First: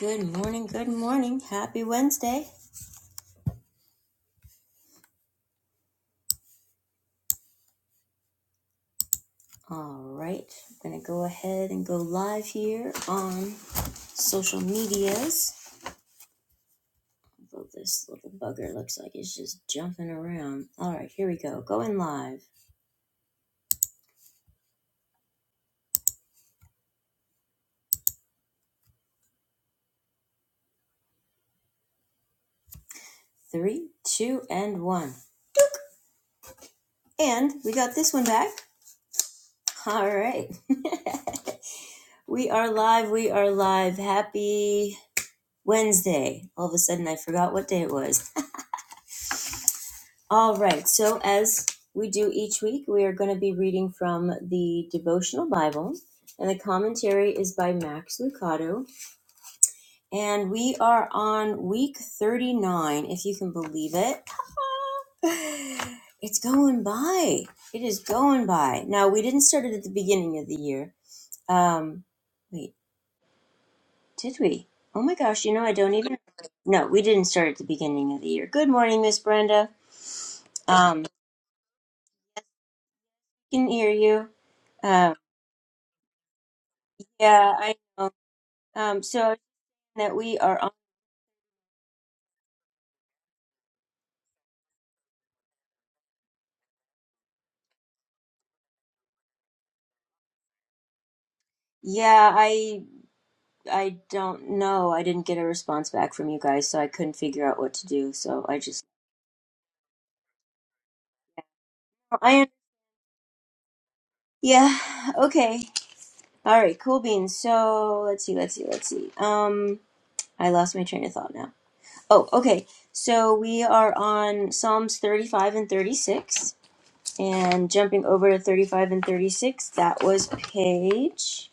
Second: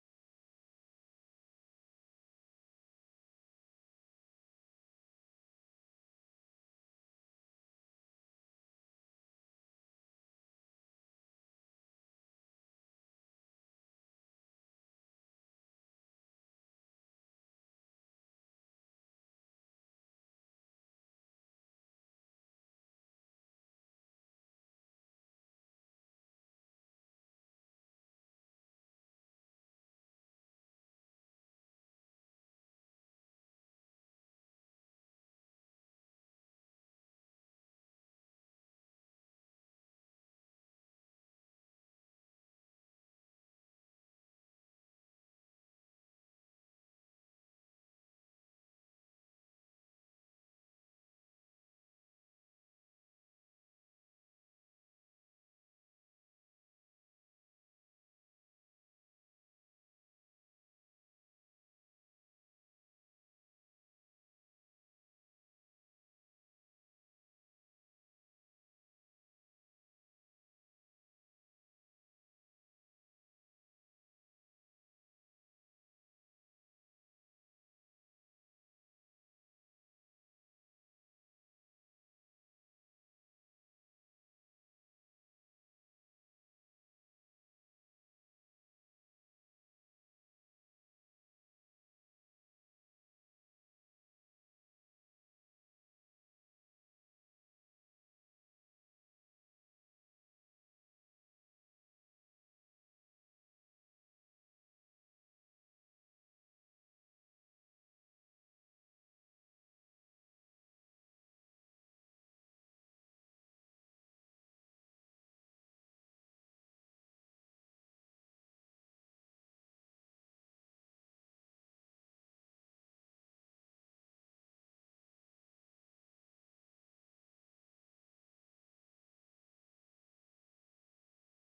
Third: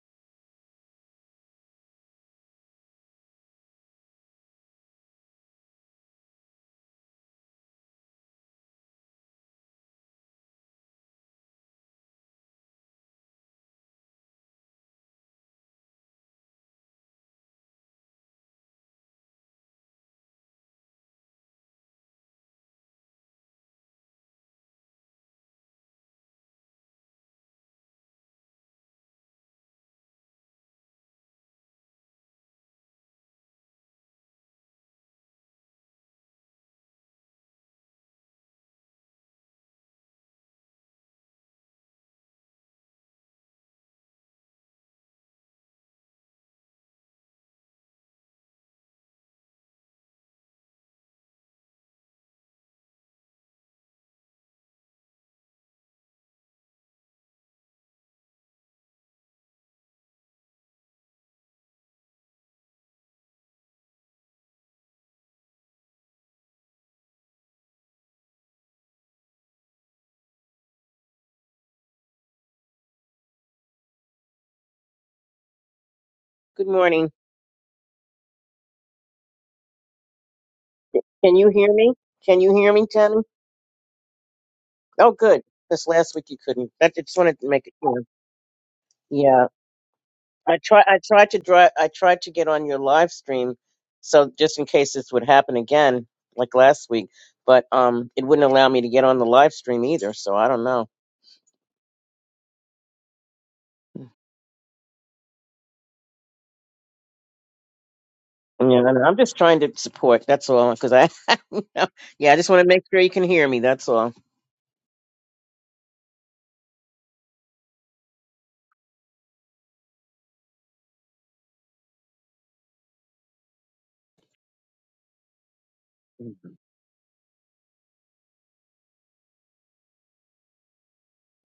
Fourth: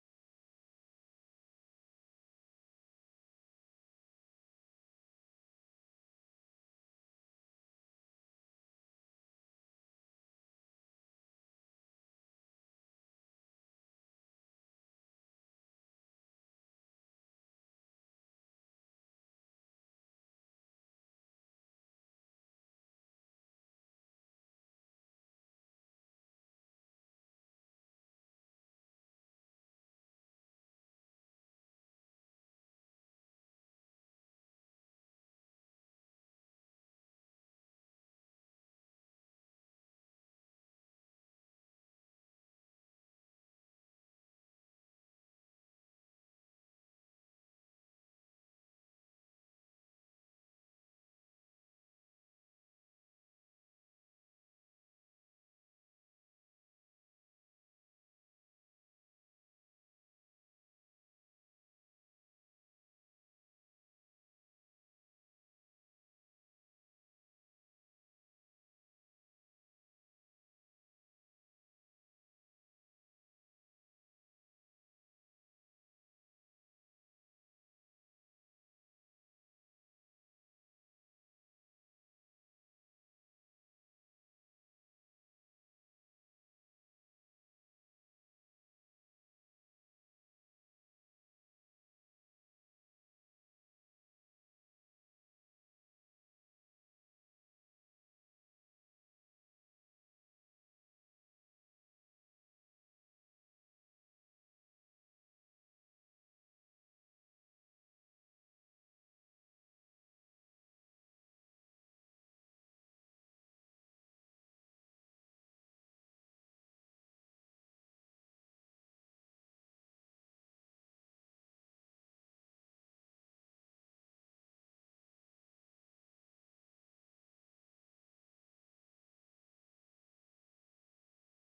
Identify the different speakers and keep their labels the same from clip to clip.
Speaker 1: Good morning, good morning. Happy Wednesday. All right, I'm going to go ahead and go live here on social medias. Although this little bugger looks like it's just jumping around. All right, here we go. Going live. Three, two, and one. And we got this one back. All right, we are live. We are live. Happy Wednesday. All of a sudden, I forgot what day it was. All right. So, as we do each week, we are going to be reading from the devotional Bible, and the commentary is by Max Lucado. And we are on week 39, if you can believe it. It's going by. It is going by. Now, we didn't start it at the beginning of the year. Um, wait, did we? Oh my gosh, you know, I don't even.
Speaker 2: Good
Speaker 1: No, we
Speaker 2: morning.
Speaker 1: didn't start at the beginning of the year. Good morning, Miss Brenda. Um,
Speaker 2: Can you hear me? Can you hear me, Tammy?
Speaker 1: can hear you. Um,
Speaker 2: Oh, good. Because last week you couldn't. I just wanted to
Speaker 1: Yeah,
Speaker 2: make it
Speaker 1: I
Speaker 2: clear.
Speaker 1: know. Um, so I was
Speaker 2: Yeah,
Speaker 1: saying that we
Speaker 2: I
Speaker 1: are on.
Speaker 2: try. I tried to dri I tried to get on your live stream, so just in case this would happen again, like last week. But um, it wouldn't allow me to get on the live stream either. So I don't know.
Speaker 1: Yeah, I I don't know. I didn't get a response back from you guys, so I couldn't figure out what to do. So I
Speaker 2: Yeah,
Speaker 1: just
Speaker 2: and I'm just trying to support. That's all. Because I,
Speaker 1: oh,
Speaker 2: yeah, I
Speaker 1: I
Speaker 2: just want to make sure you can hear me. That's all.
Speaker 1: yeah. Okay. All right. Cool beans. So let's see. Let's see. Let's see. Um, I lost my train of thought now. Oh, okay. So we are on Psalms thirty-five and thirty-six, and jumping over to thirty-five and thirty-six. That was page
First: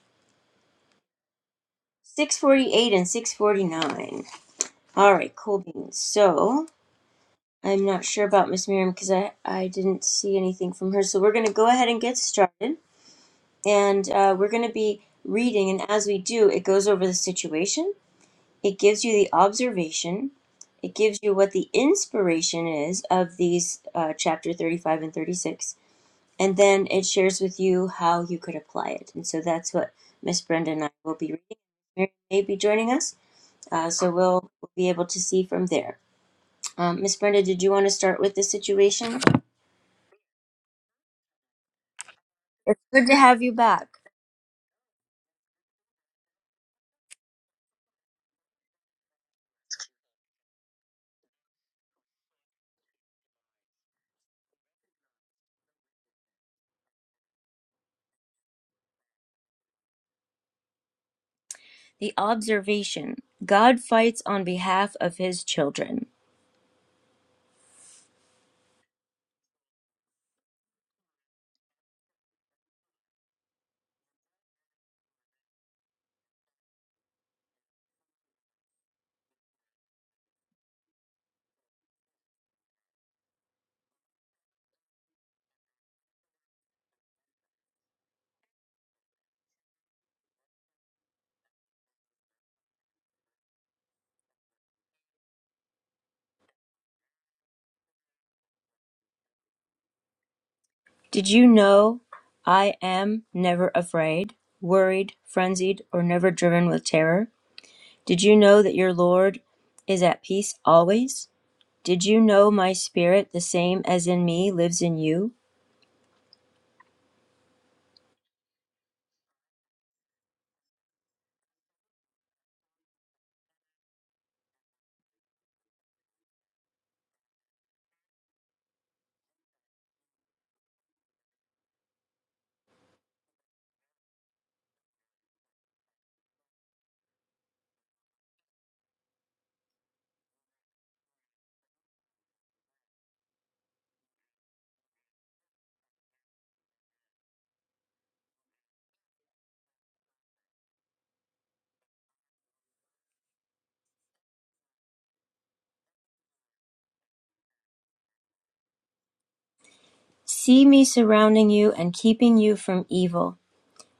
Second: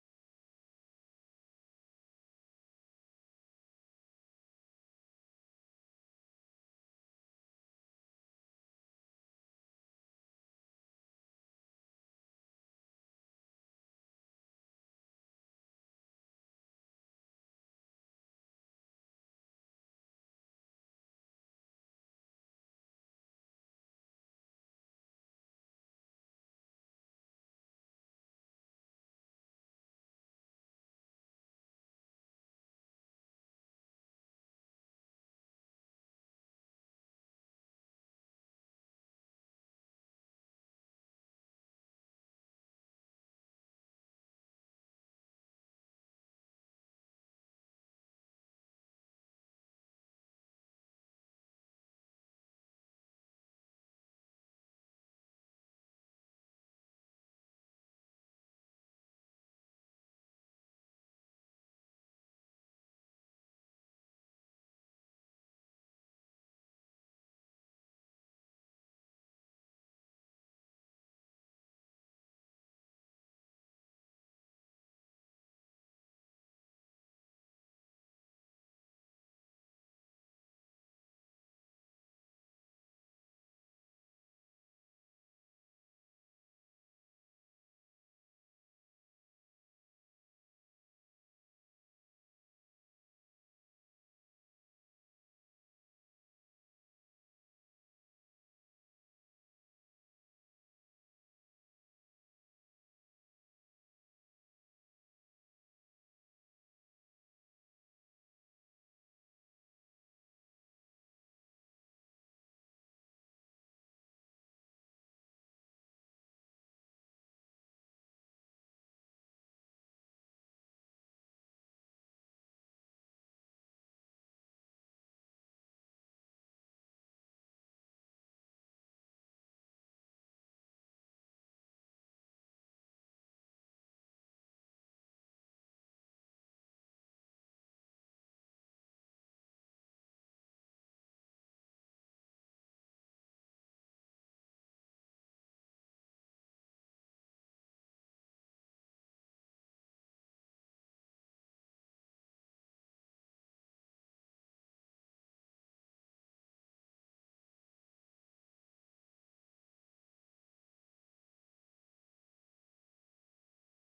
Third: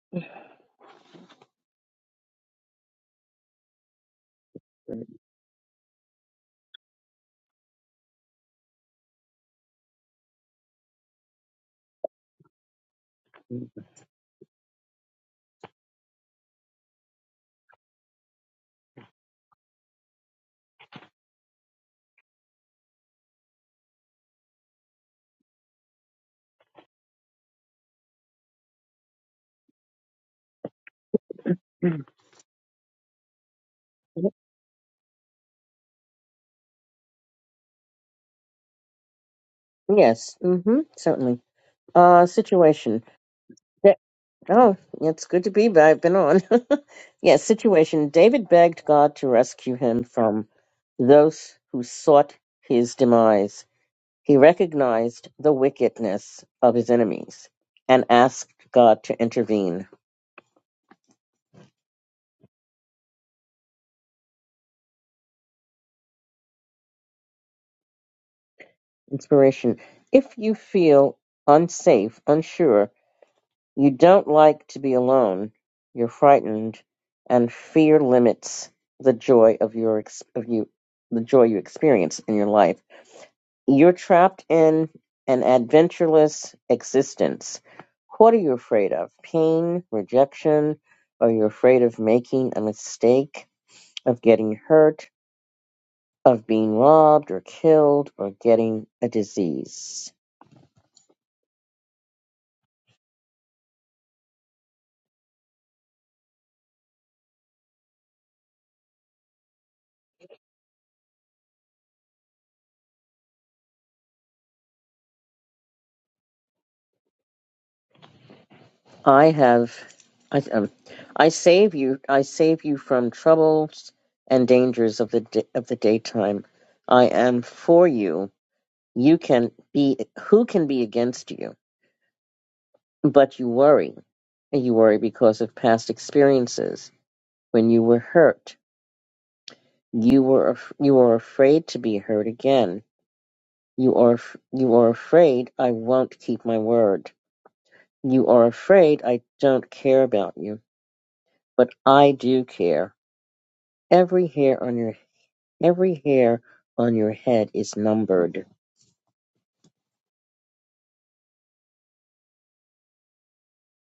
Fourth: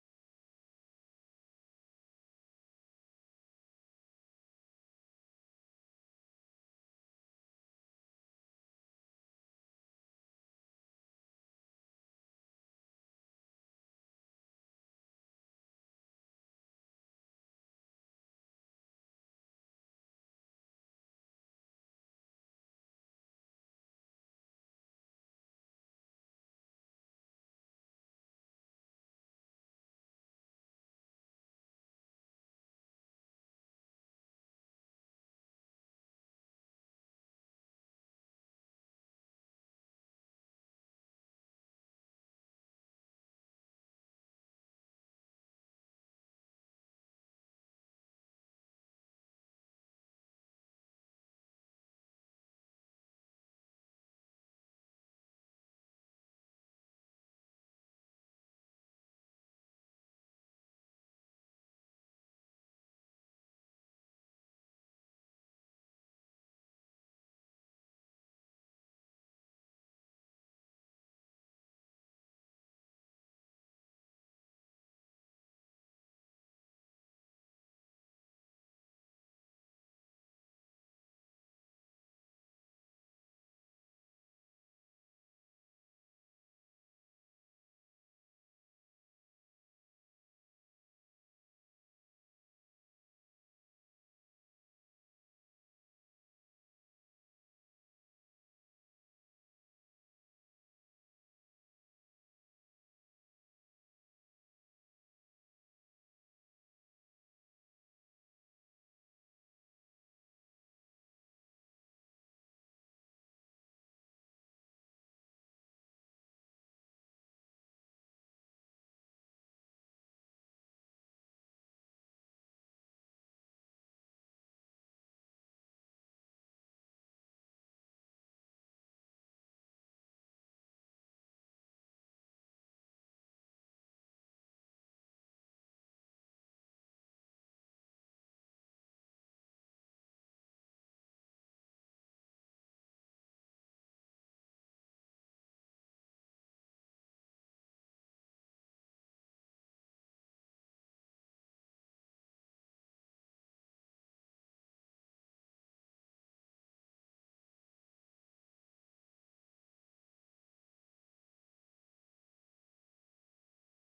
Speaker 1: six forty-eight and six forty-nine. All right, cool beans. So I'm not sure about Miss Miriam because I, I didn't see anything from her. So we're going to go ahead and get started. And uh, we're going to be reading. And as we do, it goes over the situation, it gives you the observation, it gives you what the inspiration is of these uh, chapter 35 and 36. And then it shares with you how you could apply it. And so that's what Miss Brenda and I will be reading.
Speaker 2: Mhm.
Speaker 1: Miriam may be joining us. Uh, so we'll, we'll be able to see from there. Um, Miss Brenda, did you want to start with the situation?
Speaker 2: Yes. Mm-hmm. Certainly. Uh,
Speaker 1: It's
Speaker 2: situation.
Speaker 1: good to have you back.
Speaker 2: Oh, it's good to be back. I've been on. Yes. situation. David begged God to rescue him from those who sought his demise. He recognized the wickedness of his enemies and asked God to intervene.
Speaker 1: The observation God fights on behalf of his children.
Speaker 2: Inspiration. If you feel unsafe, unsure, you don't like to be alone, you're frightened, and fear limits the joy of your ex- of you the joy you experience in your life You're trapped in an adventureless existence. What are you afraid of? Pain, rejection? Are you afraid of making a mistake, of getting hurt, of being robbed or killed, or getting a disease?
Speaker 1: Did you know I am never afraid, worried, frenzied, or never driven with terror? Did you know that your Lord is at peace always? Did you know my spirit, the same as in me, lives in you?
Speaker 2: I have, I, um, I save you. I save you from troubles and dangers of the da- of the daytime. I am for you. You can be. Who can be against you? But you worry. And you worry because of past experiences. When you were hurt, you were af- you are afraid to be hurt again. You are af- you are afraid I won't keep my word. You are afraid I don't care about you, but I do care. Every hair on your every hair on your head is numbered.
Speaker 1: See me surrounding you and keeping you from evil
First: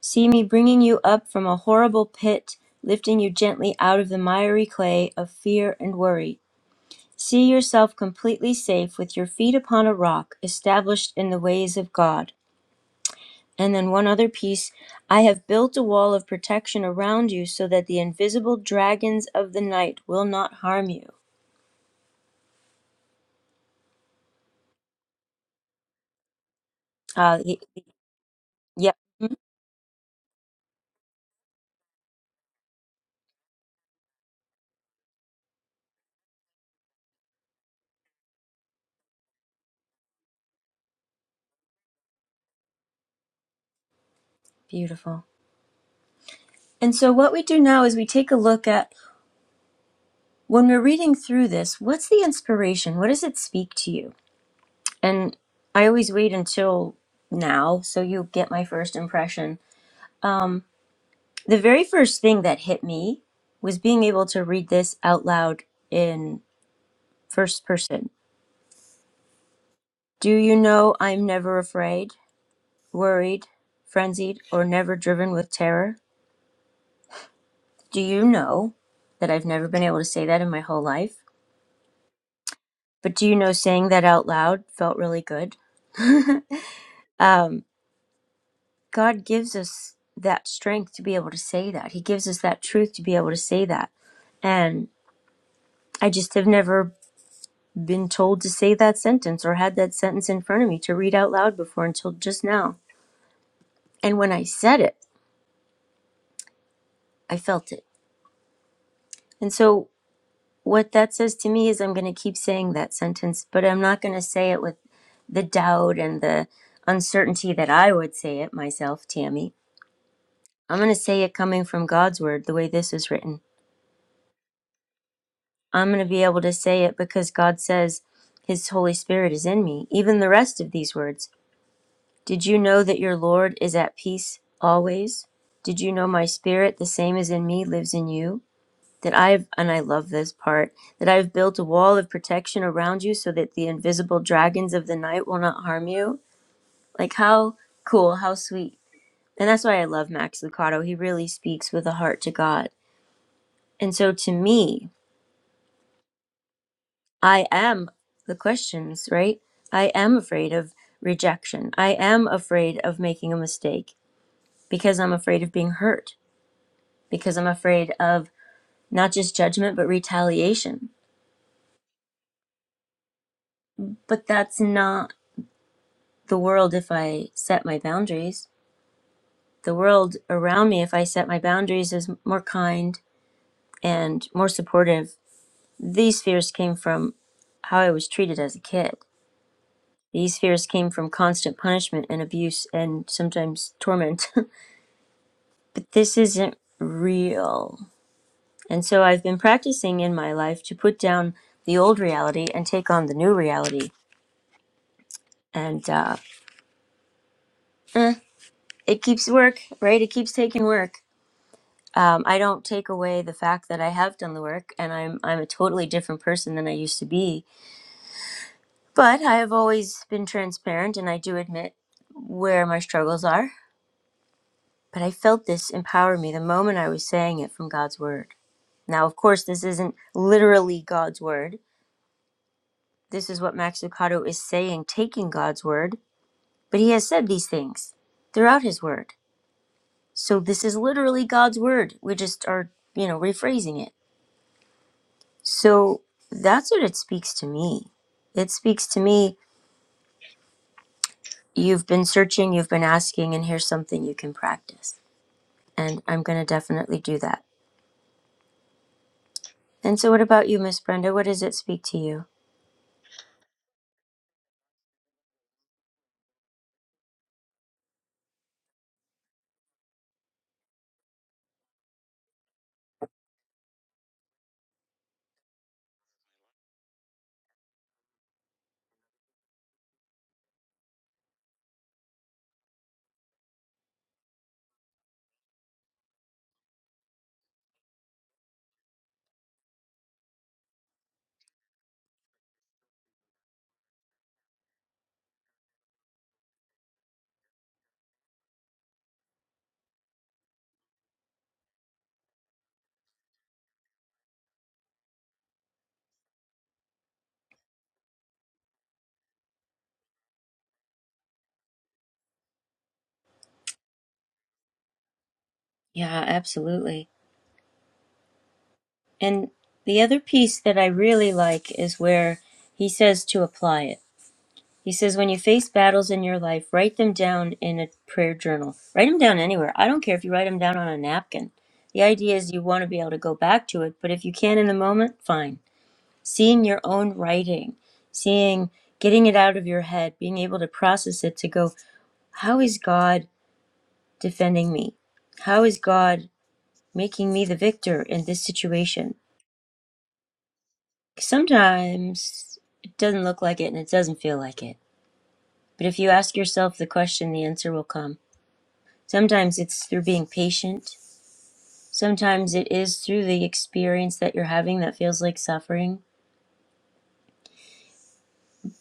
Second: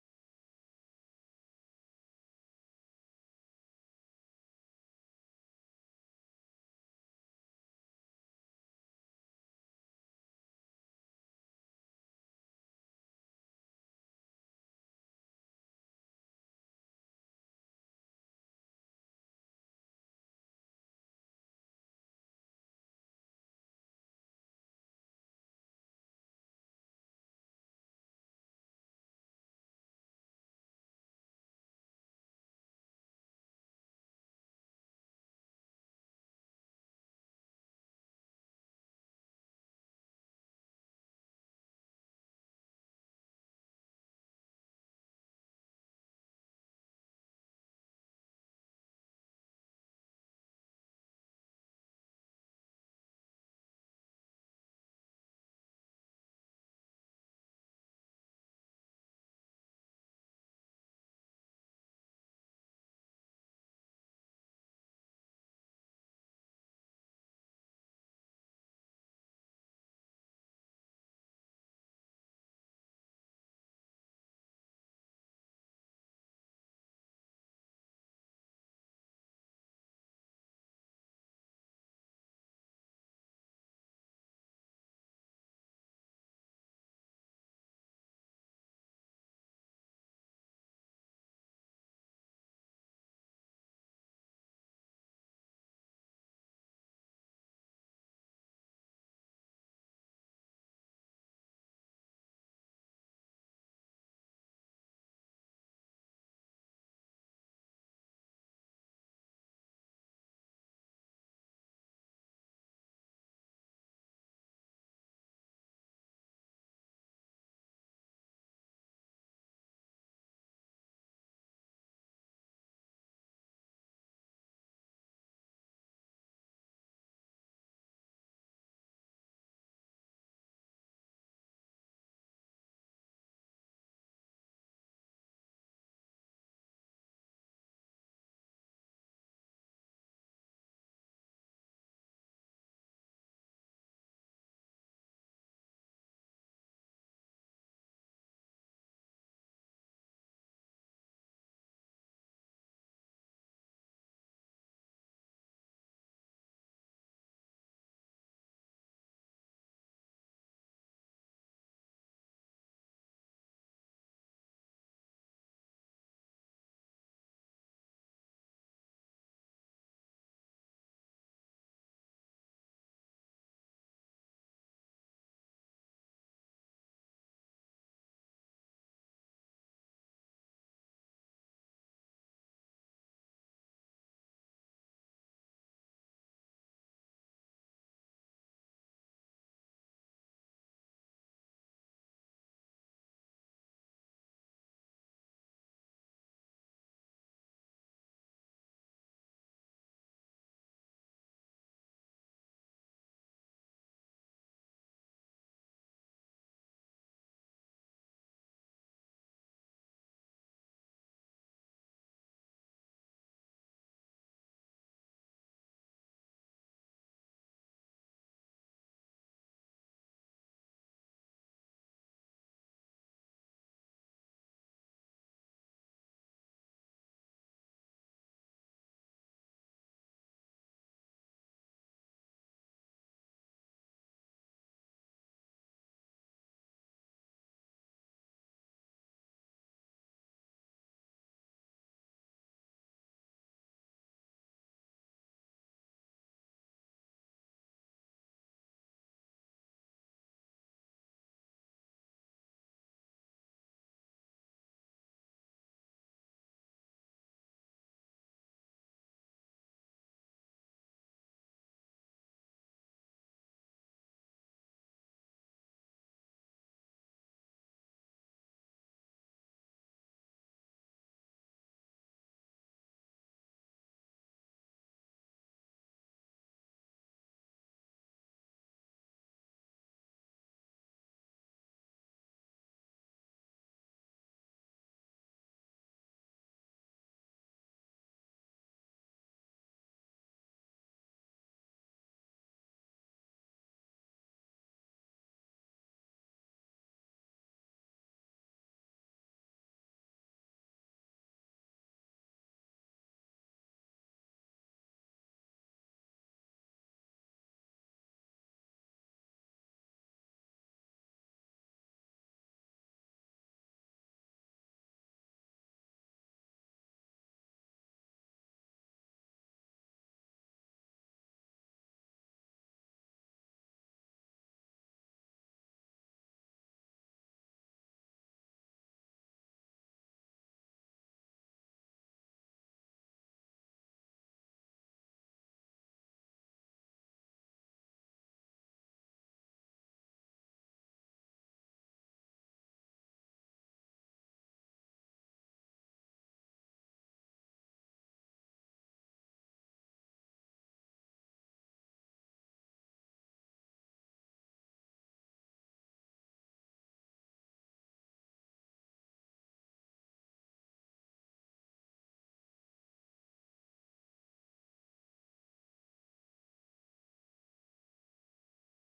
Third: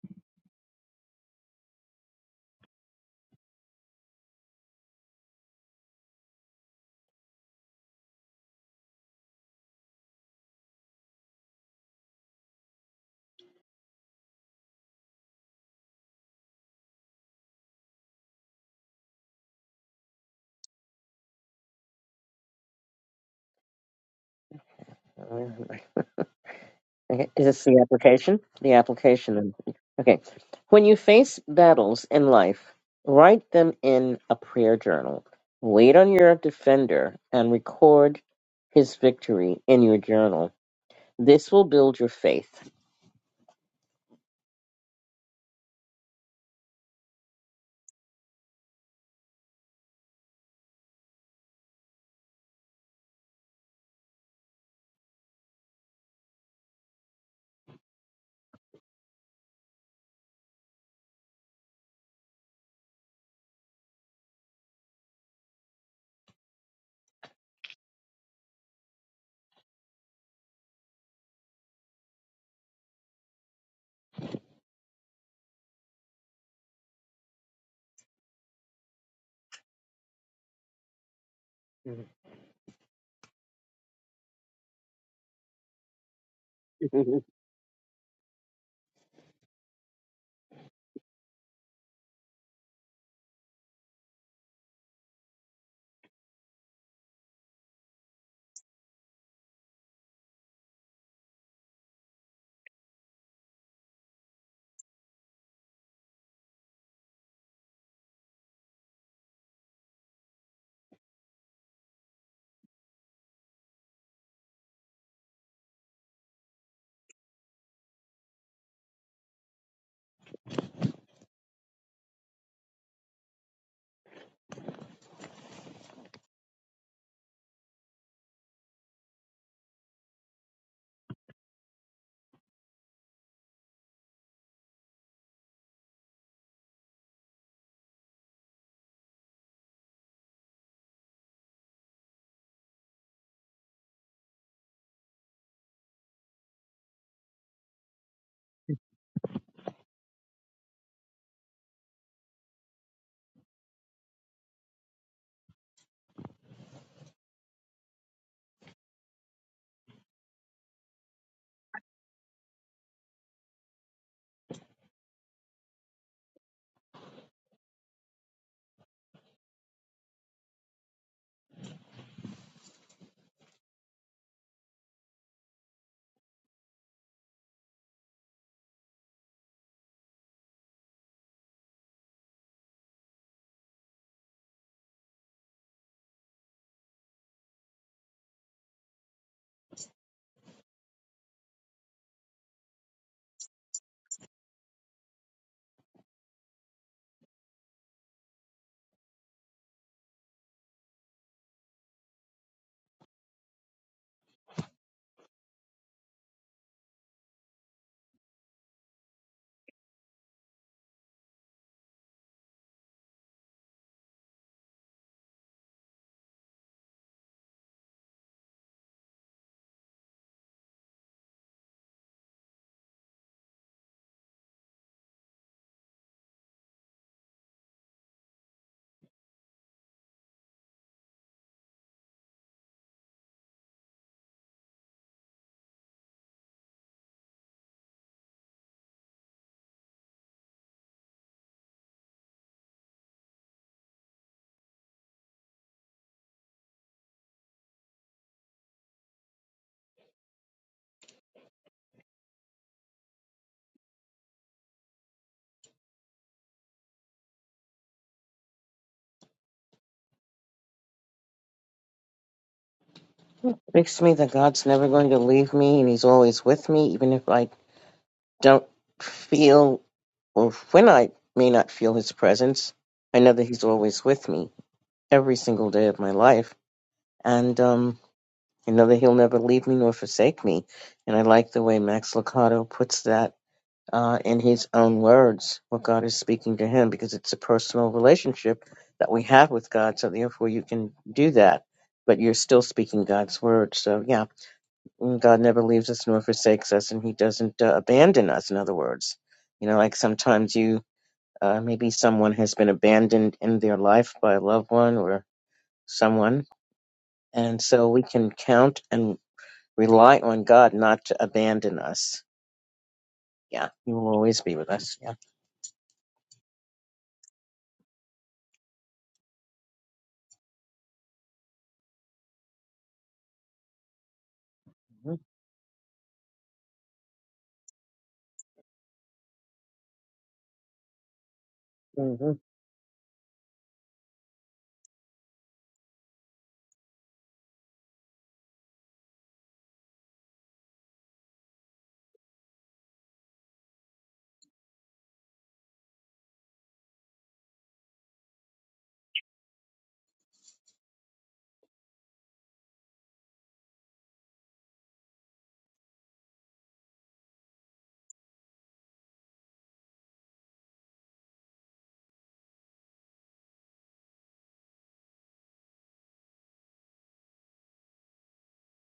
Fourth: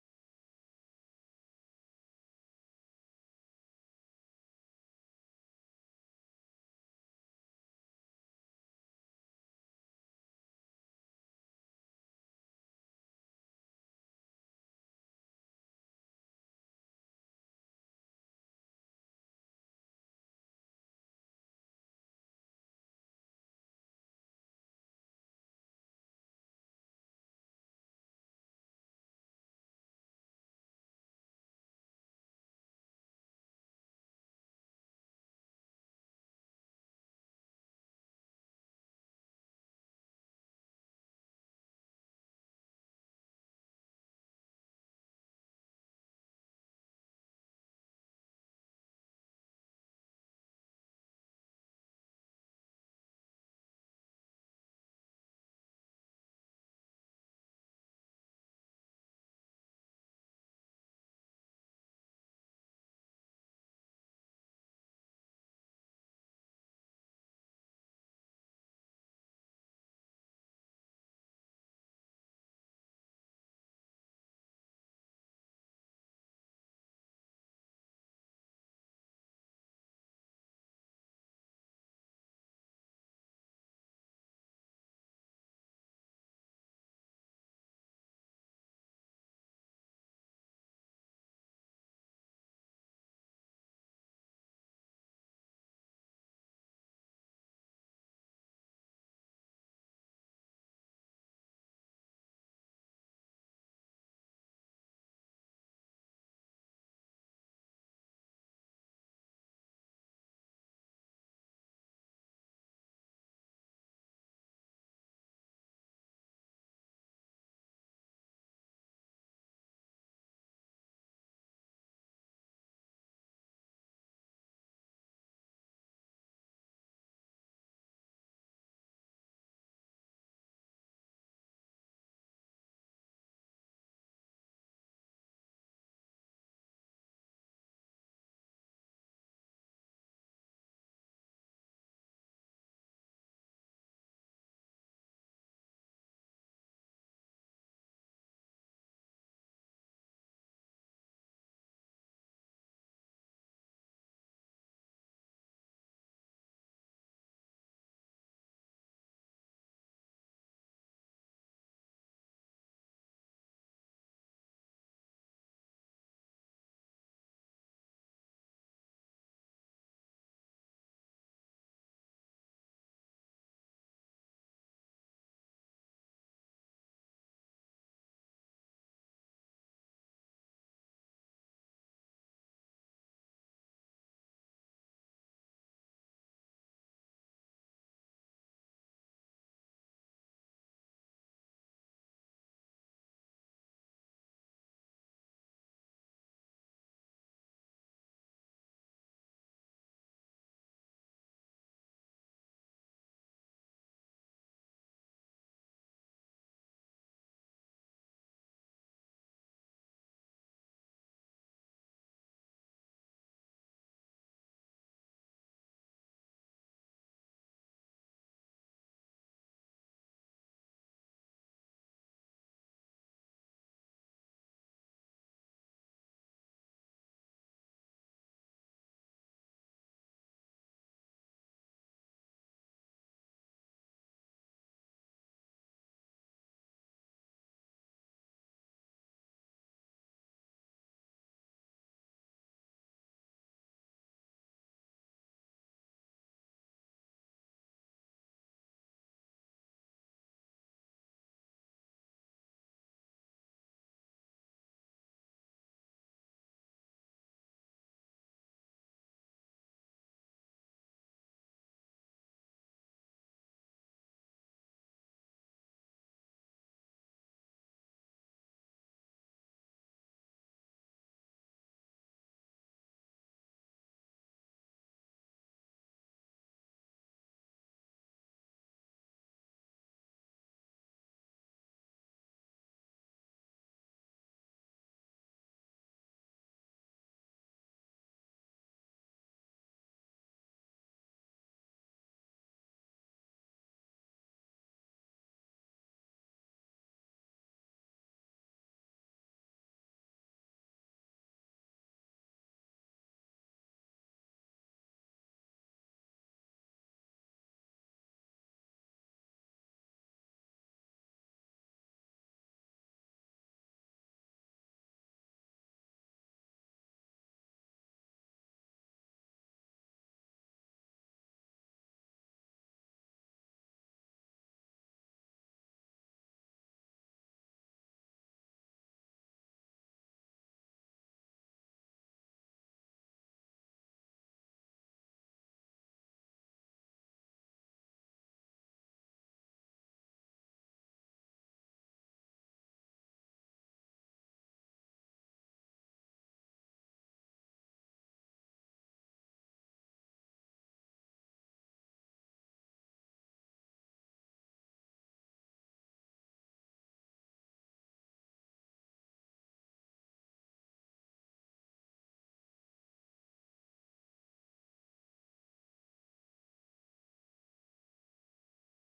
Speaker 1: See me bringing you up from a horrible pit, lifting you gently out of the miry clay of fear and worry. See yourself completely safe with your feet upon a rock, established in the ways of God. And then one other piece I have built a wall of protection around you so that the invisible dragons of the night will not harm you.
Speaker 2: Okay,
Speaker 1: Uh,
Speaker 2: is
Speaker 1: y-
Speaker 2: this the application? The
Speaker 1: yep,
Speaker 2: application. then. Okay. When you face battles in life, write them in a prayer journal. Wait on your defender and record his victory in your journal. This will build your faith.
Speaker 1: beautiful. And so, what we do now is we take a look at when we're reading through this, what's the inspiration? What does it speak to you? and I always wait until now so you get my first impression. Um, the very first thing that hit me was being able to read this out loud in first person. Do you know I'm never afraid, worried, frenzied, or never driven with terror? Do you know that I've never been able to say that in my whole life?
Speaker 2: Mhm.
Speaker 1: But do you know saying that out loud felt really good? God gives us that strength to be able to say that. He gives us that truth to be able to say that. And I just have never been told to say that sentence or had that sentence in front of me to read out loud before until just now. And when I said it, I felt it. And so, what that says to me is I'm going to keep saying that sentence, but I'm not going to say it with the doubt and the uncertainty that I would say it myself, Tammy. I'm going to say it coming from God's word, the way this is written. I'm going to be able to say it because God says His Holy Spirit is in me, even the rest of these words. Did you know that your Lord is at peace always? Did you know my spirit, the same as in me, lives in you? That I've, and I love this part, that I've built a wall of protection around you so that the invisible dragons of the night will not harm you? Like, how cool, how sweet. And that's why I love Max Lucado. He really speaks with a heart to God. And so to me, I am the questions, right? I am afraid of rejection. I am afraid of making a mistake because I'm afraid of being hurt because I'm afraid of not just judgment, but retaliation. But that's not the world if I set my boundaries. The world around me, if I set my boundaries, is more kind and more supportive. These fears came from how I was treated as a kid. These fears came from constant punishment and abuse and sometimes torment. but this isn't real. And so I've been practicing in my life to put down the old reality and take on the new reality. And uh, it keeps work right it keeps taking work um, i don't take away the fact that i have done the work and i'm i'm a totally different person than i used to be but i have always been transparent and i do admit where my struggles are but i felt this empower me the moment i was saying it from god's word now of course this isn't literally god's word this is what max lucado is saying taking god's word but he has said these things throughout his word so this is literally god's word we just are you know rephrasing it So that's what it speaks to me. It speaks to me, you've been searching, you've been asking, and here's something you can practice. And I'm going to definitely do that. And so, what about you, Miss Brenda? What does it speak to you?
Speaker 2: Makes me that God's never going to leave me and he's always with me, even if I don't feel or when I may not feel his presence. I know that he's always with me every single day of my life. And um. I know that He'll never leave me nor forsake me. And I like the way Max Lucado puts that uh, in his own words, what God is speaking to him, because it's a personal relationship that we have with God. So therefore, you can do that, but you're still speaking God's word. So yeah, mm, God never leaves us nor forsakes us, and He doesn't uh, abandon us. In other words, you know, like sometimes you. Uh, maybe someone has been abandoned in their life by a loved one or someone, and so we can count and rely on God not to abandon us. Yeah, He will always be with us. Yeah.
Speaker 1: Yeah, absolutely. And the other piece that I really like is where he says to apply it. He says, when you face battles in your life, write them down in a prayer journal. Write them down anywhere. I don't care if you write them down on a napkin. The
Speaker 2: Mm-hmm.
Speaker 1: idea is you want to be able to go back to it, but if you can in the moment, fine. seeing your own writing, seeing getting it out of your head, being able to process it to go, how is God defending me? How is God making me the victor in this situation? Sometimes it doesn't look like it and it doesn't feel like it. But if you ask yourself the question, the answer will come. Sometimes it's through being patient. Sometimes it is through the experience that you're having that feels like suffering.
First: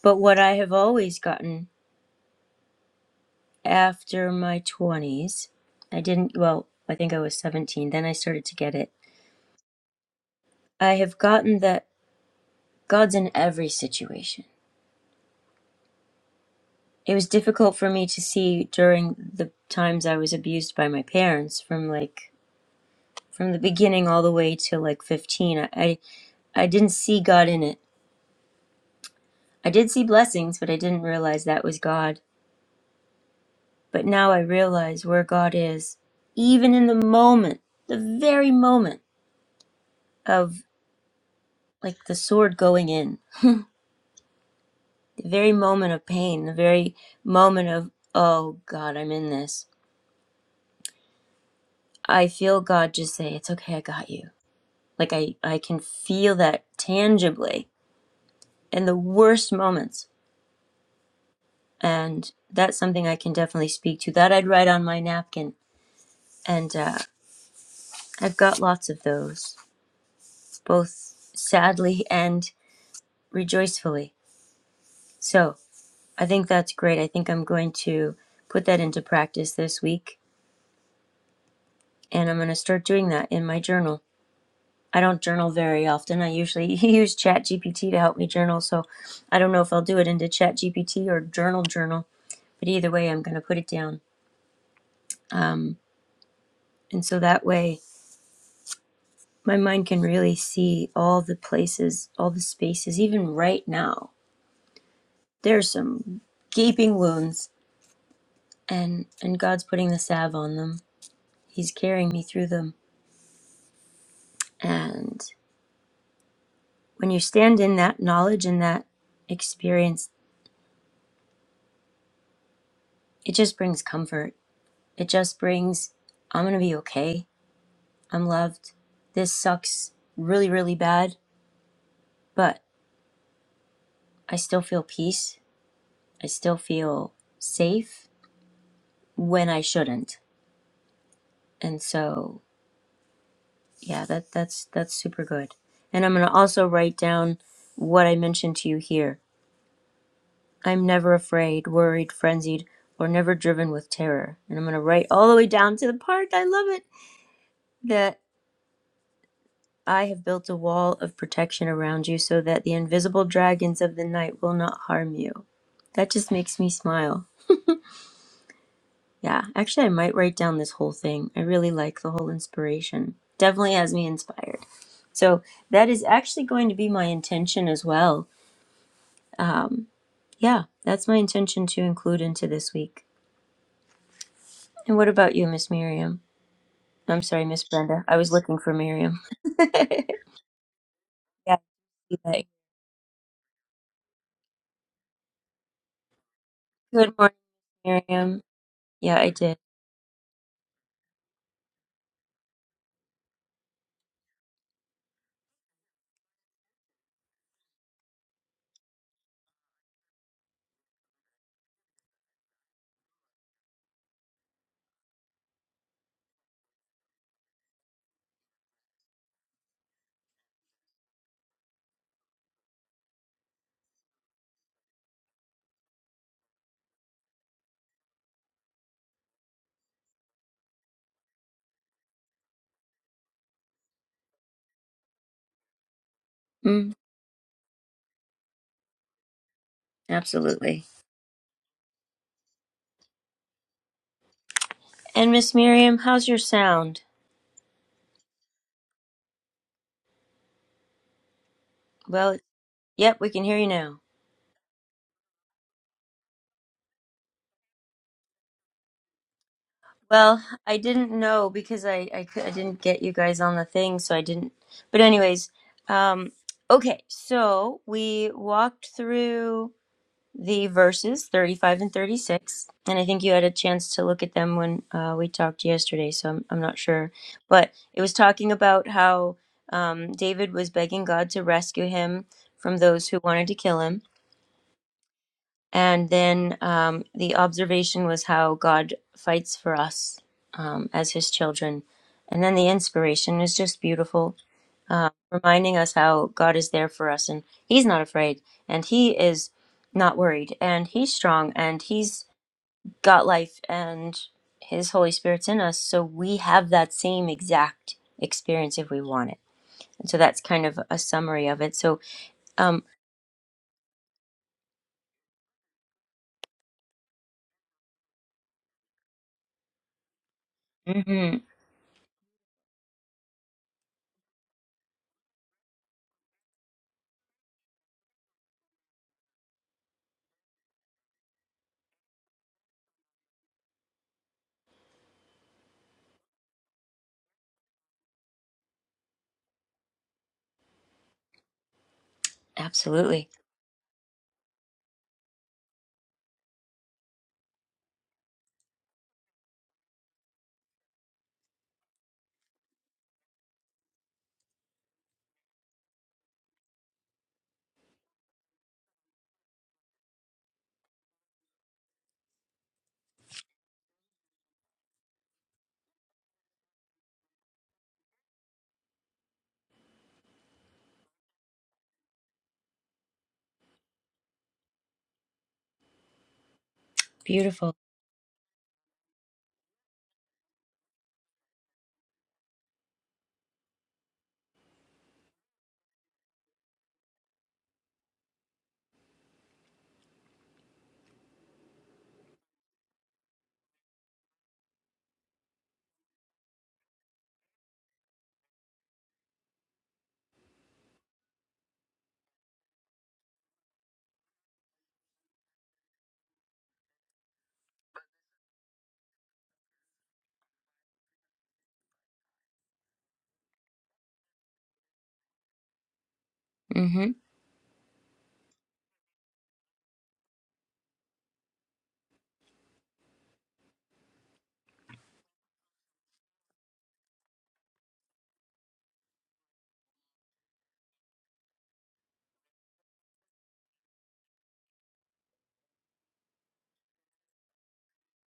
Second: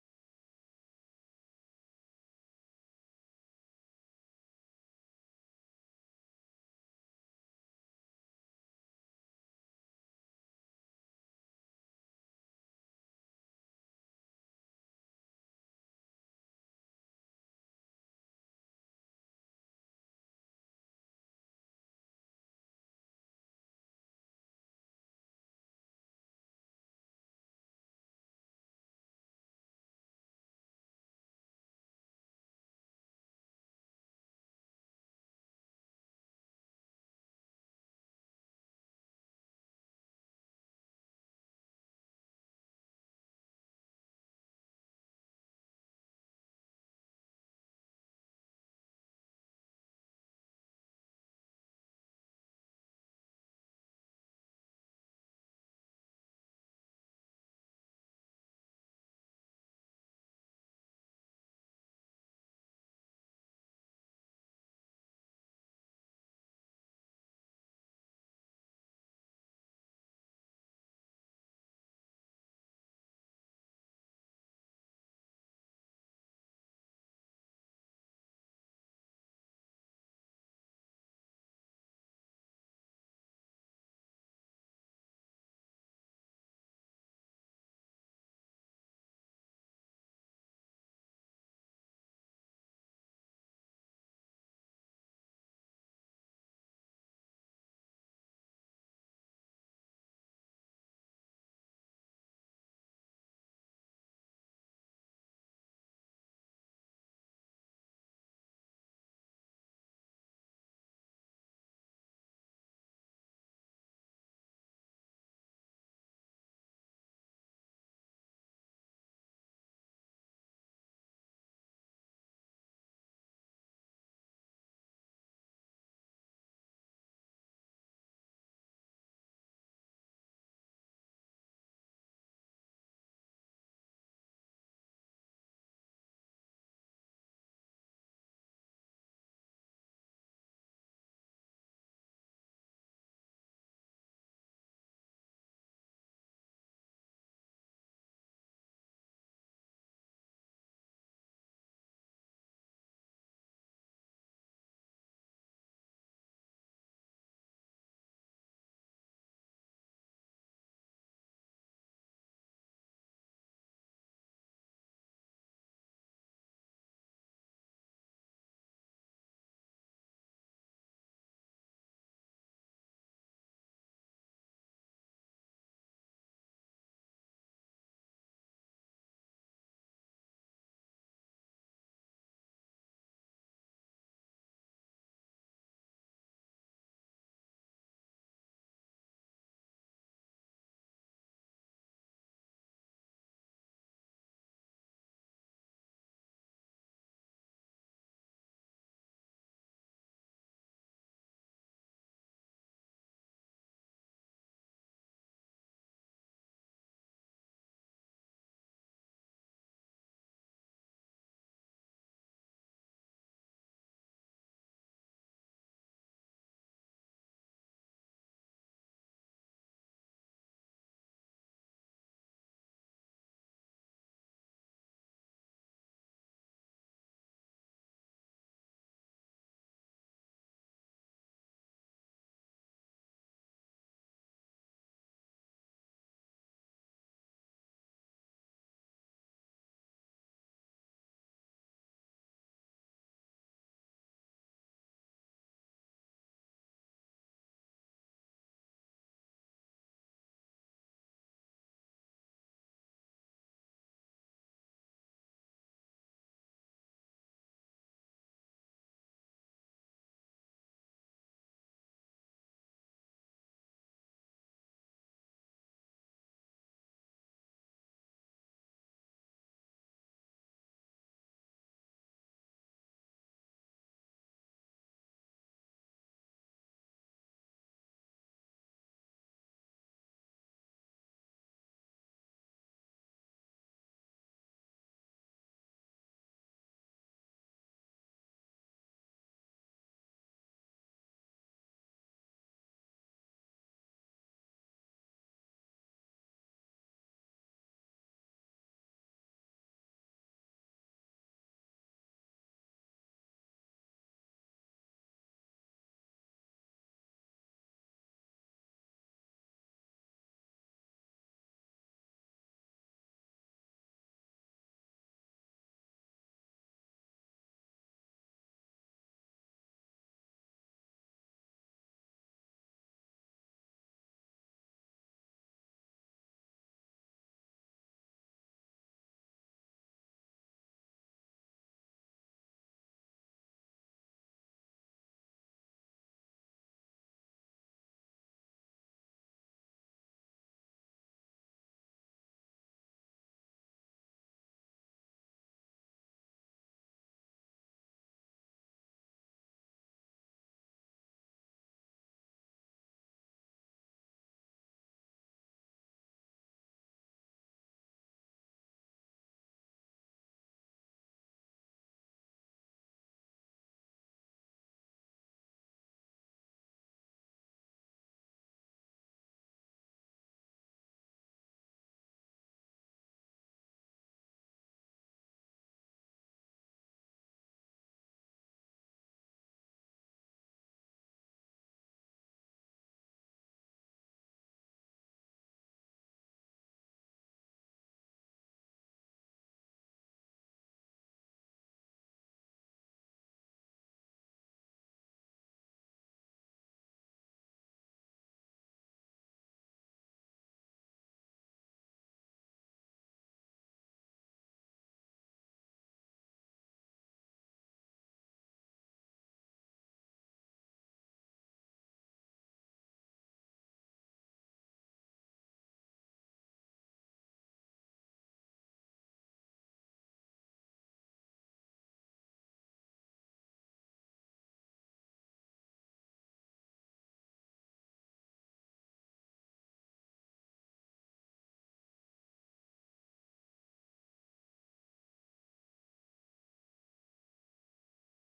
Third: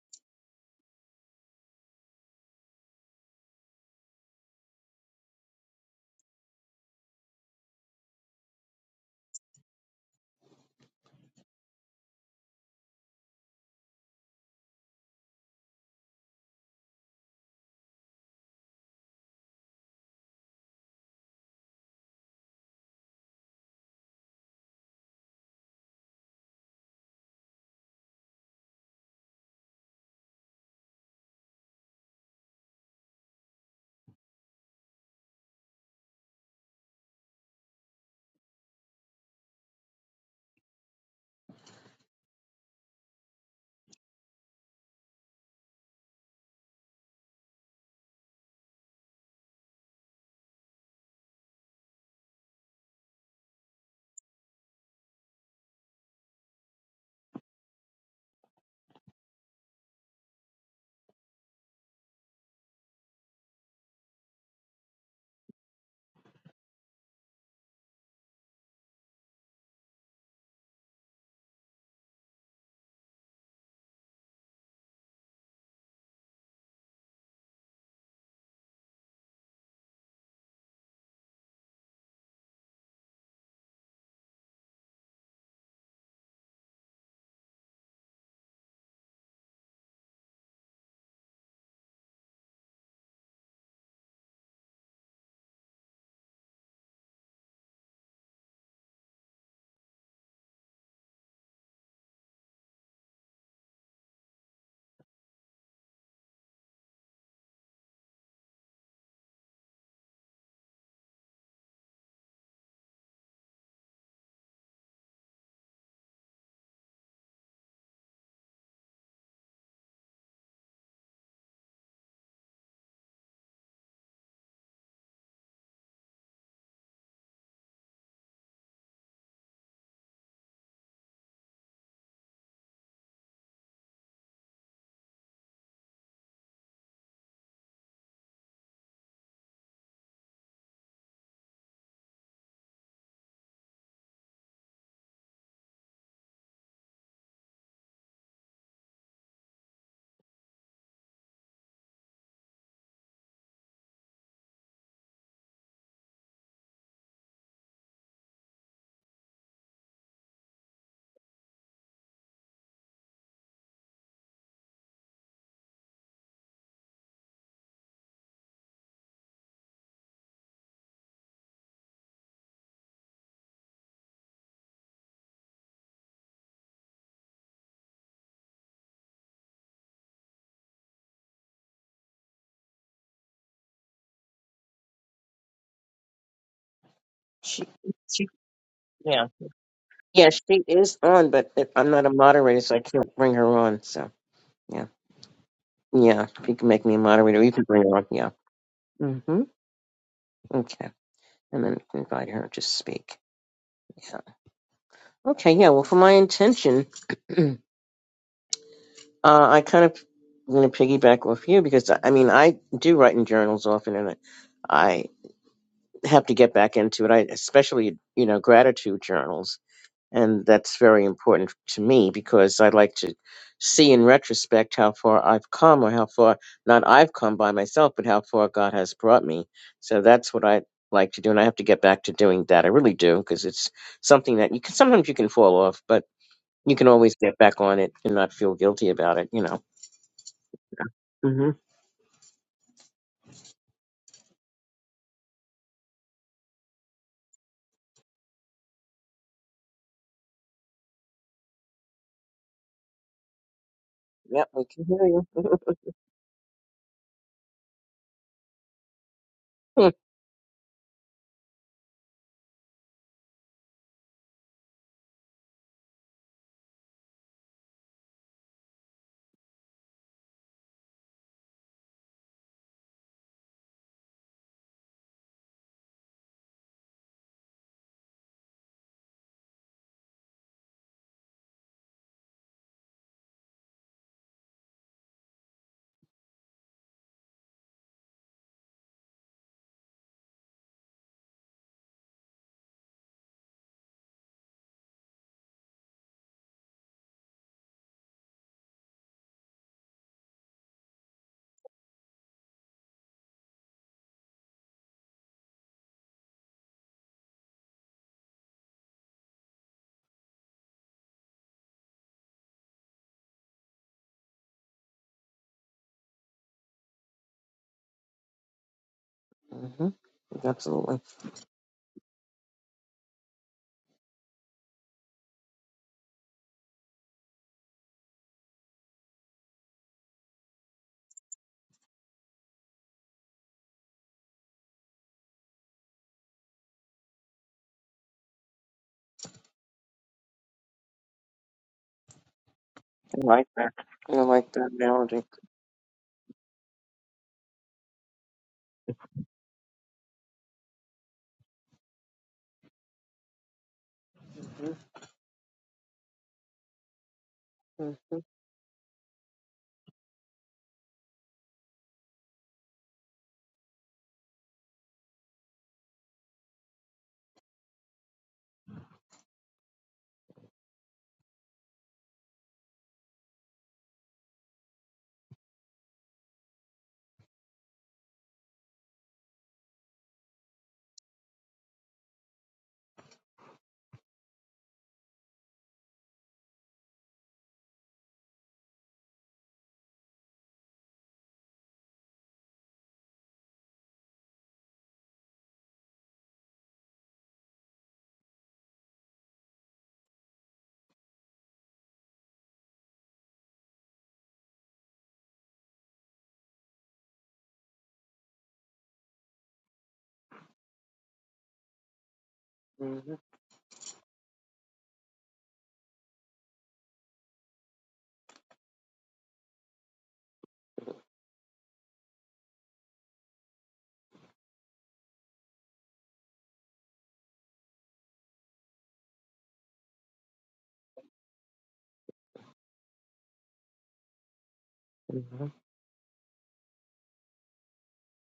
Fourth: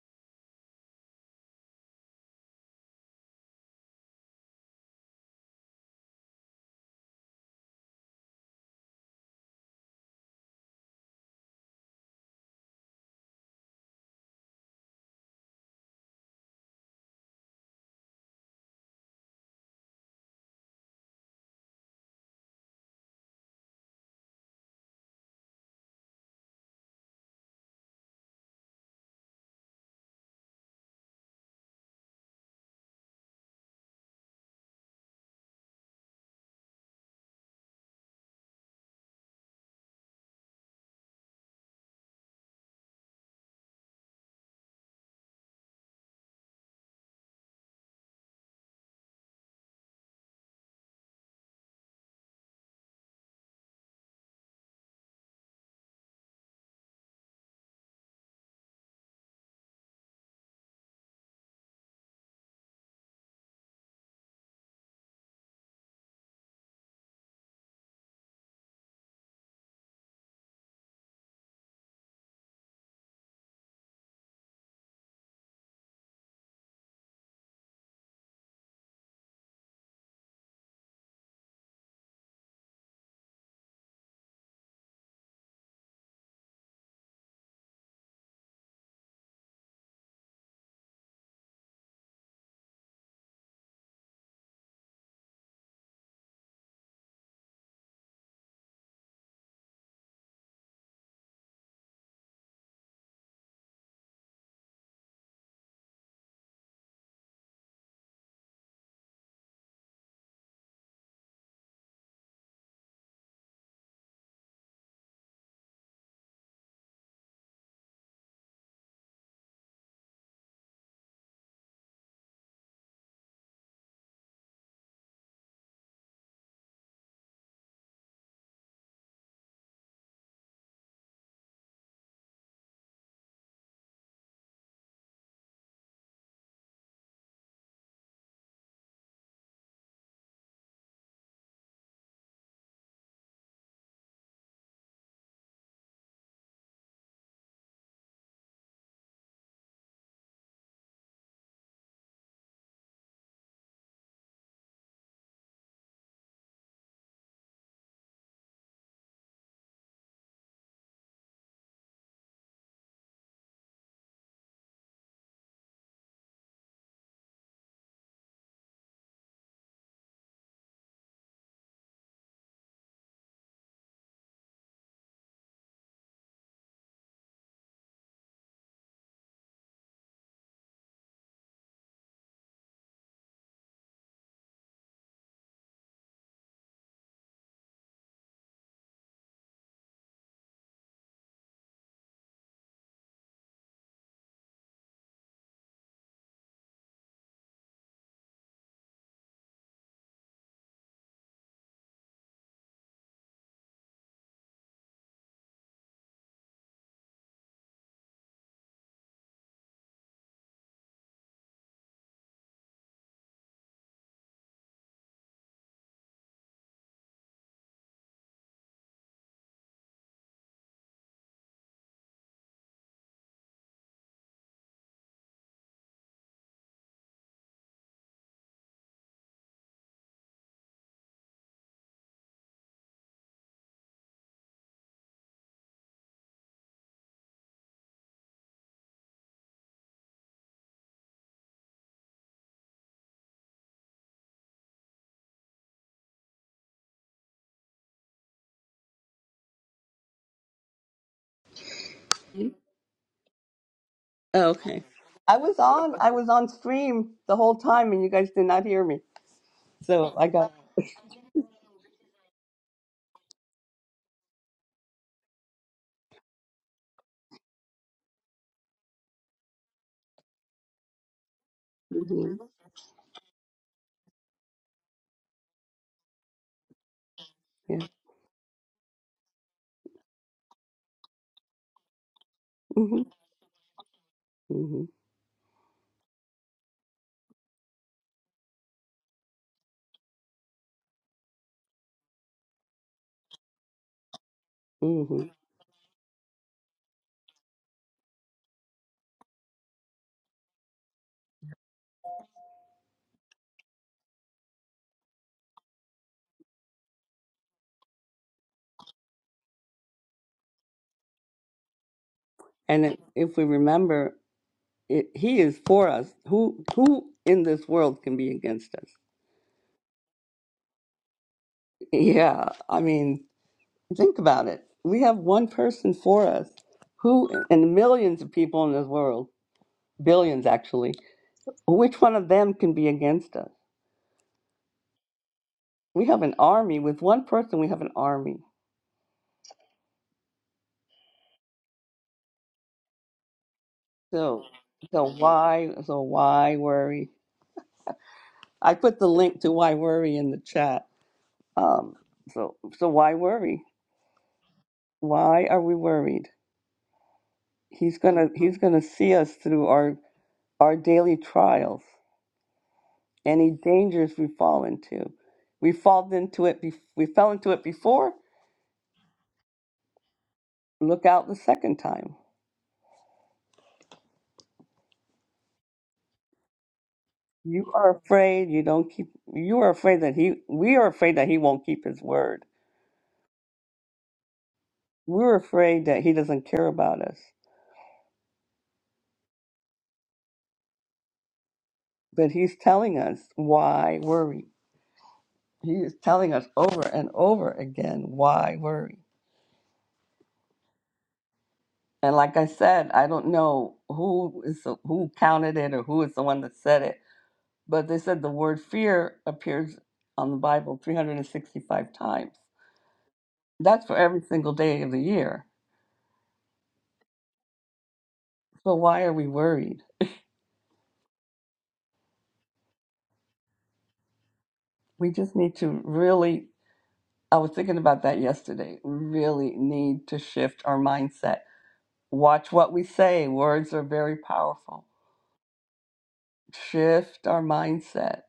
Speaker 1: But what I have always gotten after my 20s. I didn't, well, I think I was 17. Then I started to get it. I have gotten that God's in every situation. It was difficult for me to see during the times I was abused by my parents from like from the beginning all the way to like 15. I, I, I didn't see God in it. I did see blessings, but I didn't realize that was God. But now I realize where God is, even in the moment, the very moment of like the sword going in the very moment of pain, the very moment of, oh God, I'm in this. I feel God just say, it's okay, I got you. Like I, I can feel that tangibly in the worst moments. And that's something I can definitely speak to. That I'd write on my napkin. And uh, I've got lots of those, both sadly and rejoicefully. So I think that's great. I think I'm going to put that into practice this week. And I'm going to start doing that in my journal. I don't journal very often. I usually use ChatGPT to help me journal, so I don't know if I'll do it into ChatGPT or journal journal, but either way, I'm going to put it down. Um, and so that way, my mind can really see all the places, all the spaces, even right now. There's some gaping wounds, and, and God's putting the salve on them. He's carrying me through them. And when you stand in that knowledge and that experience, it just brings comfort It just brings, I'm going to be okay. I'm loved. This sucks really, really bad, but I still feel peace. I still feel safe when I shouldn't. And so, yeah, that that's that's super good. And I'm going to also write down what I mentioned to you here. I'm never afraid, worried, frenzied, or never driven with terror. And I'm going to write all the way down to the part I love it that I have built a wall of protection around you so that the invisible dragons of the night will not harm you. That just makes me smile. Yeah, actually, I might write down this whole thing. I really like the whole inspiration. Definitely has me inspired. So, that is actually going to be my intention as well. Um, yeah, that's my intention to include into this week. And what about you, Miss Miriam? I'm sorry, Miss
Speaker 2: She,
Speaker 1: Brenda. I
Speaker 2: she,
Speaker 1: was looking for Miriam.
Speaker 2: yeah,
Speaker 1: yeah,
Speaker 2: yeah, she is on, but
Speaker 1: I
Speaker 2: it- I'm not a
Speaker 1: see that.
Speaker 2: moderator, so I can't bring her on. So yeah, yeah, if you can make me a
Speaker 1: good morning,
Speaker 2: moderator, you can bring her on. Yeah.
Speaker 1: Miriam. Yeah, I
Speaker 2: Mm-hmm.
Speaker 1: did.
Speaker 2: Okay, and then invite her to speak. Yeah. Okay. Yeah. Well, for my intention, uh, I kind of. I'm going to piggyback off you because I I mean I do write in journals often, and I have to get back into it. I especially, you know, gratitude journals, and that's very important to me because I like to see in retrospect how far I've come, or how far not I've come by myself, but how far God has brought me. So that's what I like to do, and I have to get back to doing that. I really do because it's something that you can sometimes you can fall off, but you can
Speaker 1: Mm,
Speaker 2: always get back on it and not feel guilty about it. You know.
Speaker 1: absolutely.
Speaker 2: hmm
Speaker 1: And Miss Miriam, how's your sound? Well, yep, we can hear you now.
Speaker 2: Yep,
Speaker 3: Oh,
Speaker 2: we
Speaker 3: okay.
Speaker 2: can hear you.
Speaker 3: I was on I was on stream the whole time and you guys did not hear me.
Speaker 2: hmm
Speaker 3: So I
Speaker 1: Well,
Speaker 3: got
Speaker 1: I didn't know because I I, cou- I didn't get you guys on the thing, so I didn't. But anyways, um, okay, so we walked through the verses 35 and
Speaker 3: hmm
Speaker 1: 36, and I think you had a chance to look at them when uh, we talked yesterday, so I'm, I'm not sure. But
Speaker 3: yeah.
Speaker 1: it was talking about how um, David was begging God to rescue him from
Speaker 3: hmm
Speaker 1: those who wanted to kill him
Speaker 3: hmm
Speaker 1: And then um, the observation was how God fights for us um, as his children. And then the inspiration is just beautiful, uh,
Speaker 3: hmm
Speaker 1: reminding us how God is there for us and he's not afraid and he is not worried and he's strong and he's got life and his Holy Spirit's in us. So we have that same exact experience if we want it. And so that's kind of a summary of it. So, um,
Speaker 3: And it, if we remember it, he is for us. Who who in this world can be against us?
Speaker 2: Mm-hmm. Absolutely. I
Speaker 1: mhm,
Speaker 3: Yeah, I mean, think about it. We have one person for us. Who and millions of people in this world, billions actually. Which one of them can be against us? We have an army with one person. We have an army.
Speaker 1: absolutely
Speaker 2: like that. I
Speaker 3: So,
Speaker 2: like that
Speaker 3: so
Speaker 2: analogy.
Speaker 3: why, so why worry? I put the link to why worry in the chat. Um, so, so why worry?
Speaker 2: Mm-hmm.
Speaker 3: Why are we worried? He's
Speaker 2: Mhm.
Speaker 3: gonna, he's gonna see us through our our daily trials, any dangers we fall into. We fall into it. Be- we fell into it before. Look out the second time. You
Speaker 1: beautiful.
Speaker 3: are afraid. You don't keep. You are afraid that he. We are afraid that he won't keep his word. We're afraid that he doesn't care about us. But he's telling us why worry. He is telling us over and over again why worry. And like I said, I don't know who is the, who counted it or who is the one that said it, but they said the word fear appears on the Bible 365 times.
Speaker 2: Mhm.
Speaker 3: That's for every single day of the year.
Speaker 1: hmm
Speaker 3: So why are we worried? We just need to really I was thinking about that yesterday. We really need to shift our mindset. Watch what we say. Words are very powerful
Speaker 2: Mhm.
Speaker 3: shift our mindset.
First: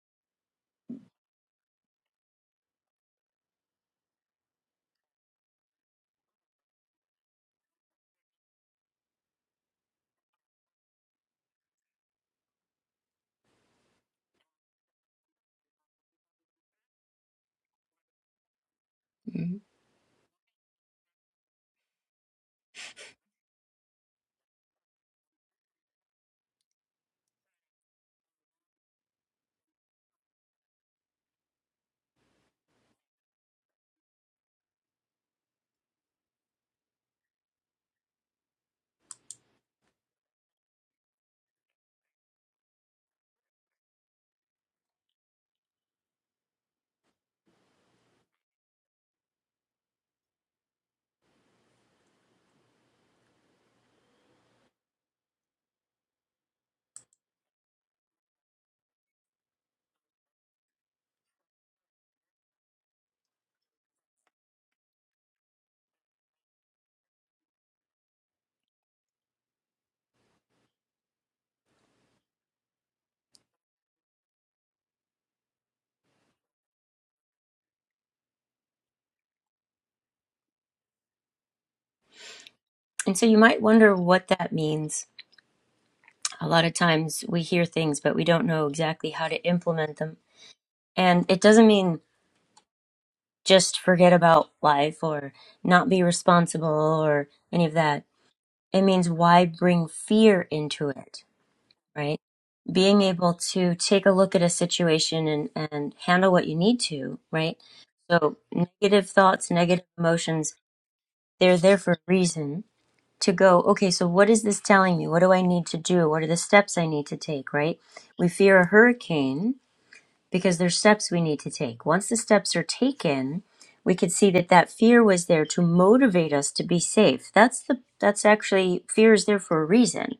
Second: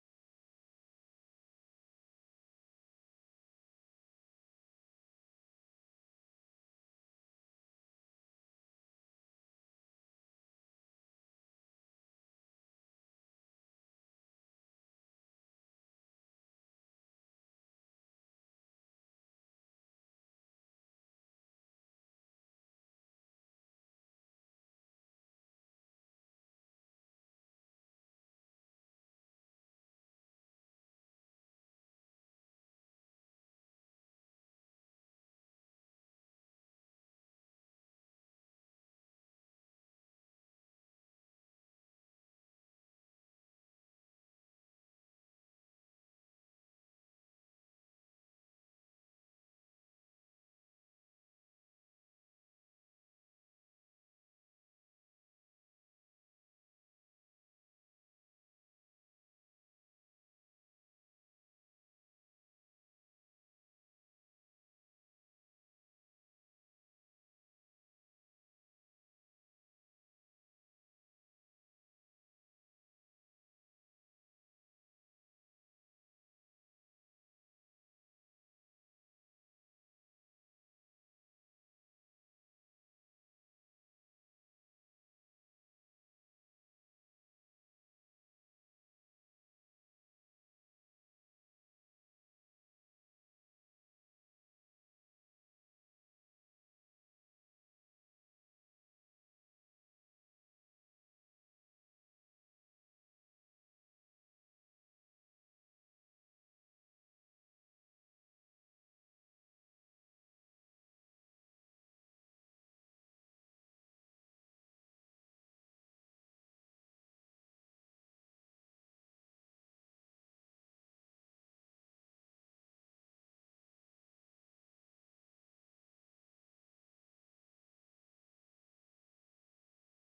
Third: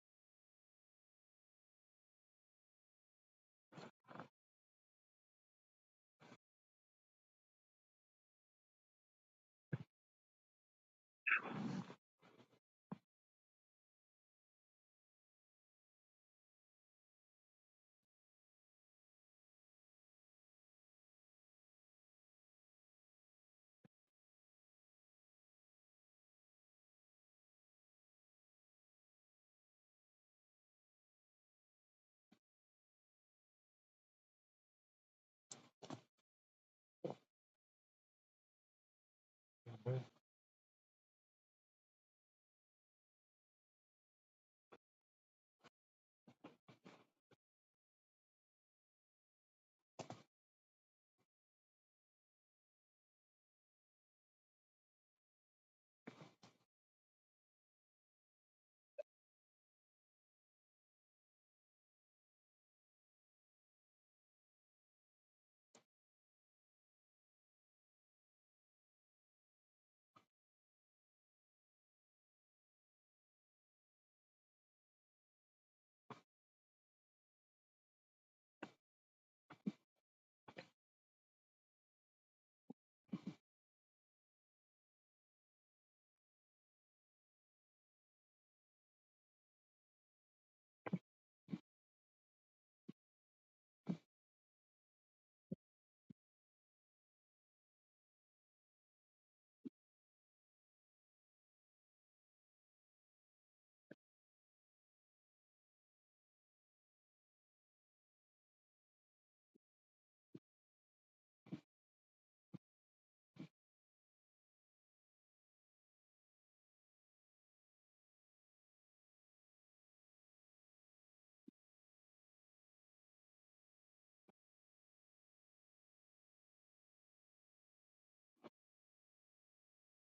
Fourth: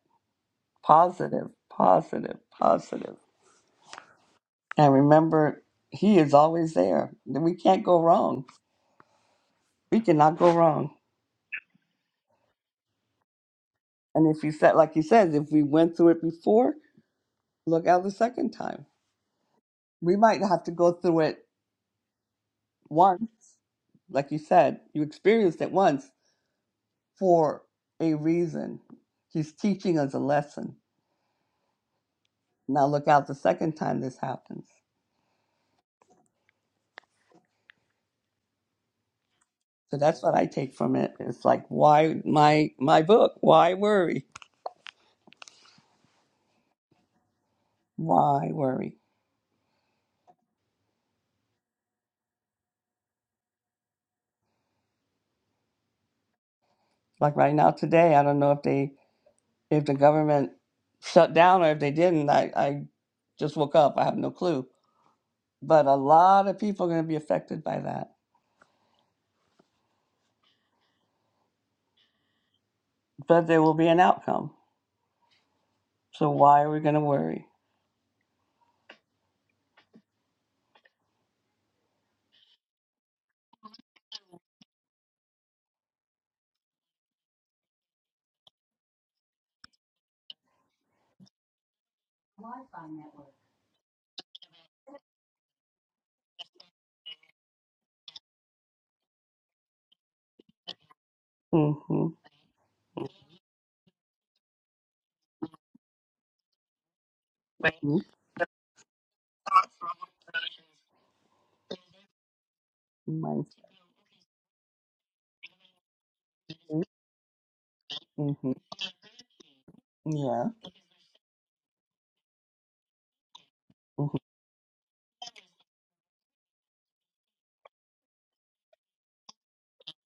Speaker 3: Positive, positive, positive. And remember, He is always there. We can't go wrong. We cannot go wrong. And if you said, like He says, if we went through it before, look out the second time. We might have to go through it once, like you said, you experienced it once for a reason. He's teaching us a lesson. Now look out the second time this happens. So that's what I take from it. It's like why my my book, why worry? Why worry? Like right now today, I don't know if they if the government shut down or if they didn't. I, I just woke up. I have no clue. But a lot of people are going to be affected by that. But there will be an outcome. So why are we going to worry?
Speaker 1: And so you might wonder what that means. A lot of times we hear things, but we don't know exactly how to implement them. And it doesn't mean just forget about life or not be responsible or any of that. It means why bring fear into it,
Speaker 3: Mm-hmm.
Speaker 1: right? Being able to take a look at a situation and, and handle what you need to, right? So negative thoughts, negative emotions, they're there for a reason to
Speaker 3: Mm-hmm.
Speaker 1: go, okay, so what is this telling me? What do I need to do? What are the steps
Speaker 3: Mm-hmm.
Speaker 1: I need to take, right? We
Speaker 3: Mm-hmm.
Speaker 1: fear a hurricane
Speaker 3: Yeah.
Speaker 1: because there's steps we need to take. Once the steps are taken, we
Speaker 3: hmm
Speaker 1: could see that that fear was there to motivate us to be safe. That's the that's actually fear is there for a reason.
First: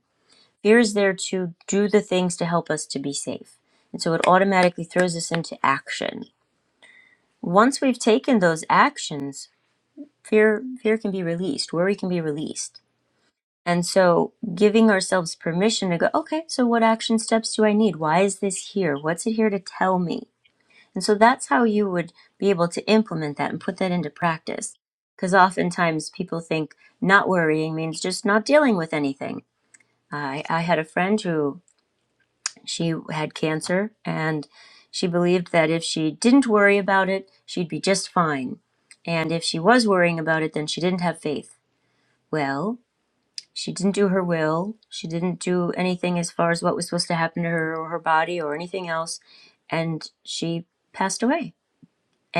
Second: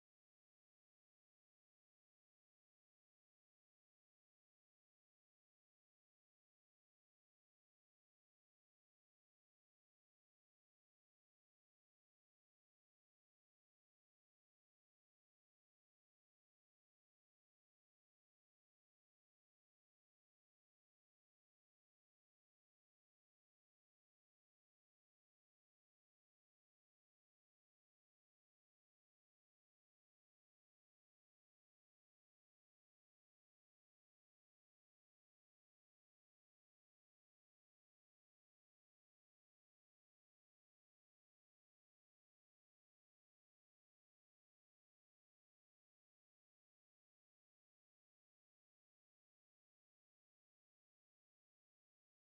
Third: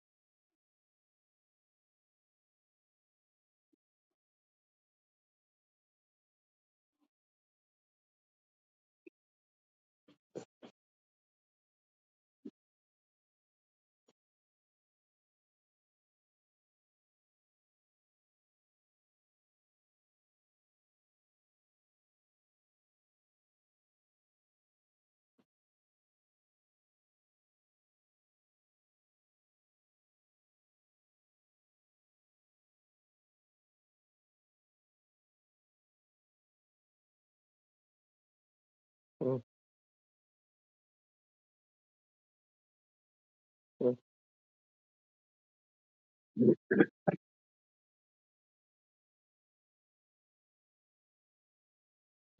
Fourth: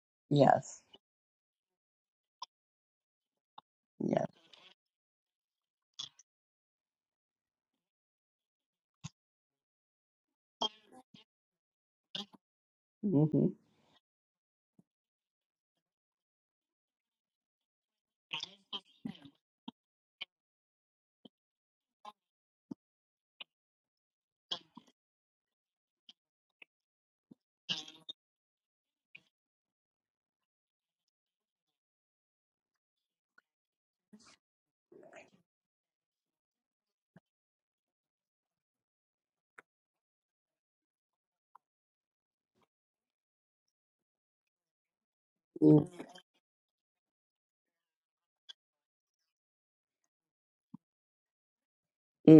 Speaker 1: Fear
Speaker 3: Yes.
Speaker 1: is there to do the things to help us to be safe. And so it
Speaker 3: Yes.
Speaker 1: automatically throws us into action. Once we've taken those actions, fear fear can be released, worry can be released
Speaker 3: Mm-hmm.
Speaker 1: and so giving ourselves permission to go, okay, so what action steps do I need? Why is this here? What's it here to tell me? And so that's how you would be able to implement that and put that into practice. Because oftentimes people think not worrying means just not dealing with anything. I, I had a friend who she had cancer and she believed that if she didn't worry about it, she'd be just fine. And if she was worrying about it, then she didn't have faith. Well, she didn't
Speaker 2: Mhm.
Speaker 1: do her will. She didn't do
Speaker 3: Mm-hmm.
Speaker 1: anything as far as what was supposed to happen to her or her body or anything else. And she passed away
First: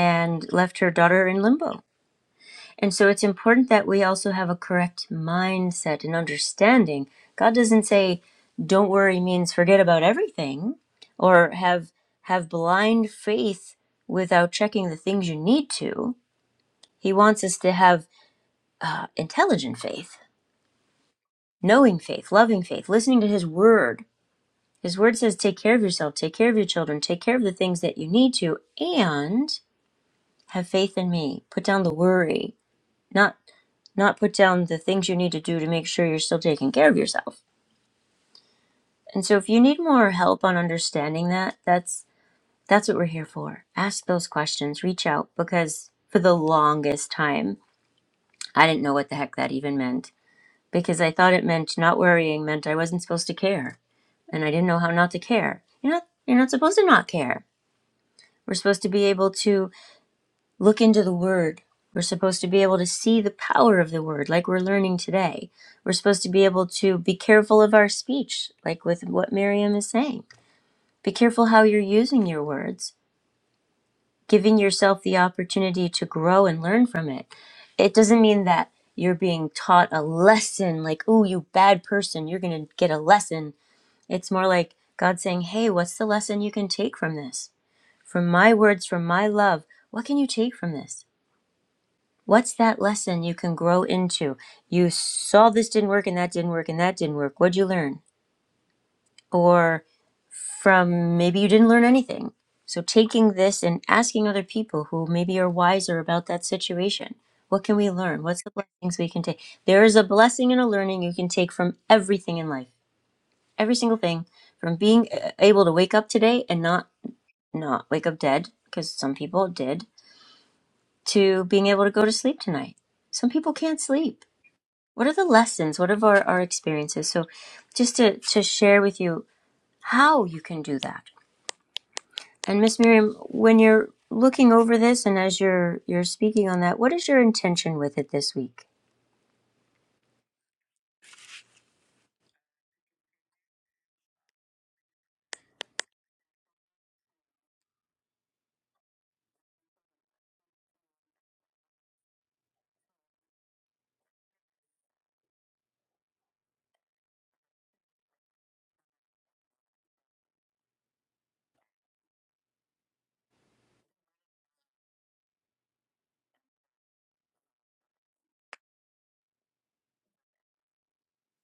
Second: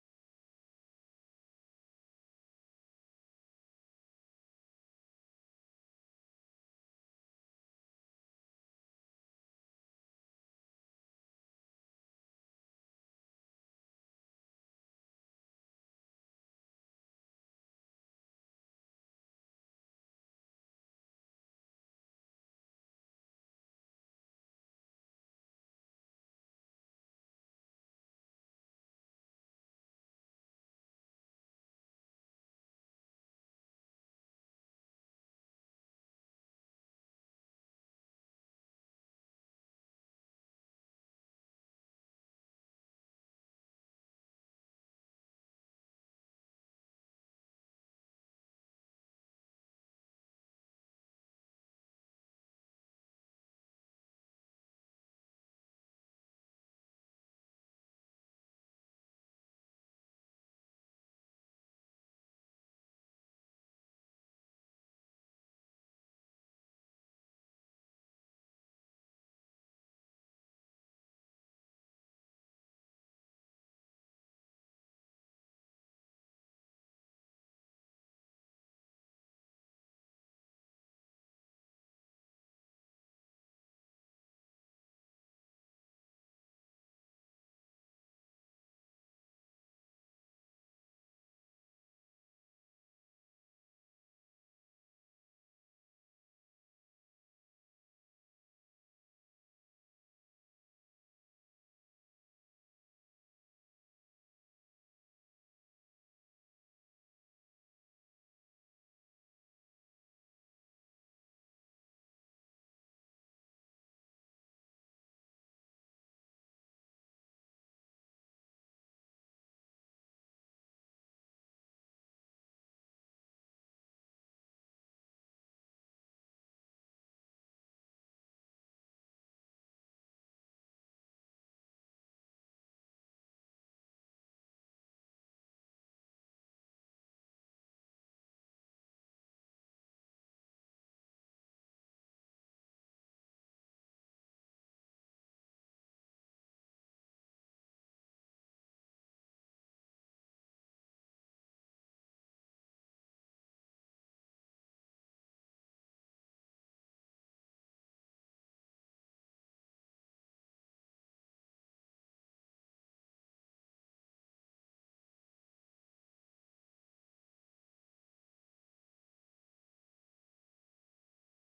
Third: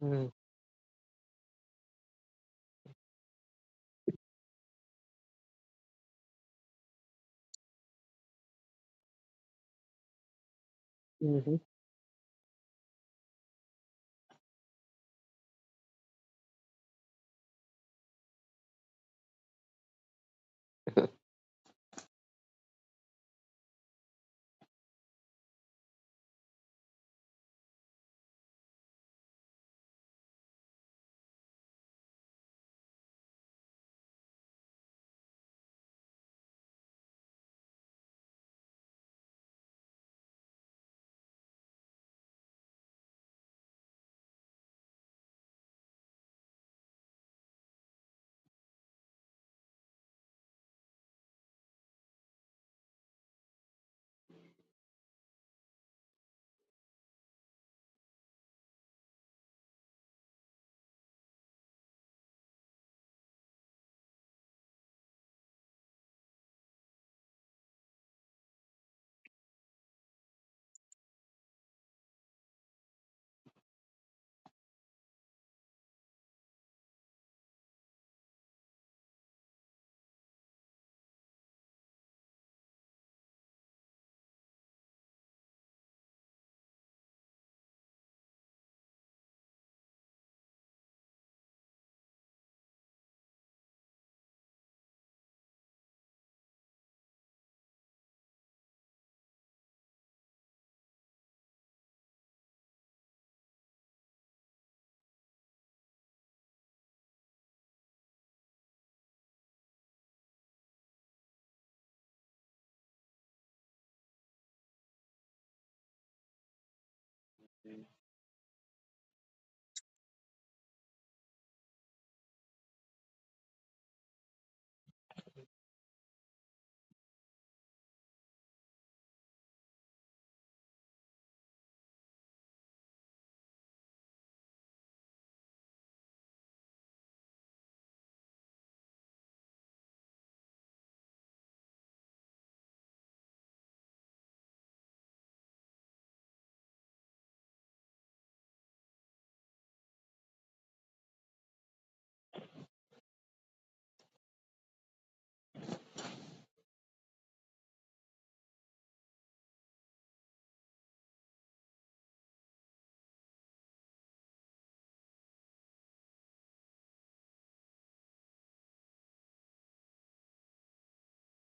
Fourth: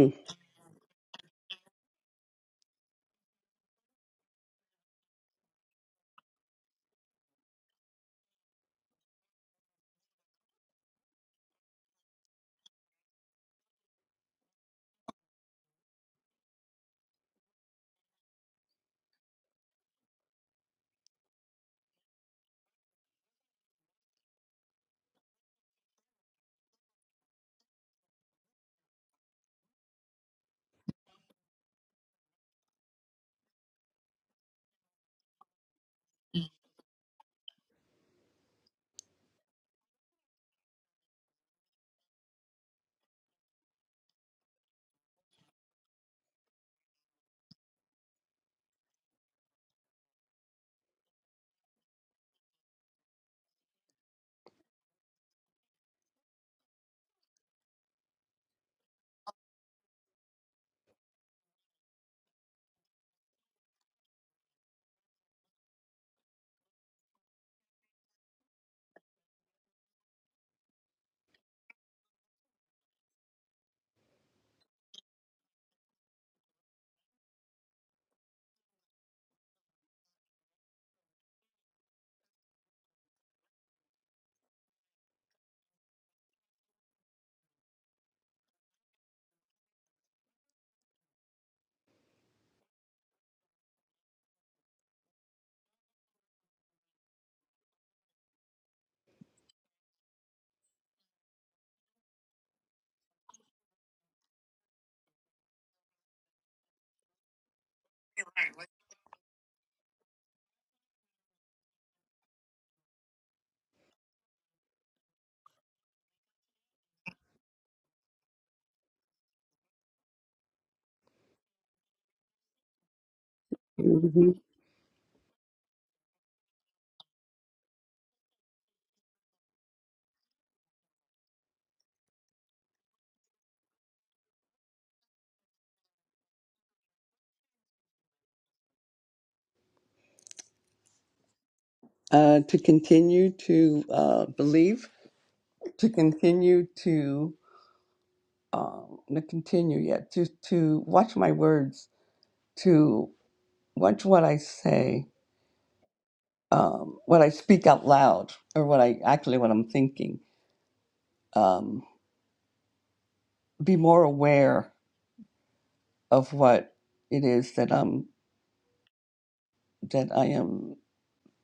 Speaker 2: Mhm.
Speaker 1: left her daughter in limbo. And so it's important that we also have a correct mindset and understanding. God doesn't say don't worry means forget about everything or
Speaker 2: Mhm.
Speaker 1: have have blind faith without checking the things you need to. He wants us to have uh, intelligent faith, knowing faith, loving faith, listening to his word His word says, take care of yourself, take care of your children, take care of the things that you need to, and have faith in me. Put down the worry, not not put down the things you need to do to make sure you're still taking care of yourself. And so if you need more help on understanding that, that's that's what we're here for. Ask those questions, reach out because for the longest time, I didn't know what the heck that even meant because I thought it meant not worrying meant I wasn't supposed to care and I didn't know how not to care. You're not you're not supposed to not care. We're supposed to be able to look into the Word. We're supposed to be able to see the power of the Word, like we're learning today. We're supposed to be able to be careful of our speech, like with what Miriam is saying. Be careful how you're using your words, giving yourself the opportunity to grow and learn from it. It doesn't mean that you're being taught a lesson, like, oh, you bad person, you're going to get a lesson. It's more like God saying, Hey, what's the lesson you can take from this? From my words, from my love, what can you take from this? What's that lesson you can grow into? You saw this didn't work and that didn't work and that didn't work. What'd you learn? Or from maybe you didn't learn anything. So taking this and asking other people who maybe are wiser about that situation. What can we learn? What's the blessings we can take? There is a blessing and a learning you can take from everything in life, every single thing, from being uh, able to wake up today and not not wake up dead, because some people did, to being able to go to sleep tonight. Some people can't sleep.
Speaker 3: Mm-hmm.
Speaker 1: What are the lessons? What are our, our experiences? So just to, to share with you how you can do that. And Miss Miriam, when you're looking over this and as you're you're speaking on that, what is your intention with it this week?
Speaker 3: uh, to continue to uh, believe, to continue to um, to continue, yeah, to to watch my words, to watch what I say, um, what I speak out loud, or what I actually what I'm thinking. Um, be more aware of what it is that I'm that I am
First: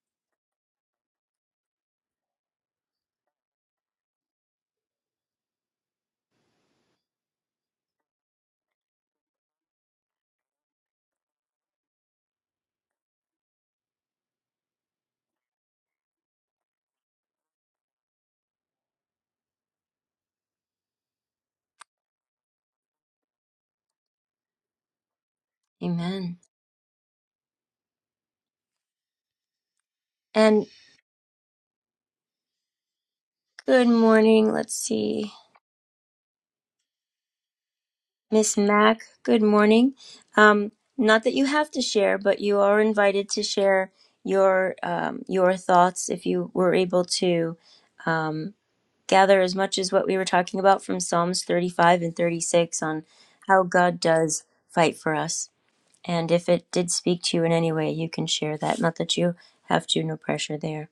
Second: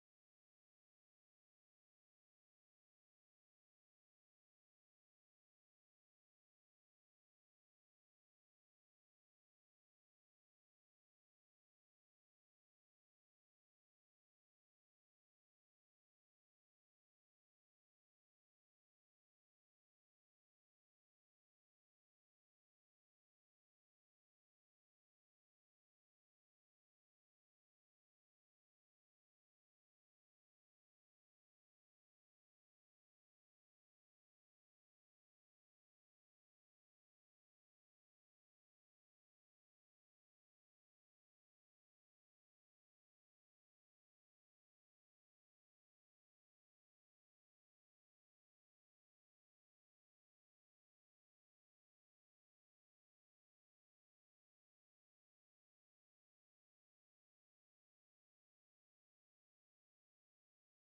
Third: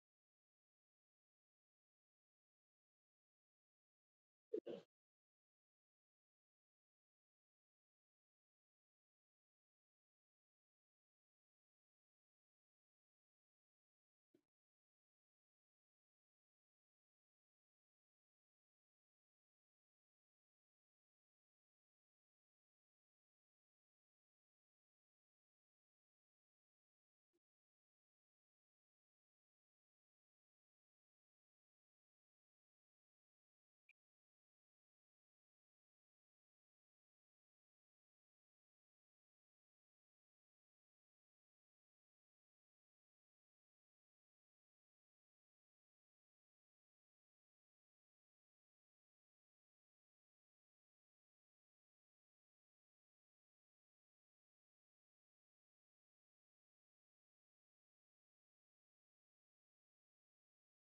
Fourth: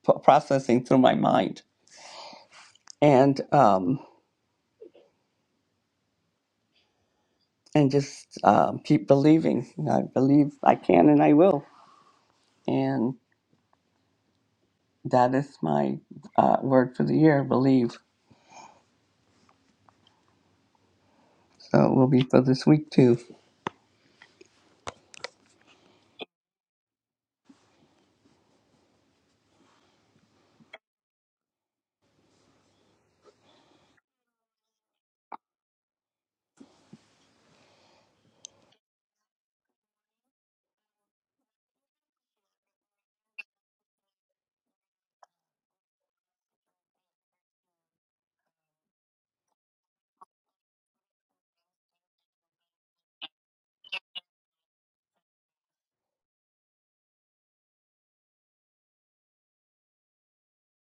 Speaker 3: p- processing through my mind, and um, and just um, keep believing. I believe I can and I will, and. That is my uh, word for the year, believe. So it will be for this week too.
Speaker 1: Amen. And good morning. Let's see. Miss Mac, good morning. Um, not that you have to share, but you are invited to share your um, your thoughts if you were able to gather as much as what we were talking about from Psalms 35 and 36 on how God does fight for us. And if it did speak to you in any way, you can share that. Not that you have to, no pressure there.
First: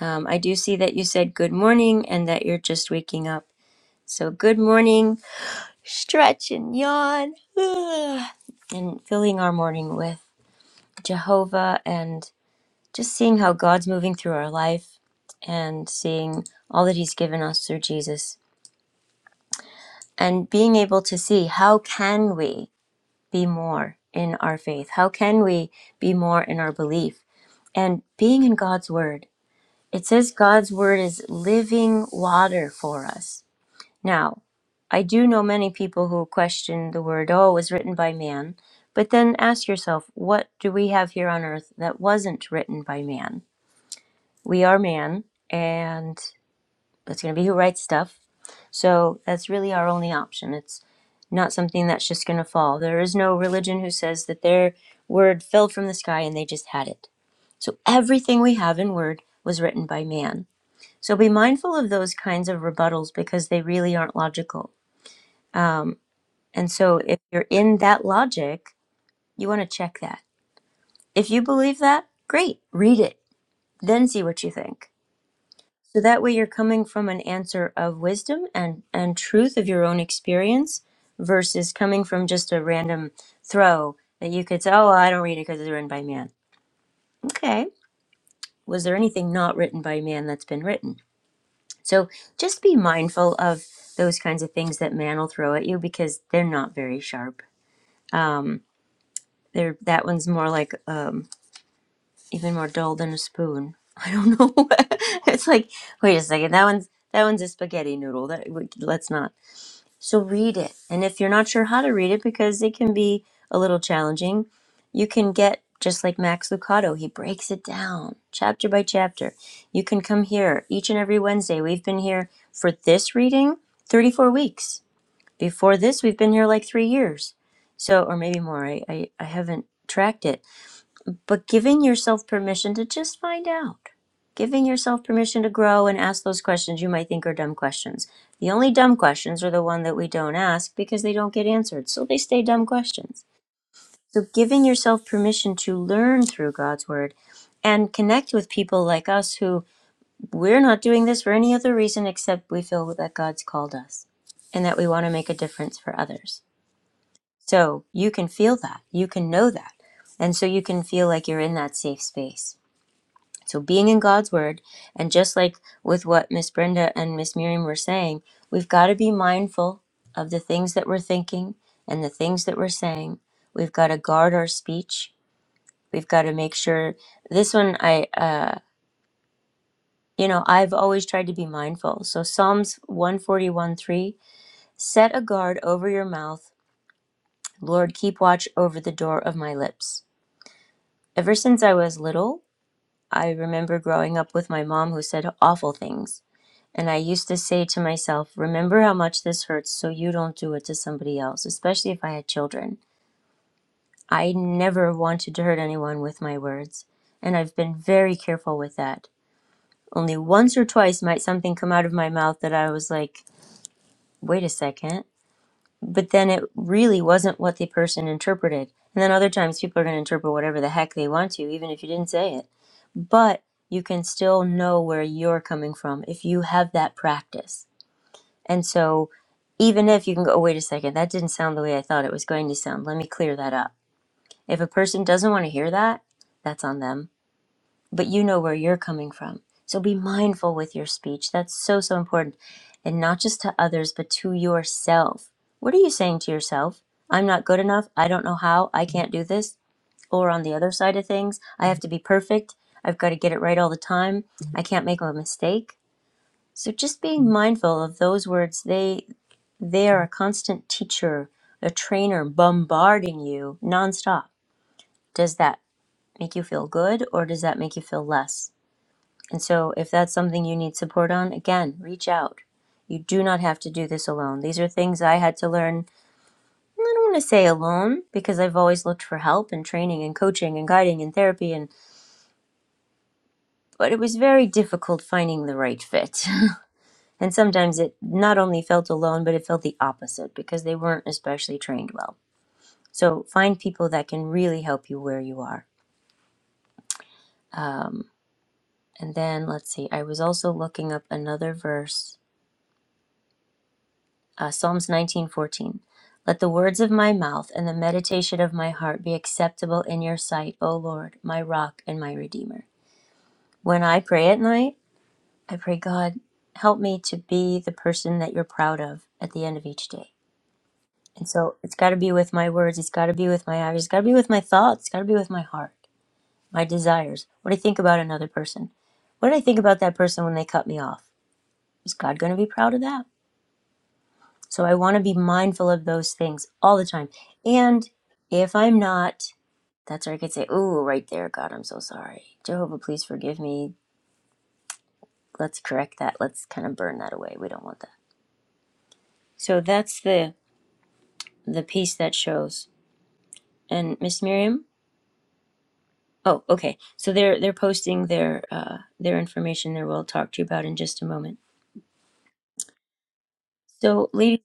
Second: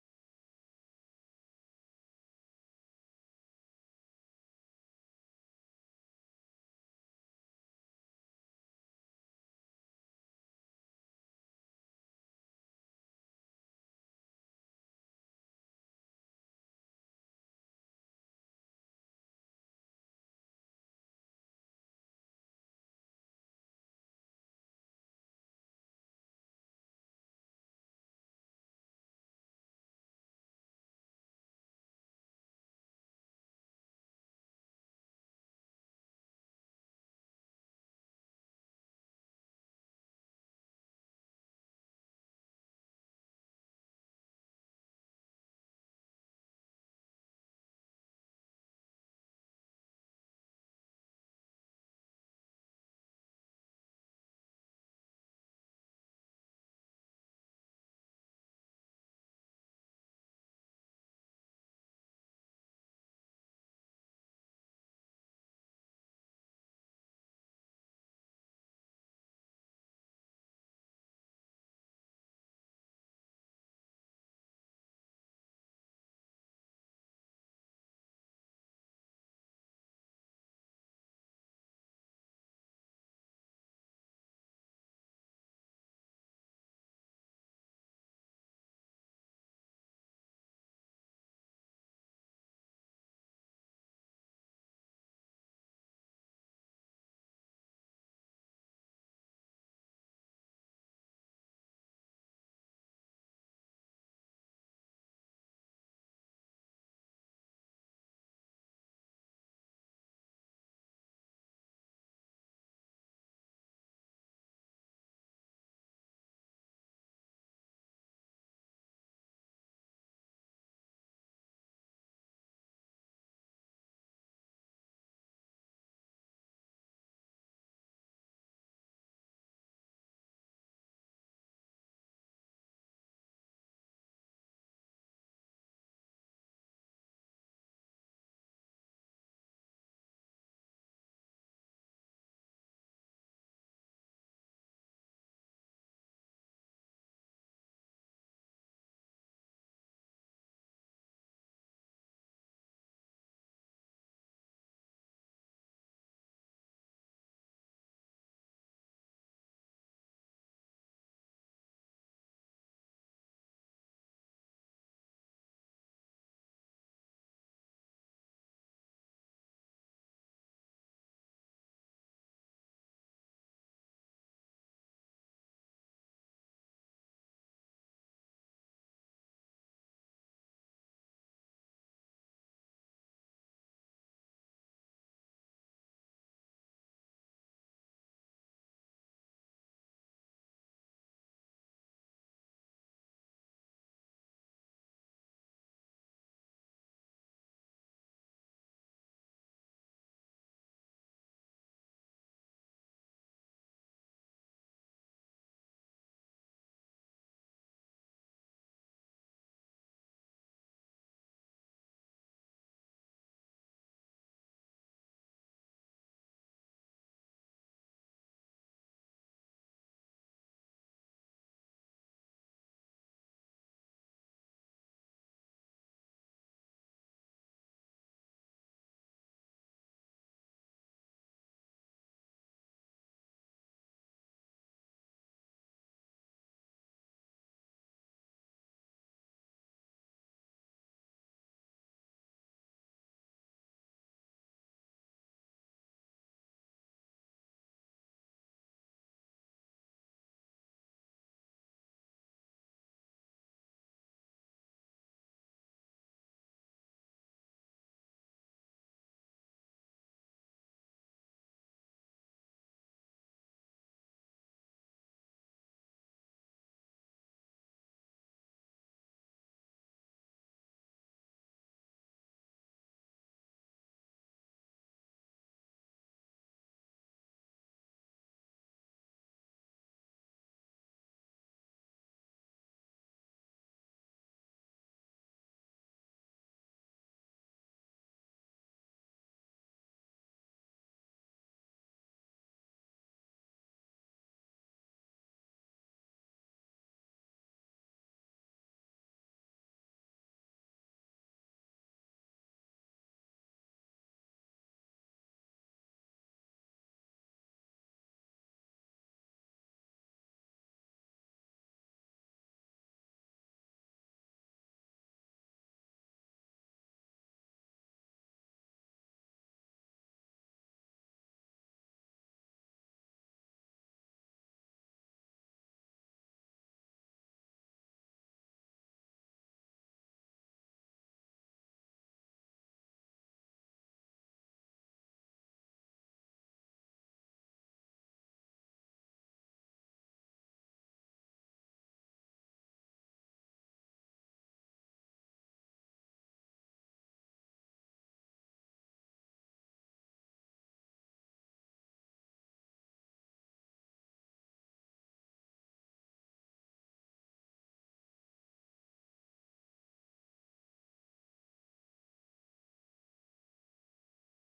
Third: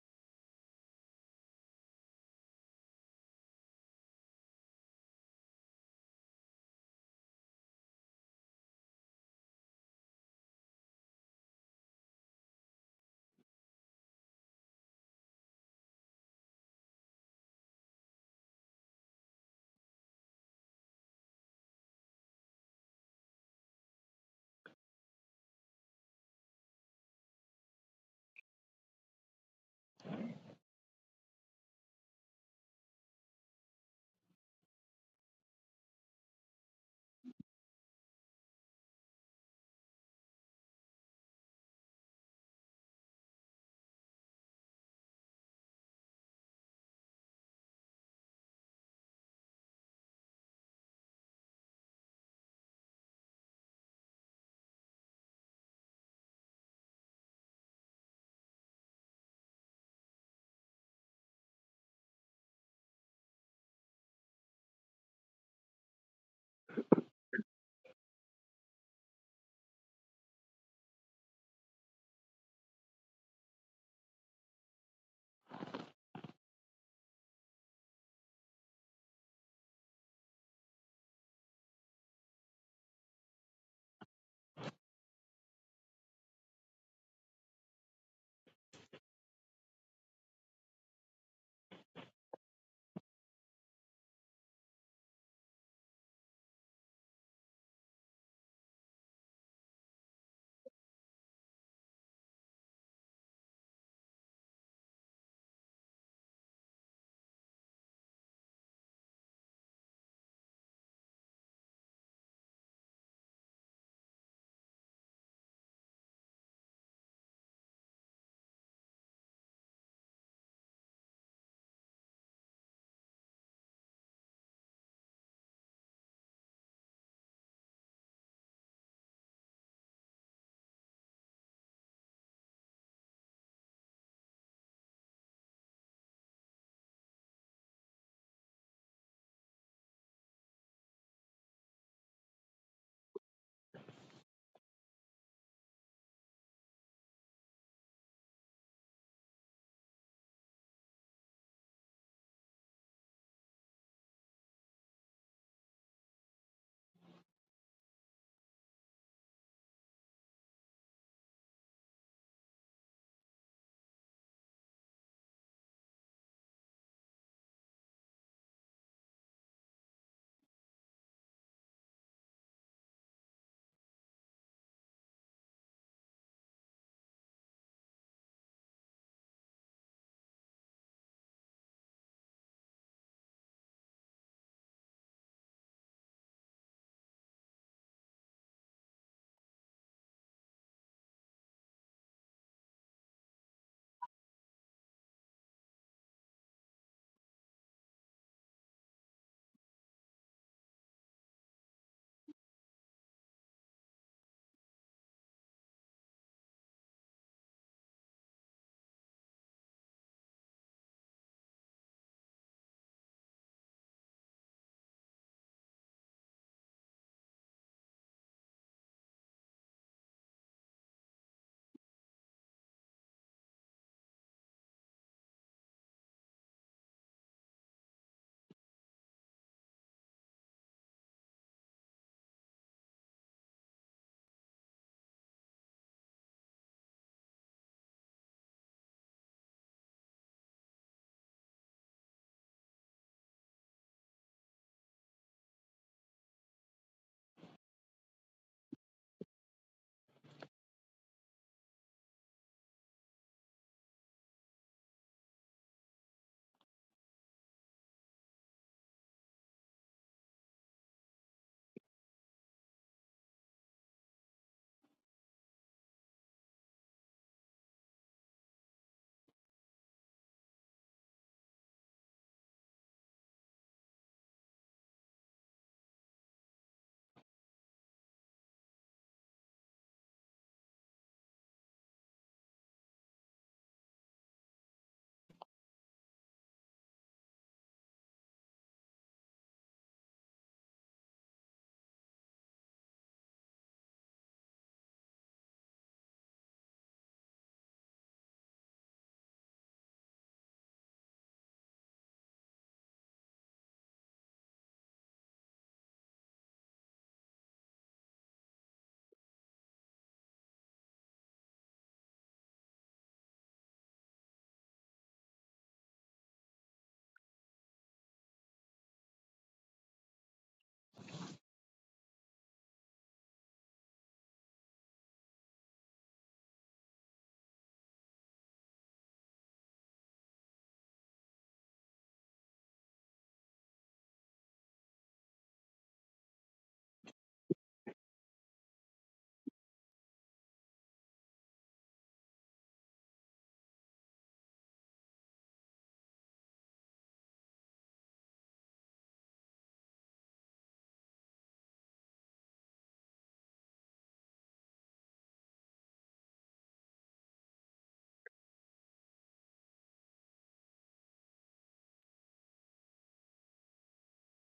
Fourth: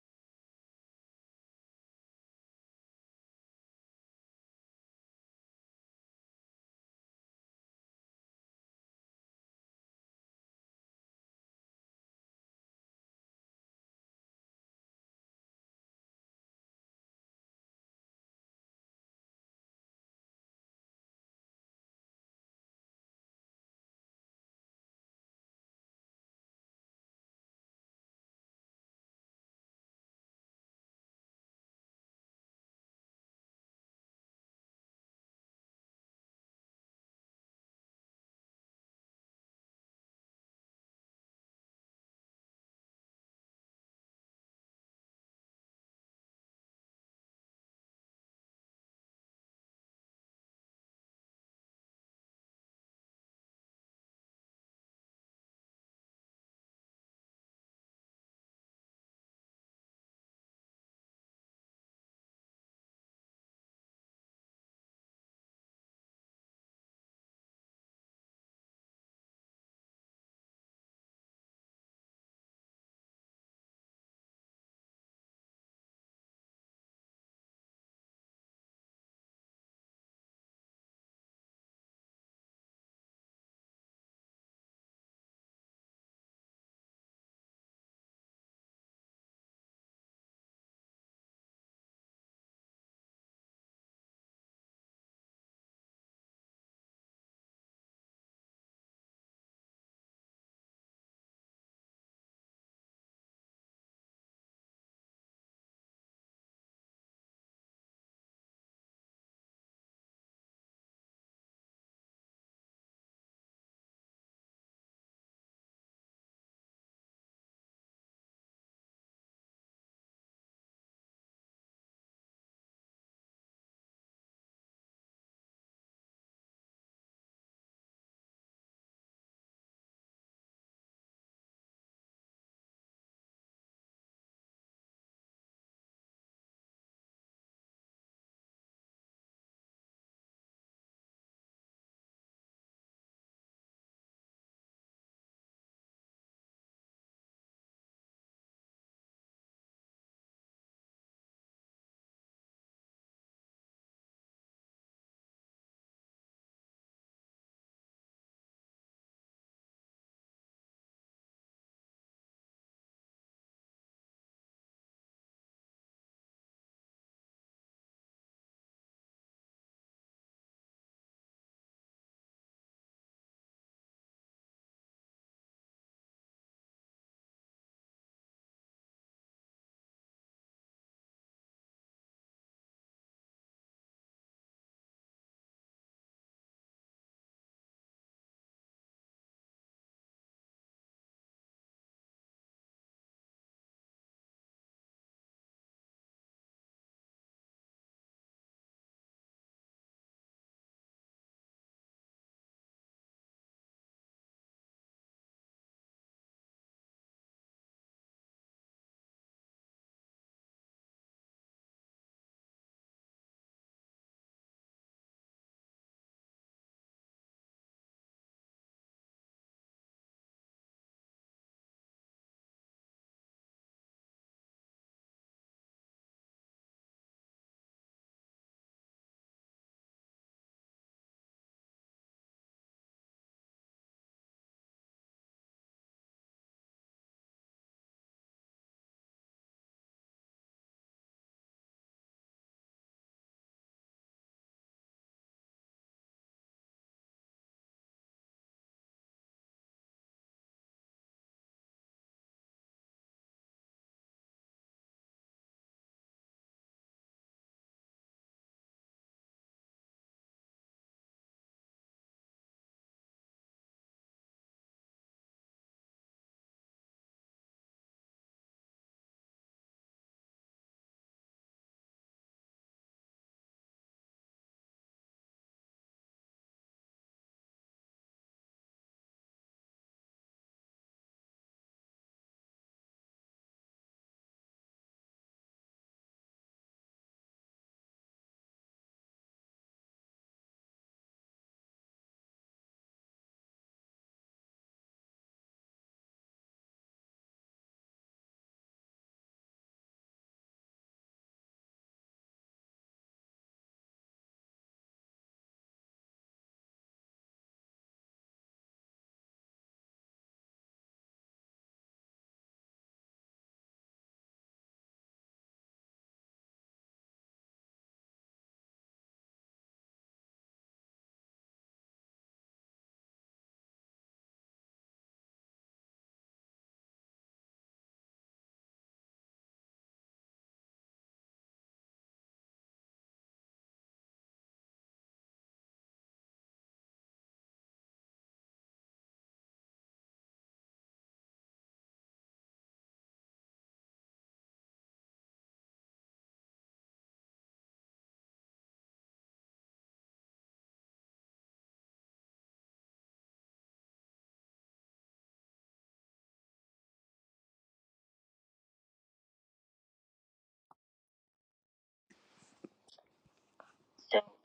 Speaker 1: Um, I do see that you said good morning and that you're just waking up. So good morning. stretch and yawn and filling our morning with Jehovah and just seeing how God's moving through our life and seeing all that he's given us through Jesus and being able to see how can we be more in our faith how can we be more in our belief and being in God's word it says God's word is living water for us Now, I do know many people who question the word, oh, it was written by man, but then ask yourself, what do we have here on earth that wasn't written by man? We are man, and it's going to be who writes stuff. So that's really our only option. It's not something that's just going to fall. There is no religion who says that their word fell from the sky and they just had it. So everything we have in word was written by man. So be mindful of those kinds of rebuttals because they really aren't logical. Um, and so if you're in that logic, you want to check that. If you believe that, great, read it, then see what you think. So that way you're coming from an answer of wisdom and, and truth of your own experience versus coming from just a random throw that you could say, oh, I don't read it because it's written by man. Okay. Was there anything not written by man that's been written? So just be mindful of those kinds of things that man will throw at you because they're not very sharp. They're, that one's more like um, even more dull than a spoon. I don't know. it's like, wait a second, that one's that one's a spaghetti noodle. That let's not. So read it, and if you're not sure how to read it, because it can be a little challenging, you can get just like Max Lucado. He breaks it down chapter by chapter. You can come here each and every Wednesday. We've been here for this reading 34 weeks. Before this, we've been here like three years, so or maybe more. I I, I haven't tracked it but giving yourself permission to just find out, giving yourself permission to grow and ask those questions you might think are dumb questions. The only dumb questions are the one that we don't ask because they don't get answered, so they stay dumb questions. So giving yourself permission to learn through God's word and connect with people like us who we're not doing this for any other reason except we feel that God's called us and that we want to make a difference for others. So you can feel that, you can know that. And so you can feel like you're in that safe space. So being in God's word, and just like with what Miss Brenda and Miss Miriam were saying, we've got to be mindful of the things that we're thinking and the things that we're saying. We've got to guard our speech. We've got to make sure this one I uh you know, I've always tried to be mindful. So Psalms one forty one three, set a guard over your mouth. Lord, keep watch over the door of my lips. Ever since I was little, I remember growing up with my mom who said awful things. And I used to say to myself, remember how much this hurts so you don't do it to somebody else, especially if I had children. I never wanted to hurt anyone with my words. And I've been very careful with that. Only once or twice might something come out of my mouth that I was like, wait a second but then it really wasn't what the person interpreted. And then other times people are going to interpret whatever the heck they want to, even if you didn't say it. But you can still know where you're coming from if you have that practice. And so even if you can go, "Oh, wait a second, that didn't sound the way I thought it was going to sound, let me clear that up. If a person doesn't want to hear that, that's on them but you know where you're coming from. So be mindful with your speech. That's so, so important. And not just to others, but to yourself. What are you saying to yourself? I'm not good enough. I don't know how. I can't do this. Or on the other side of things, I have to be perfect. I've got to get it right all the time. I can't make a mistake. So just being mindful of those words, they they are a constant teacher, a trainer bombarding you nonstop. Does that make you feel good or does that make you feel less? And so, if that's something you need support on, again, reach out. You do not have to do this alone. These are things I had to learn. I don't want to say alone because I've always looked for help and training and coaching and guiding and therapy and but it was very difficult finding the right fit. And sometimes it not only felt alone, but it felt the opposite because they weren't especially trained well. So find people that can really help you where you are. Um, and then let's see, I was also looking up another verse uh, Psalms 19:14. Let the words of my mouth and the meditation of my heart be acceptable in your sight, O Lord, my rock and my redeemer. When I pray at night, I pray, God, help me to be the person that you're proud of at the end of each day. And so it's got to be with my words, it's got to be with my eyes, it's got to be with my thoughts, it's got to be with my heart, my desires, what do I think about another person. What did I think about that person when they cut me off? Is God going to be proud of that? So I want to be mindful of those things all the time. And if I'm not, that's where I could say, "Ooh, right there, God, I'm so sorry. Jehovah, please forgive me. Let's correct that. Let's kind of burn that away. We don't want that." So that's the the piece that shows. And Miss Miriam, oh, okay. So they're they're posting their uh, their information there. We'll talk to you about in just a moment. So, ladies,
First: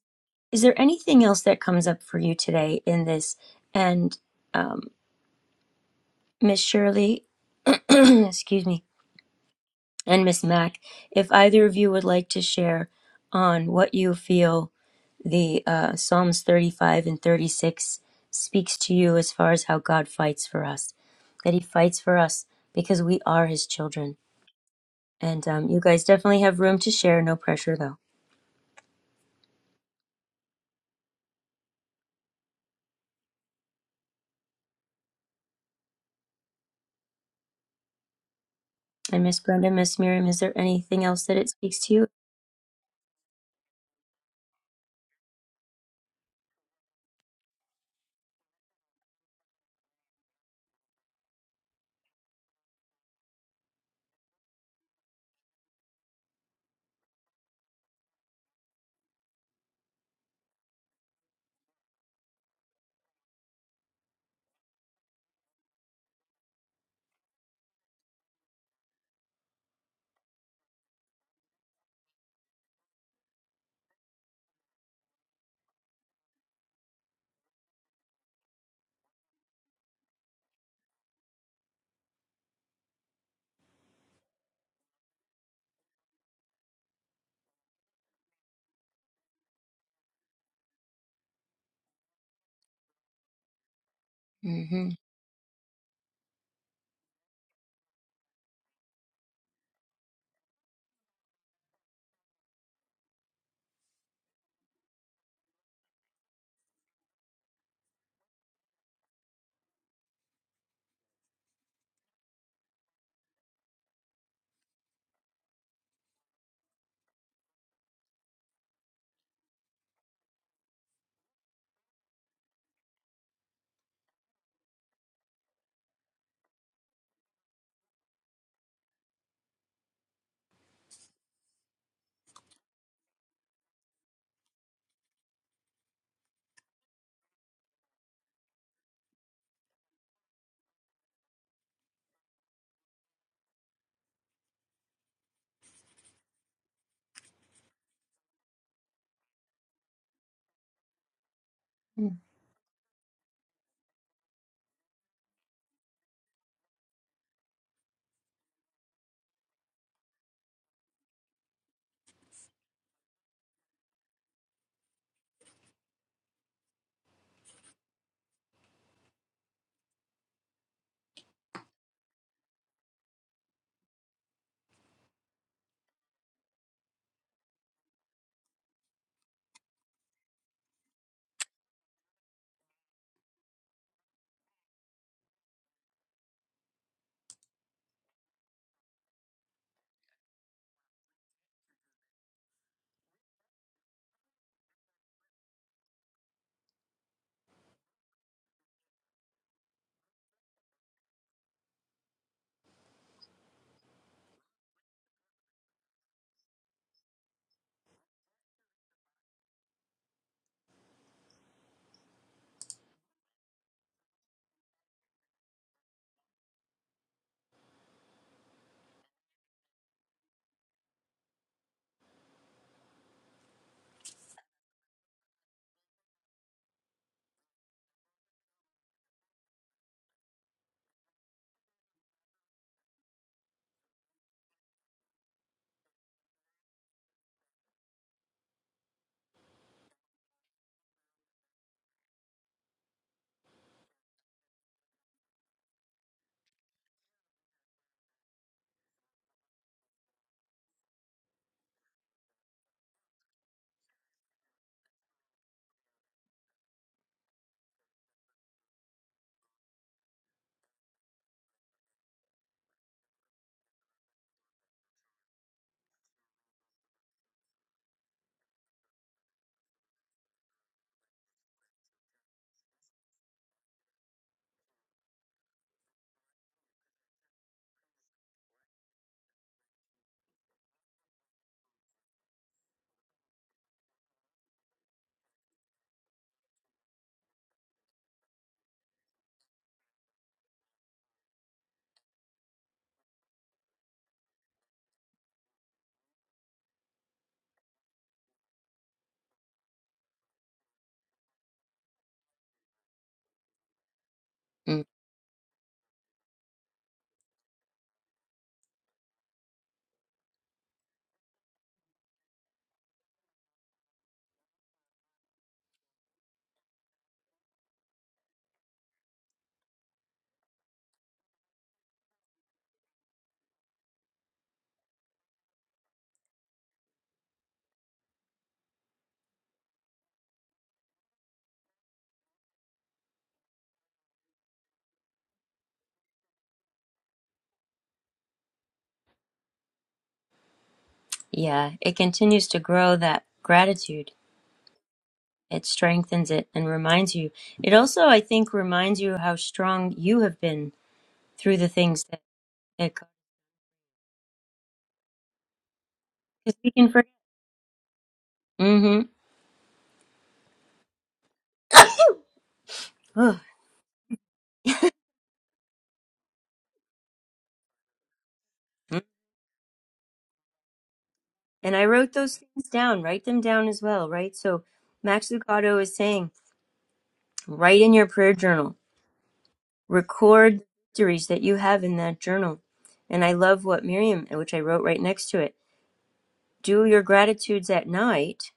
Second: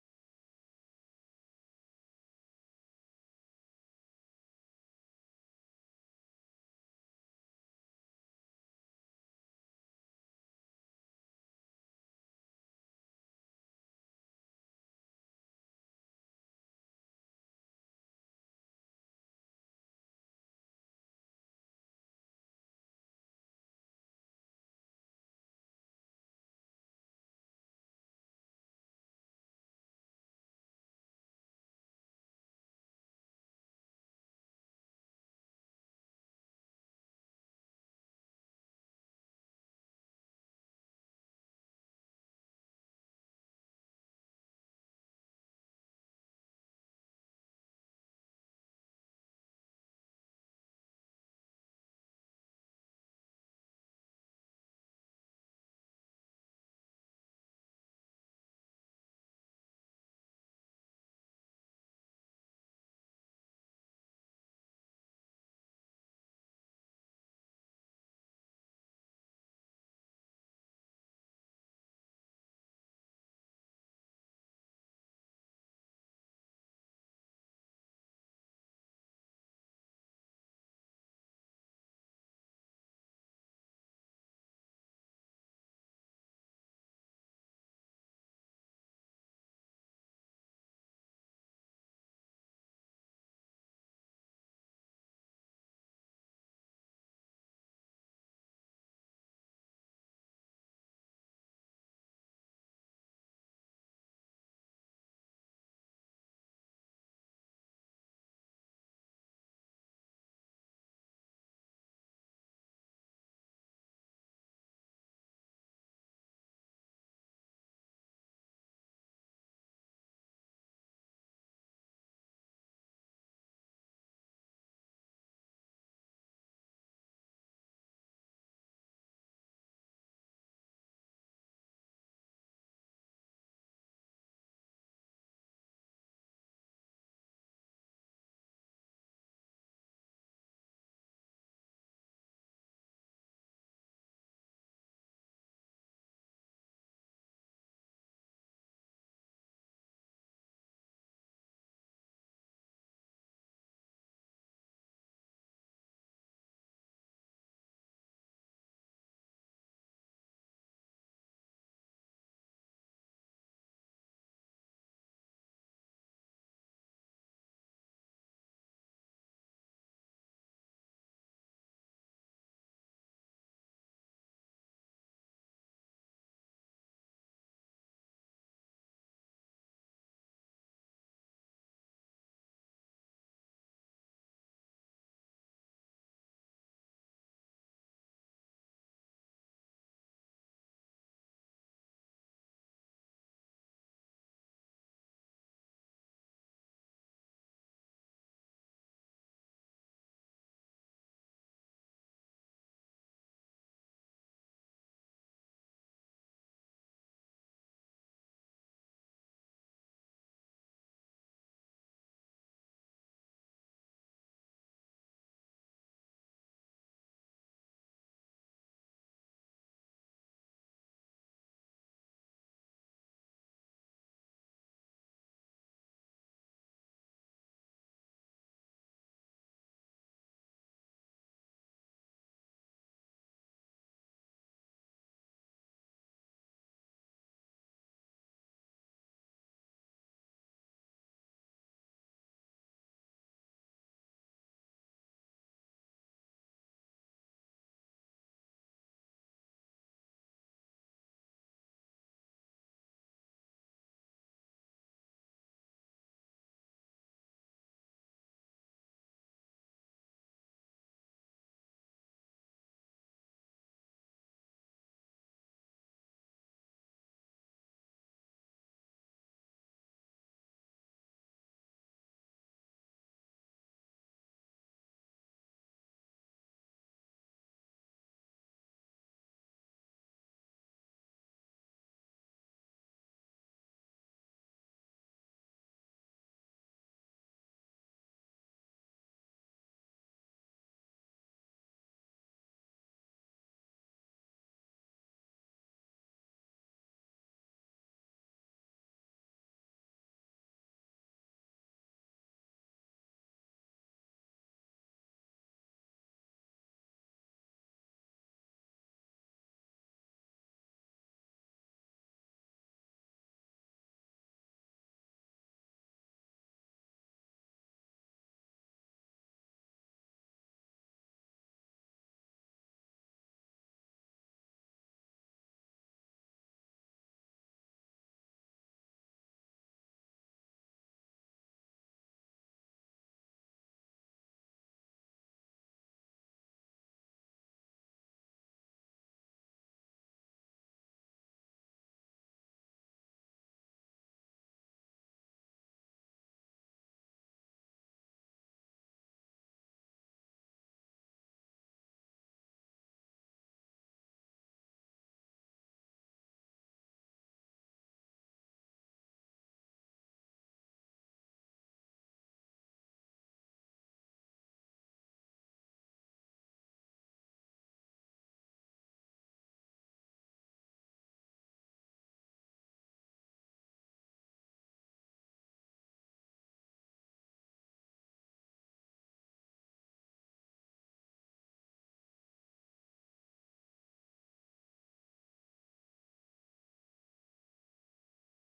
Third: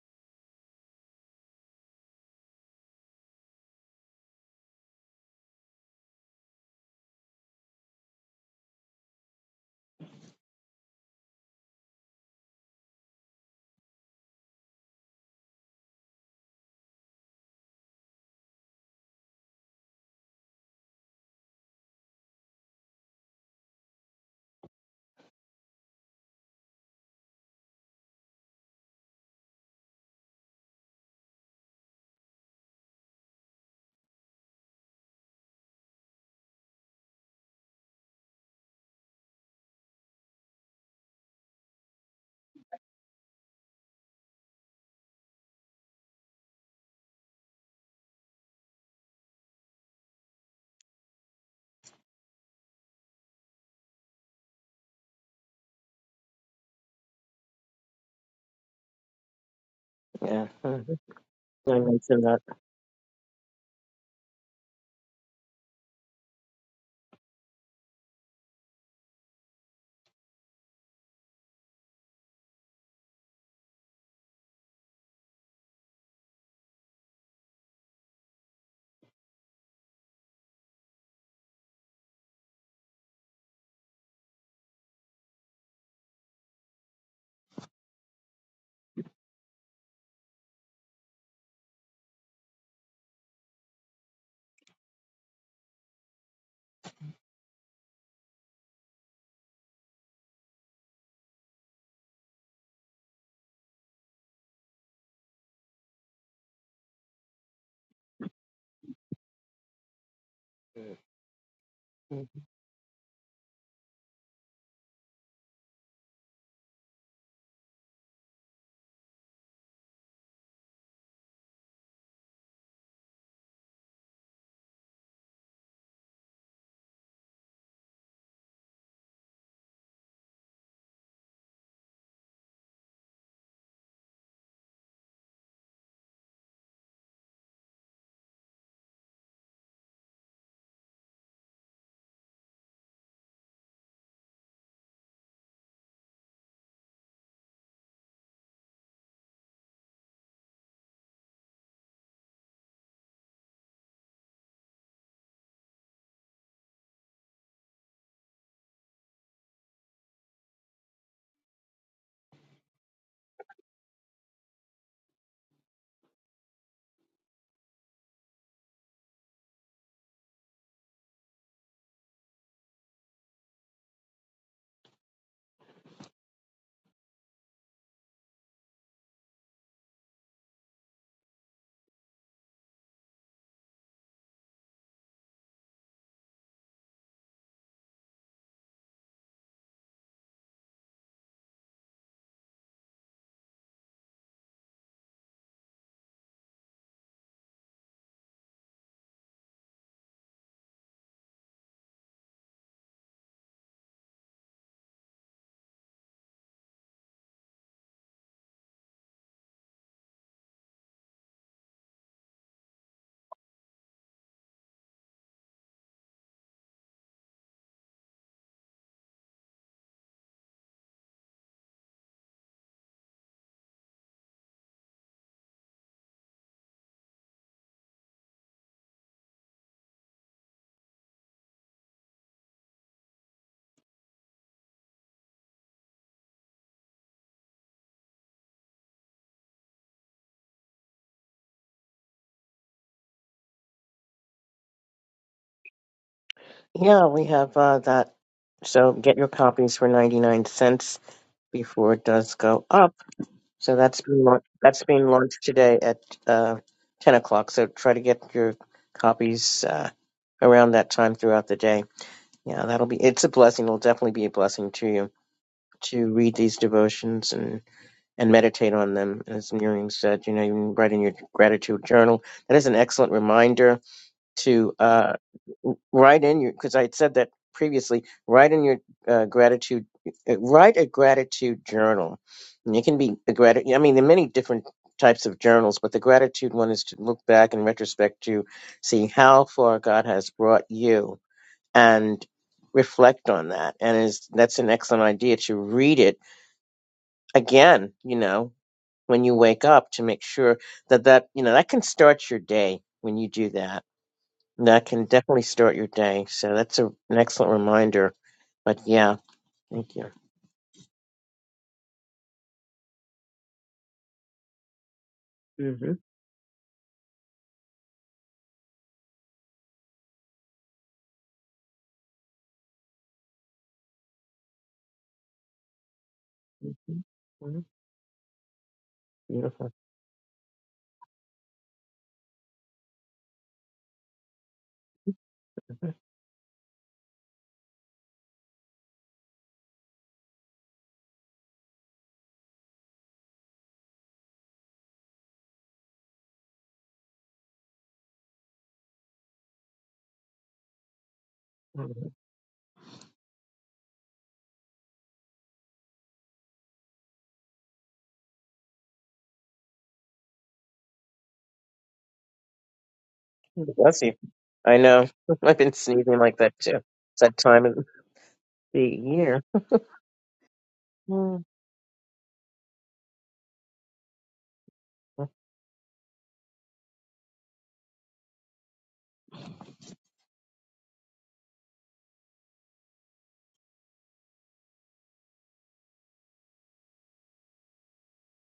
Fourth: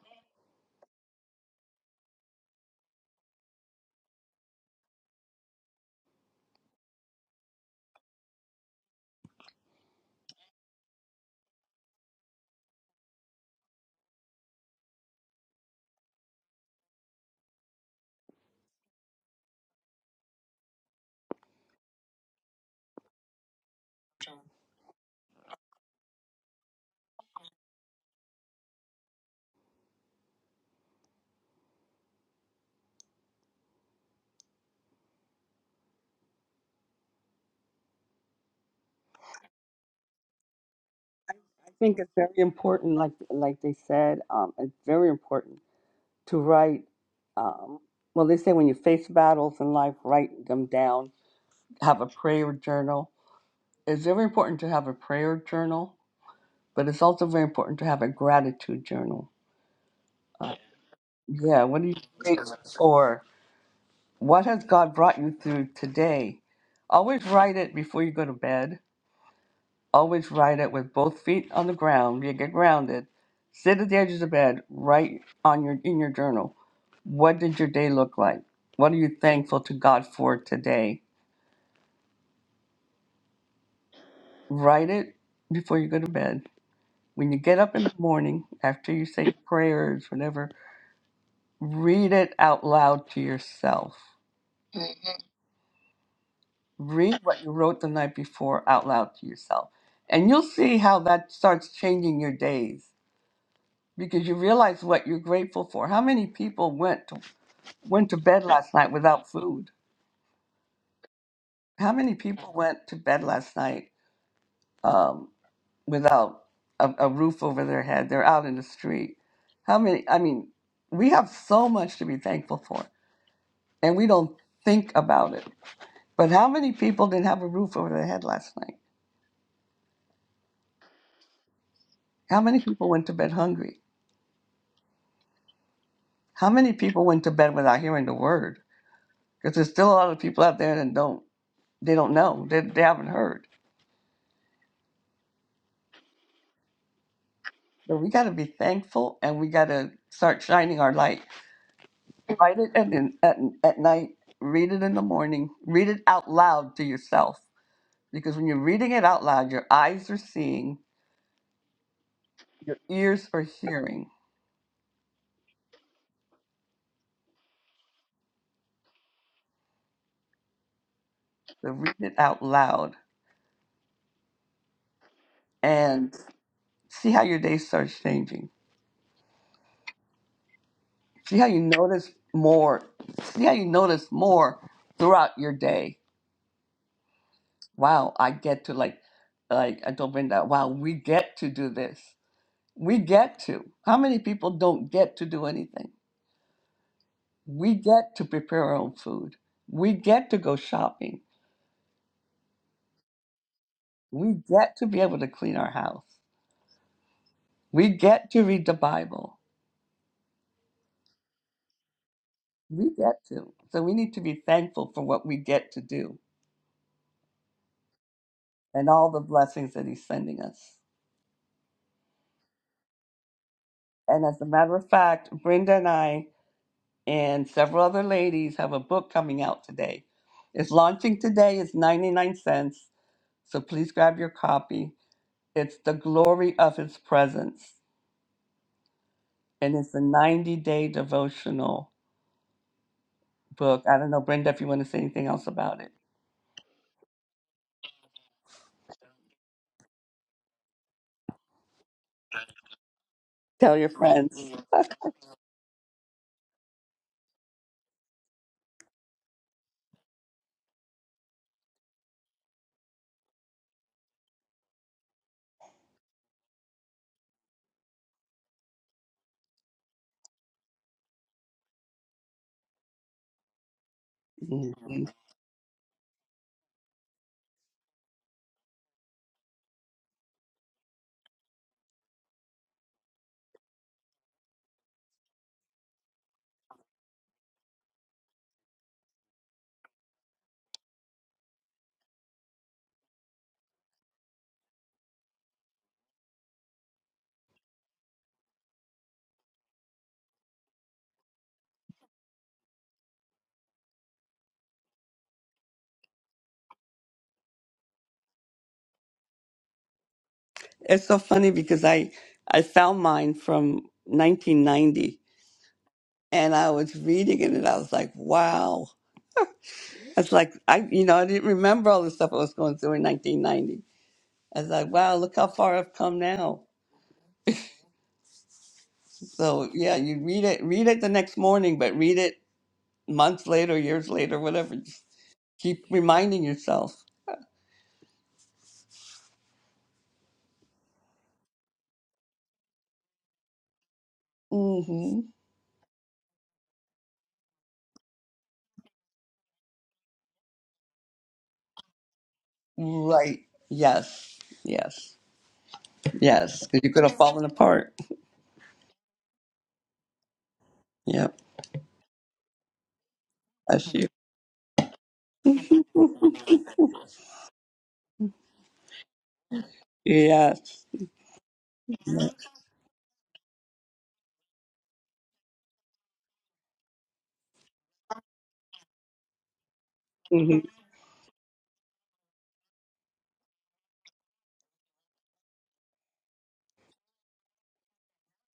Speaker 1: is there anything else that comes up for you today in this? And um, Miss Shirley, excuse me and Miss Mack, if either of you would like to share on what you feel the uh, Psalms 35 and 36 speaks to you as far as how God fights for us, that He fights for us because we are His children. And um, you guys definitely have room to share, no pressure though. And Miss Brenda, Miss Miriam, is there anything else that it
Speaker 3: I
Speaker 1: speaks to
Speaker 3: think
Speaker 1: you?
Speaker 3: it's very important, like like they said, um, it's very important to write. Um, well, they say when you face battles in life, write them down. Have a prayer journal. It's very important to have a prayer journal, but it's also very important to have a gratitude journal.
Speaker 2: Yeah,
Speaker 3: Uh,
Speaker 2: Mhm.
Speaker 3: yeah,
Speaker 2: I
Speaker 3: what are you
Speaker 2: mentioned that.
Speaker 3: grateful for? What has God brought you through today? Always write it before you go to bed Always ride it with both feet on the ground. You get grounded. Sit at the edge of the bed. Write on your in your journal. What did your day look like? What are you thankful to God for today? Write it before you go to bed. When you get up in the morning, after you say your prayers, whatever, read it out loud to yourself.
Speaker 1: hmm
Speaker 3: Read what you wrote the night before out loud to yourself. And you'll see how that starts changing your days because you realize what you're grateful for. How many people went to went to bed last night without food. How many
Speaker 2: Mhm.
Speaker 3: people went to bed last night um, without a, a roof over their head? They're out in the street. How many? I mean, we have so much to be thankful for, and we don't think about it. But how many people didn't have a roof over their head last night? How many people went to bed hungry? How many people went to bed without hearing the word? Because there's still a lot of people out there that don't they don't know they, they haven't heard. So we got to be thankful, and we got to start shining our light Write it at, at, at night, read it in the morning, read it out loud to yourself. Because when you're reading it out loud, your eyes are seeing, your ears are hearing. So read it out loud and see how your day starts changing. See how you notice more. See how you notice more throughout your day. Wow, I get to like, like I told Brenda, wow, we get to do this. We get to. How many people don't get to do anything? We get to prepare our own food. We get to go shopping. We get to be able to clean our house. We get to read the Bible. We get to. So we need to be thankful for what we get to do and all the blessings that He's sending us. And as a matter of fact, Brenda and I and several other ladies have a book coming out today. It's launching today, it's 99 cents. So please grab your copy. It's The Glory of His Presence, and it's a 90 day devotional book. I don't know, Brenda, if you want to say anything else about it.
Speaker 2: Yeah, we have uh, that. So get your copies for 99 cents before it does go up. So
Speaker 3: Tell your
Speaker 2: that's being
Speaker 3: friends.
Speaker 2: lau- that's being launched today at uh, 10 o'clock. So try to get your copies uh, around that time throughout the day. Yeah, that'll be it's a blessing. It'll definitely be a blessing to you to read these devotions and. and meditate on them. As Miriam said, you know, you can write in your gratitude journal. That is an excellent reminder to
Speaker 3: Mhm.
Speaker 2: uh, write in your, because I had said that previously, write in your uh, gratitude, uh, write a gratitude journal. And it can be a gratitude, I mean, there are many different types of journals, but the gratitude one is to look back in retrospect to see how far God has brought you and reflect on that. And is that's an excellent idea to read it again, you know, when you wake up to make sure that that you know that can start your day when you do that
Speaker 1: Mm.
Speaker 2: that can definitely start your day so that's a, an excellent reminder but yeah thank you
Speaker 3: It's so funny because I I found mine from 1990
Speaker 2: hmm
Speaker 3: and I was reading it and I was like, wow. It's like I you know, I didn't remember all the stuff I was going through in 1990. I was like, wow, look how far I've come now.
Speaker 2: hmm
Speaker 3: So,
Speaker 2: beautiful
Speaker 3: yeah, you read it read it the next morning, but read it months later, years later, whatever. Just keep
Speaker 2: Mhm.
Speaker 3: reminding yourself.
Speaker 1: Yeah, it continues to grow that gratitude
Speaker 3: Mhm.
Speaker 1: It strengthens it and reminds you. It also, I think, reminds you how strong you have been through the things that it
Speaker 3: Right. Yes. Yes.
Speaker 1: because
Speaker 3: Yes,
Speaker 1: we
Speaker 3: 'cause
Speaker 1: can
Speaker 3: you could
Speaker 1: forget.
Speaker 3: have fallen apart.
Speaker 1: hmm
Speaker 3: Yep,
Speaker 2: Mhm.
Speaker 3: that's
Speaker 2: bless
Speaker 3: you.
Speaker 2: you i know i've been sneezing like that too it's that time of the year
Speaker 3: yes.
Speaker 2: Hmm.
Speaker 1: and I wrote those things down. Write them down as well, right? So Max
Speaker 2: Mhm.
Speaker 1: Lucado is saying, write in your prayer journal. Record
Speaker 3: Mm-hmm.
Speaker 1: the victories that you have in that journal. And I love what Miriam, which I wrote right next to it. Do your gratitudes at night,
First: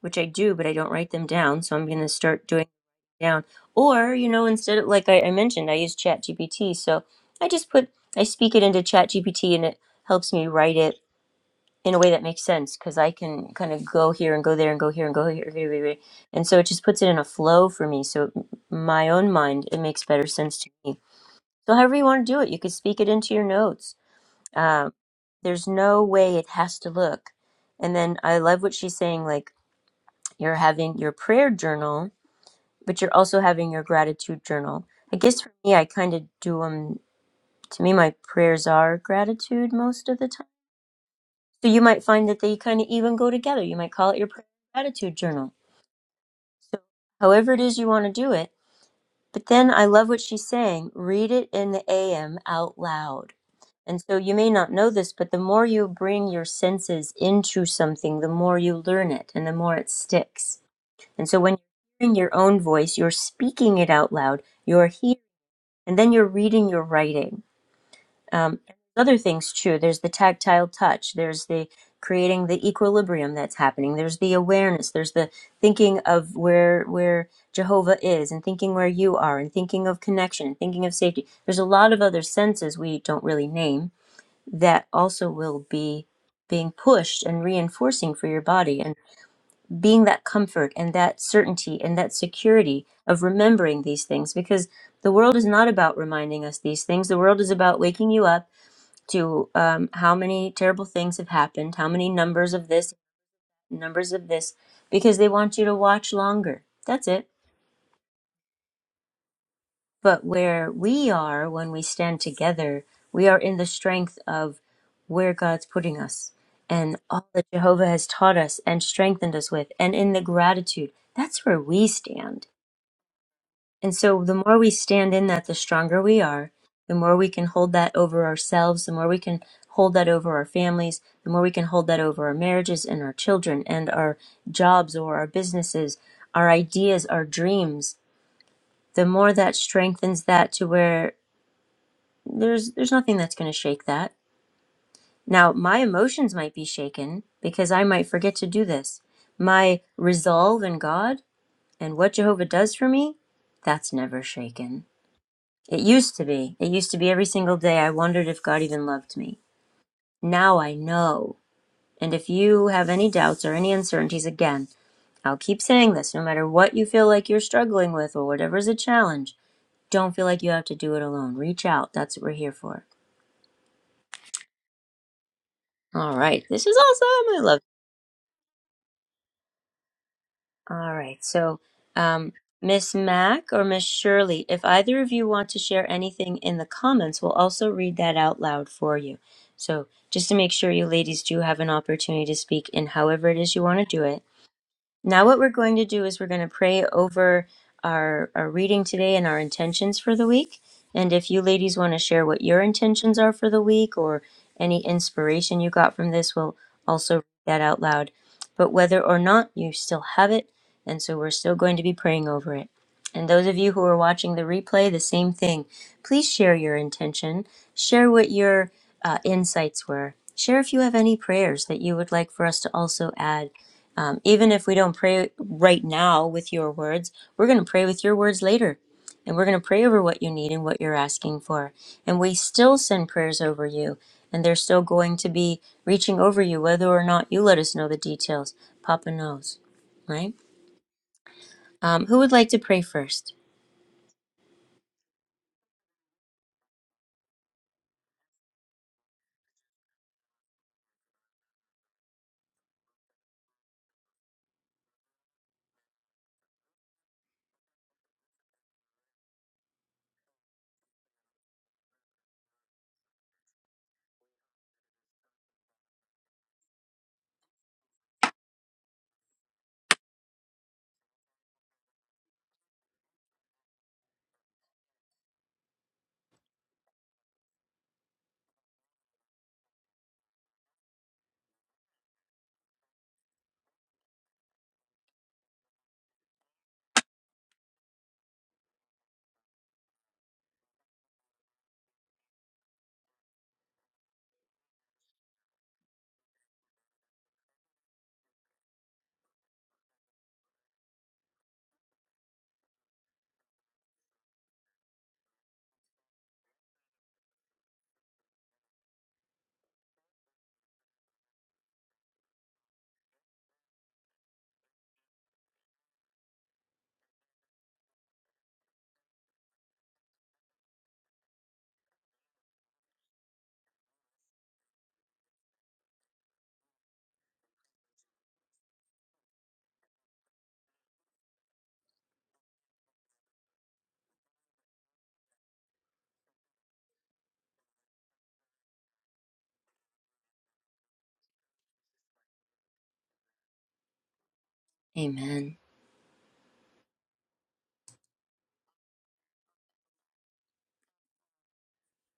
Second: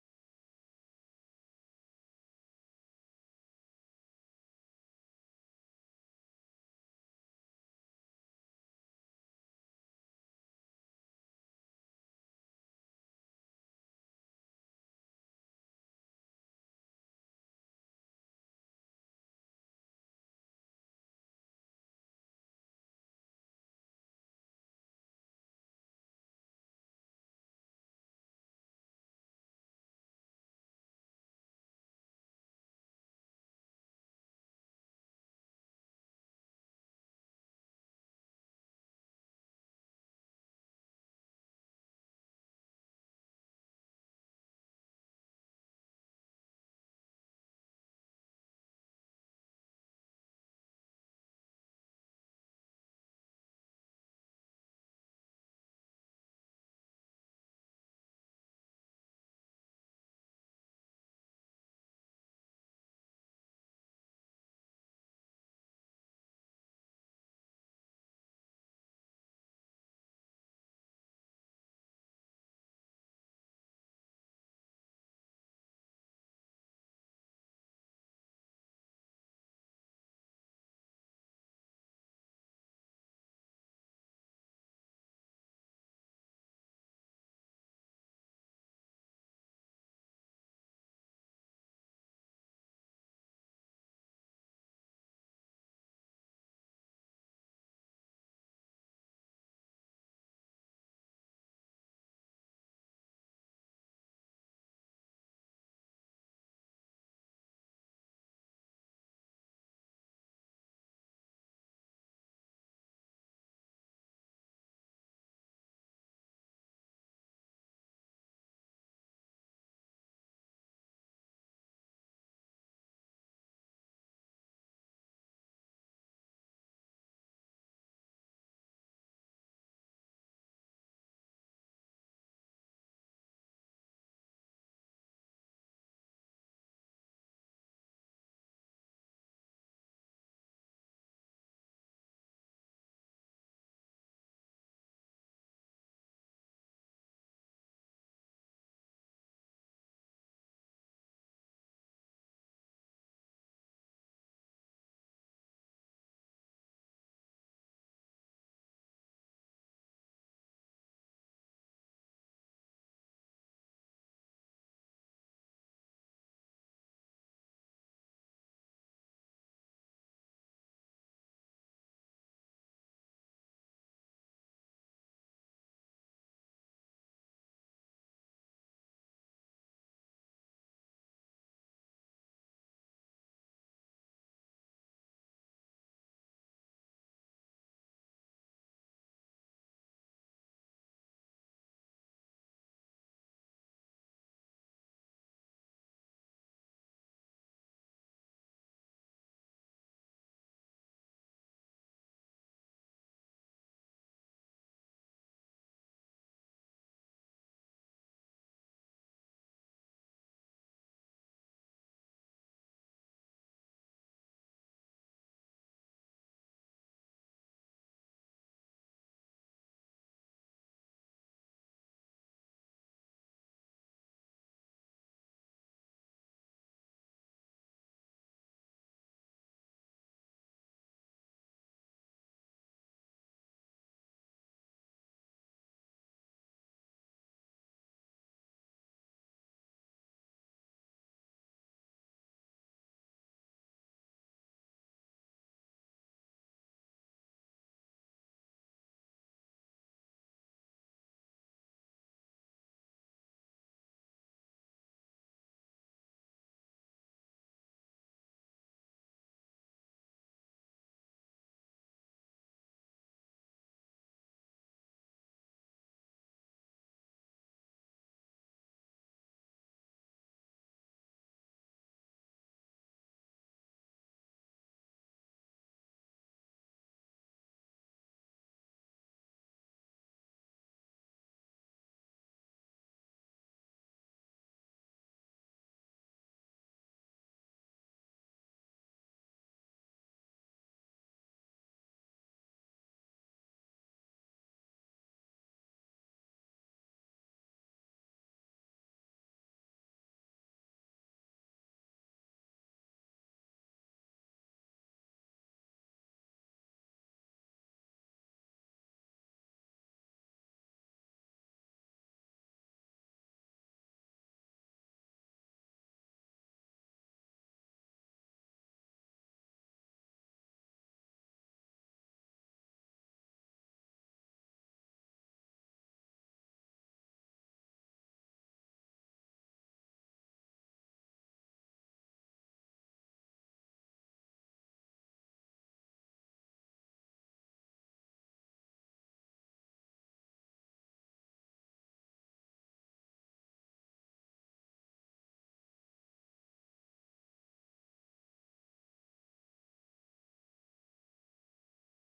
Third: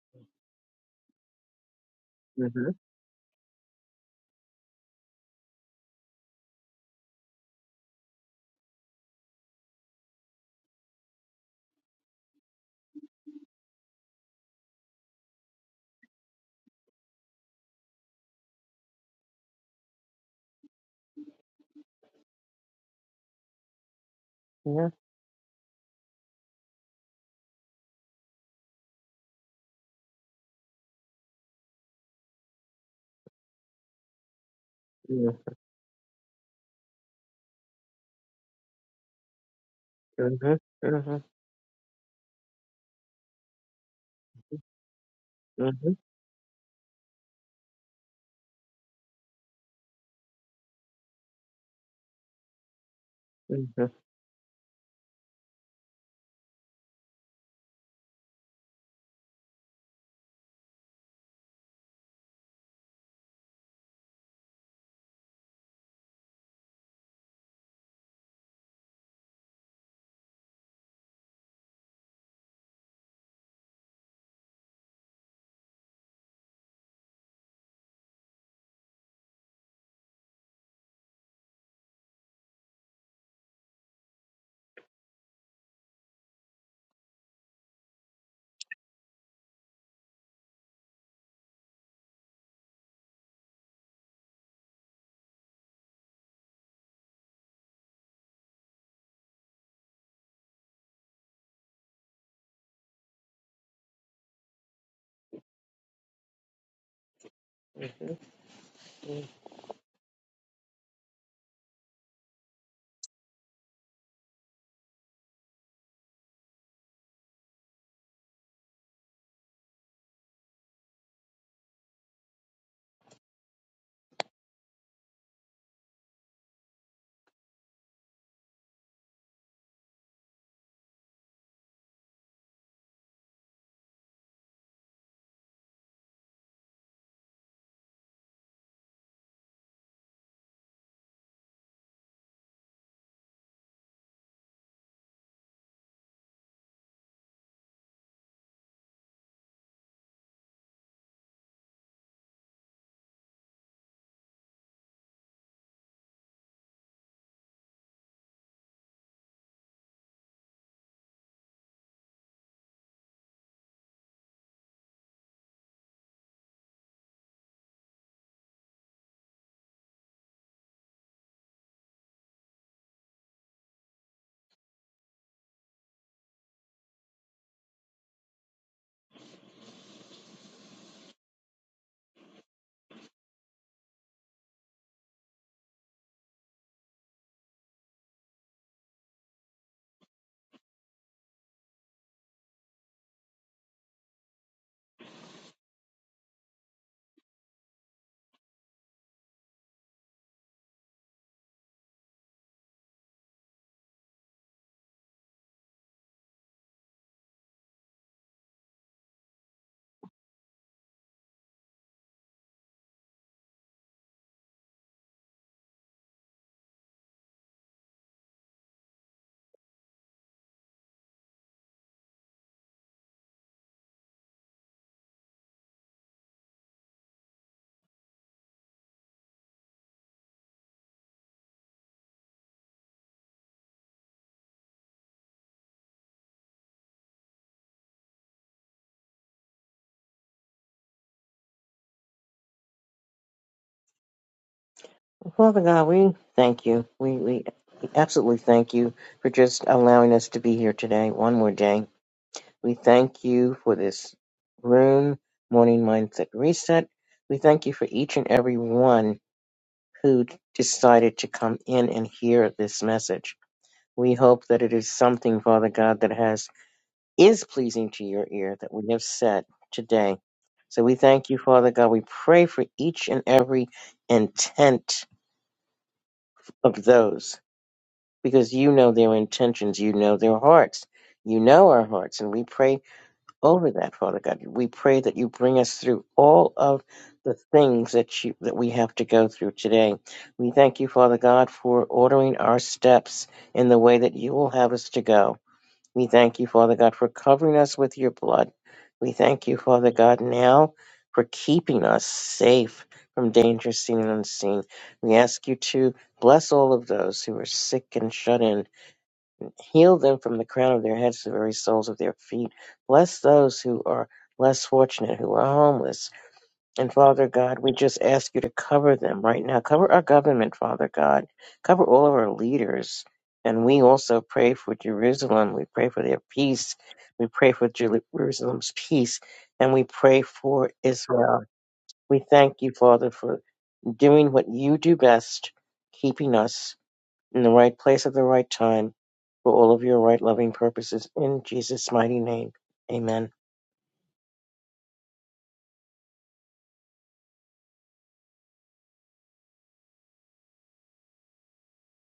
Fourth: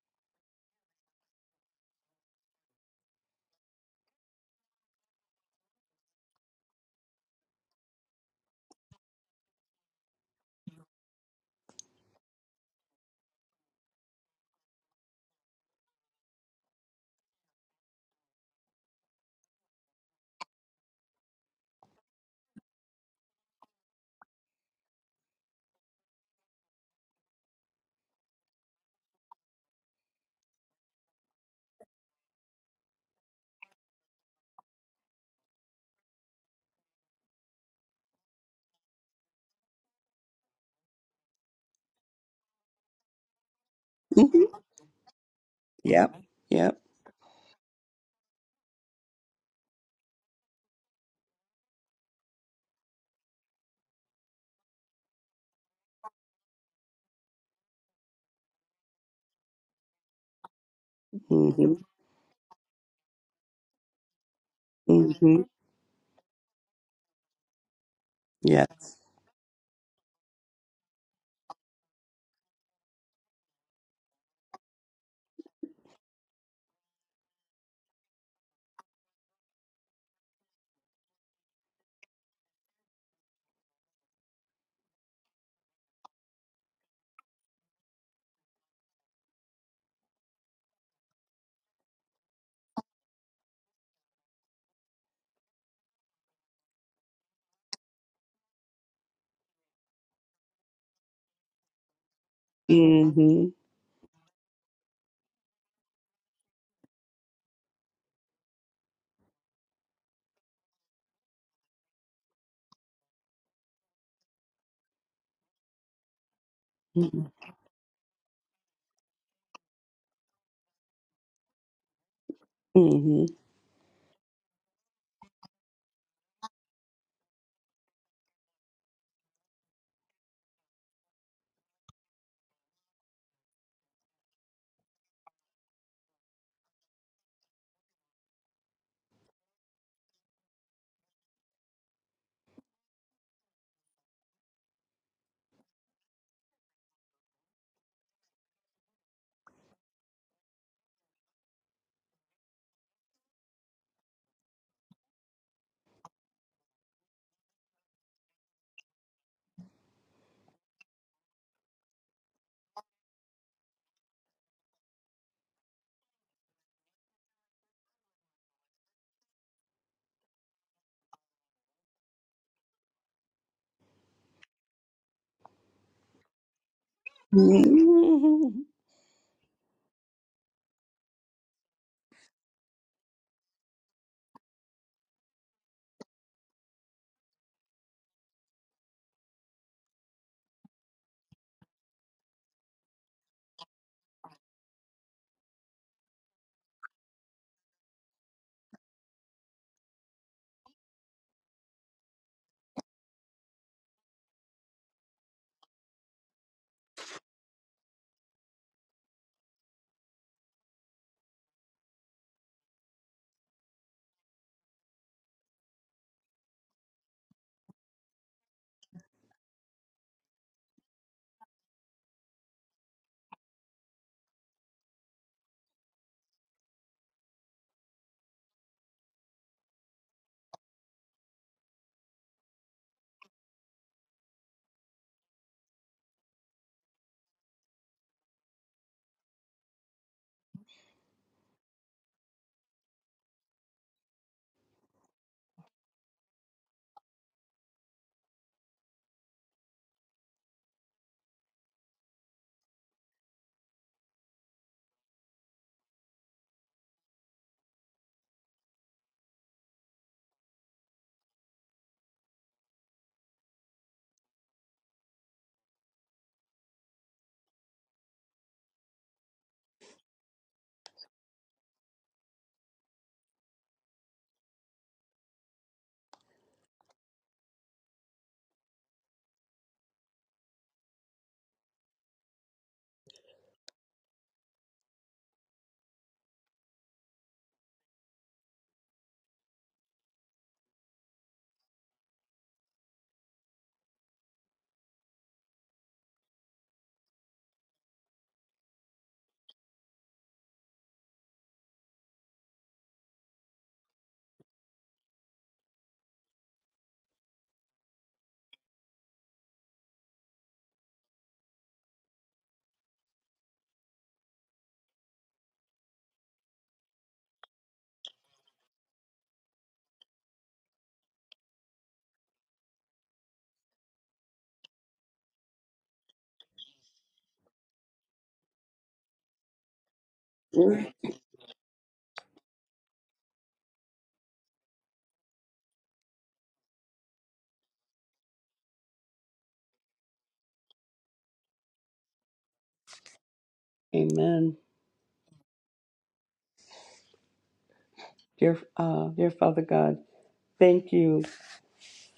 Speaker 1: which I do, but I don't write them down. So I'm going to start doing down. Or, you know, instead of like I, I mentioned, I use ChatGPT. So I just put I speak it into ChatGPT and it helps me write it in a way that makes sense because I can kind of go here and go there and go here and go here, here, here, here. and so it just puts it in a flow for me. So m- my own mind, it makes better sense to me. So however you want to do it, you could speak it into your notes.
Speaker 2: Yeah.
Speaker 1: Um, there's no way it has to look. And then I love what she's saying, like you're having your prayer journal but you're also having your gratitude journal. I
Speaker 2: Mhm.
Speaker 1: guess for me, I kind of do them. To me, my prayers are gratitude most of the time.
Speaker 2: Mhm. Mhm.
Speaker 1: So you might find that they kind of even go together. You might call it your
Speaker 3: hmm
Speaker 1: prayer gratitude journal.
Speaker 3: Yep.
Speaker 1: So
Speaker 3: Yep.
Speaker 1: however it is you want to do it. But then I love what she's saying. Read it in the AM out loud.
Speaker 2: Mhm.
Speaker 1: And so you may not know this, but the more you bring your senses into something, the more you learn it and the more it sticks. And so when you're
Speaker 3: Mm-hmm.
Speaker 1: hearing your own voice, you're speaking it out loud. You're hearing
Speaker 3: Mm-hmm.
Speaker 1: and then you're reading your writing. Um,
Speaker 3: Yeah.
Speaker 1: other things too. There's the tactile touch. There's the creating the equilibrium that's happening. There's the awareness. There's the thinking of where where Jehovah is, and thinking where you are, and thinking of connection, and thinking of safety. There's a lot of other senses we don't really name that also will be being pushed and reinforcing for your body. And being that comfort and that certainty and that security of remembering these things because the world is not about reminding us these things. The world is about waking you up to um, how many terrible things have happened, how many numbers of this,
Speaker 3: Mm-hmm.
Speaker 1: numbers of this, because they want you to watch longer. That's it.
Speaker 2: Mhm.
Speaker 1: But where we are when we stand together, we are in the strength of where God's putting us and all
Speaker 3: Mm-hmm.
Speaker 1: that Jehovah has taught us and strengthened us with, and in the gratitude. That's where we stand And so the more we stand in that, the stronger we are. The more we can hold that over ourselves, the more we can hold that over our families, the more we can hold that over our marriages and our children and our jobs or our businesses, our ideas, our dreams, the more that strengthens that to where there's there's nothing that's going to shake that. Now, my emotions might be shaken because I might forget to do this. My resolve in God and what Jehovah does for me, that's never shaken It used to be. It used to be every single day I wondered if God even loved me. Now I know. And if you have any doubts or any uncertainties, again, I'll keep saying this no matter what you feel like you're struggling with or whatever is a challenge, don't feel like you have to do it alone. Reach out. That's what we're here for. All right. This is awesome. I love it.
Speaker 3: Mm-hmm.
Speaker 1: All right. So, um, Miss Mac or Miss Shirley, if either of you want to share anything in the comments, we'll also read that out loud for you. So, just to make sure you ladies do have an opportunity to speak in however it is you want to do it. Now, what we're going to do is we're going to pray over our, our reading today and our intentions for the week. And if you ladies want to share what your intentions are for the week or any inspiration you got from this, we'll also read that out loud. But whether or not you still have it, and so we're still going to be praying over it. And those of you who are watching the replay, the same thing. Please share your intention, share what your uh, insights were, share if you have any prayers that you would like for us to also add um, even if we don't pray right now with your words, we're going to pray with your words later. And we're going to pray over what you need and what you're asking for. And we still send prayers over you. And they're still going to be reaching over you, whether or not you let us know the details. Papa knows, right? Um, who would like to pray first?
Speaker 2: Father God, we thank you. We, we absolutely thank you for just allowing us to be here today, one more day. We thank you for this room, Morning Mindset Reset. We thank you for each and every one. who decided to come in and hear this message. We hope that it is something, Father God, that has is pleasing to your ear that we have said today. So we thank you, Father God. We pray for each and every intent of those because you know their intentions, you know their hearts, you know our hearts, and we pray over that, Father God. We pray that you bring us through all of the things that you that we have to go through today. We thank you, Father God, for ordering our steps in the way that you will have us to go. We thank you, Father God, for covering us with your blood. We thank you, Father God, now for keeping us safe from danger seen and unseen. We ask you to bless all of those who are sick and shut in. Heal them from the crown of their heads to the very soles of their feet. Bless those who are less fortunate, who are homeless. And Father God, we just ask you to cover them right now. Cover our government, Father God. Cover all of our leaders. And we also pray for Jerusalem. We pray for their peace. We pray for Jer- Jerusalem's peace. And we pray for Israel. We thank you, Father, for doing what you do best, keeping us in the right place at the right time for all of your right loving purposes. In Jesus' mighty name. Amen.
Speaker 3: Amen.
Speaker 1: Amen.
Speaker 3: Dear, uh, dear Father God, thank you,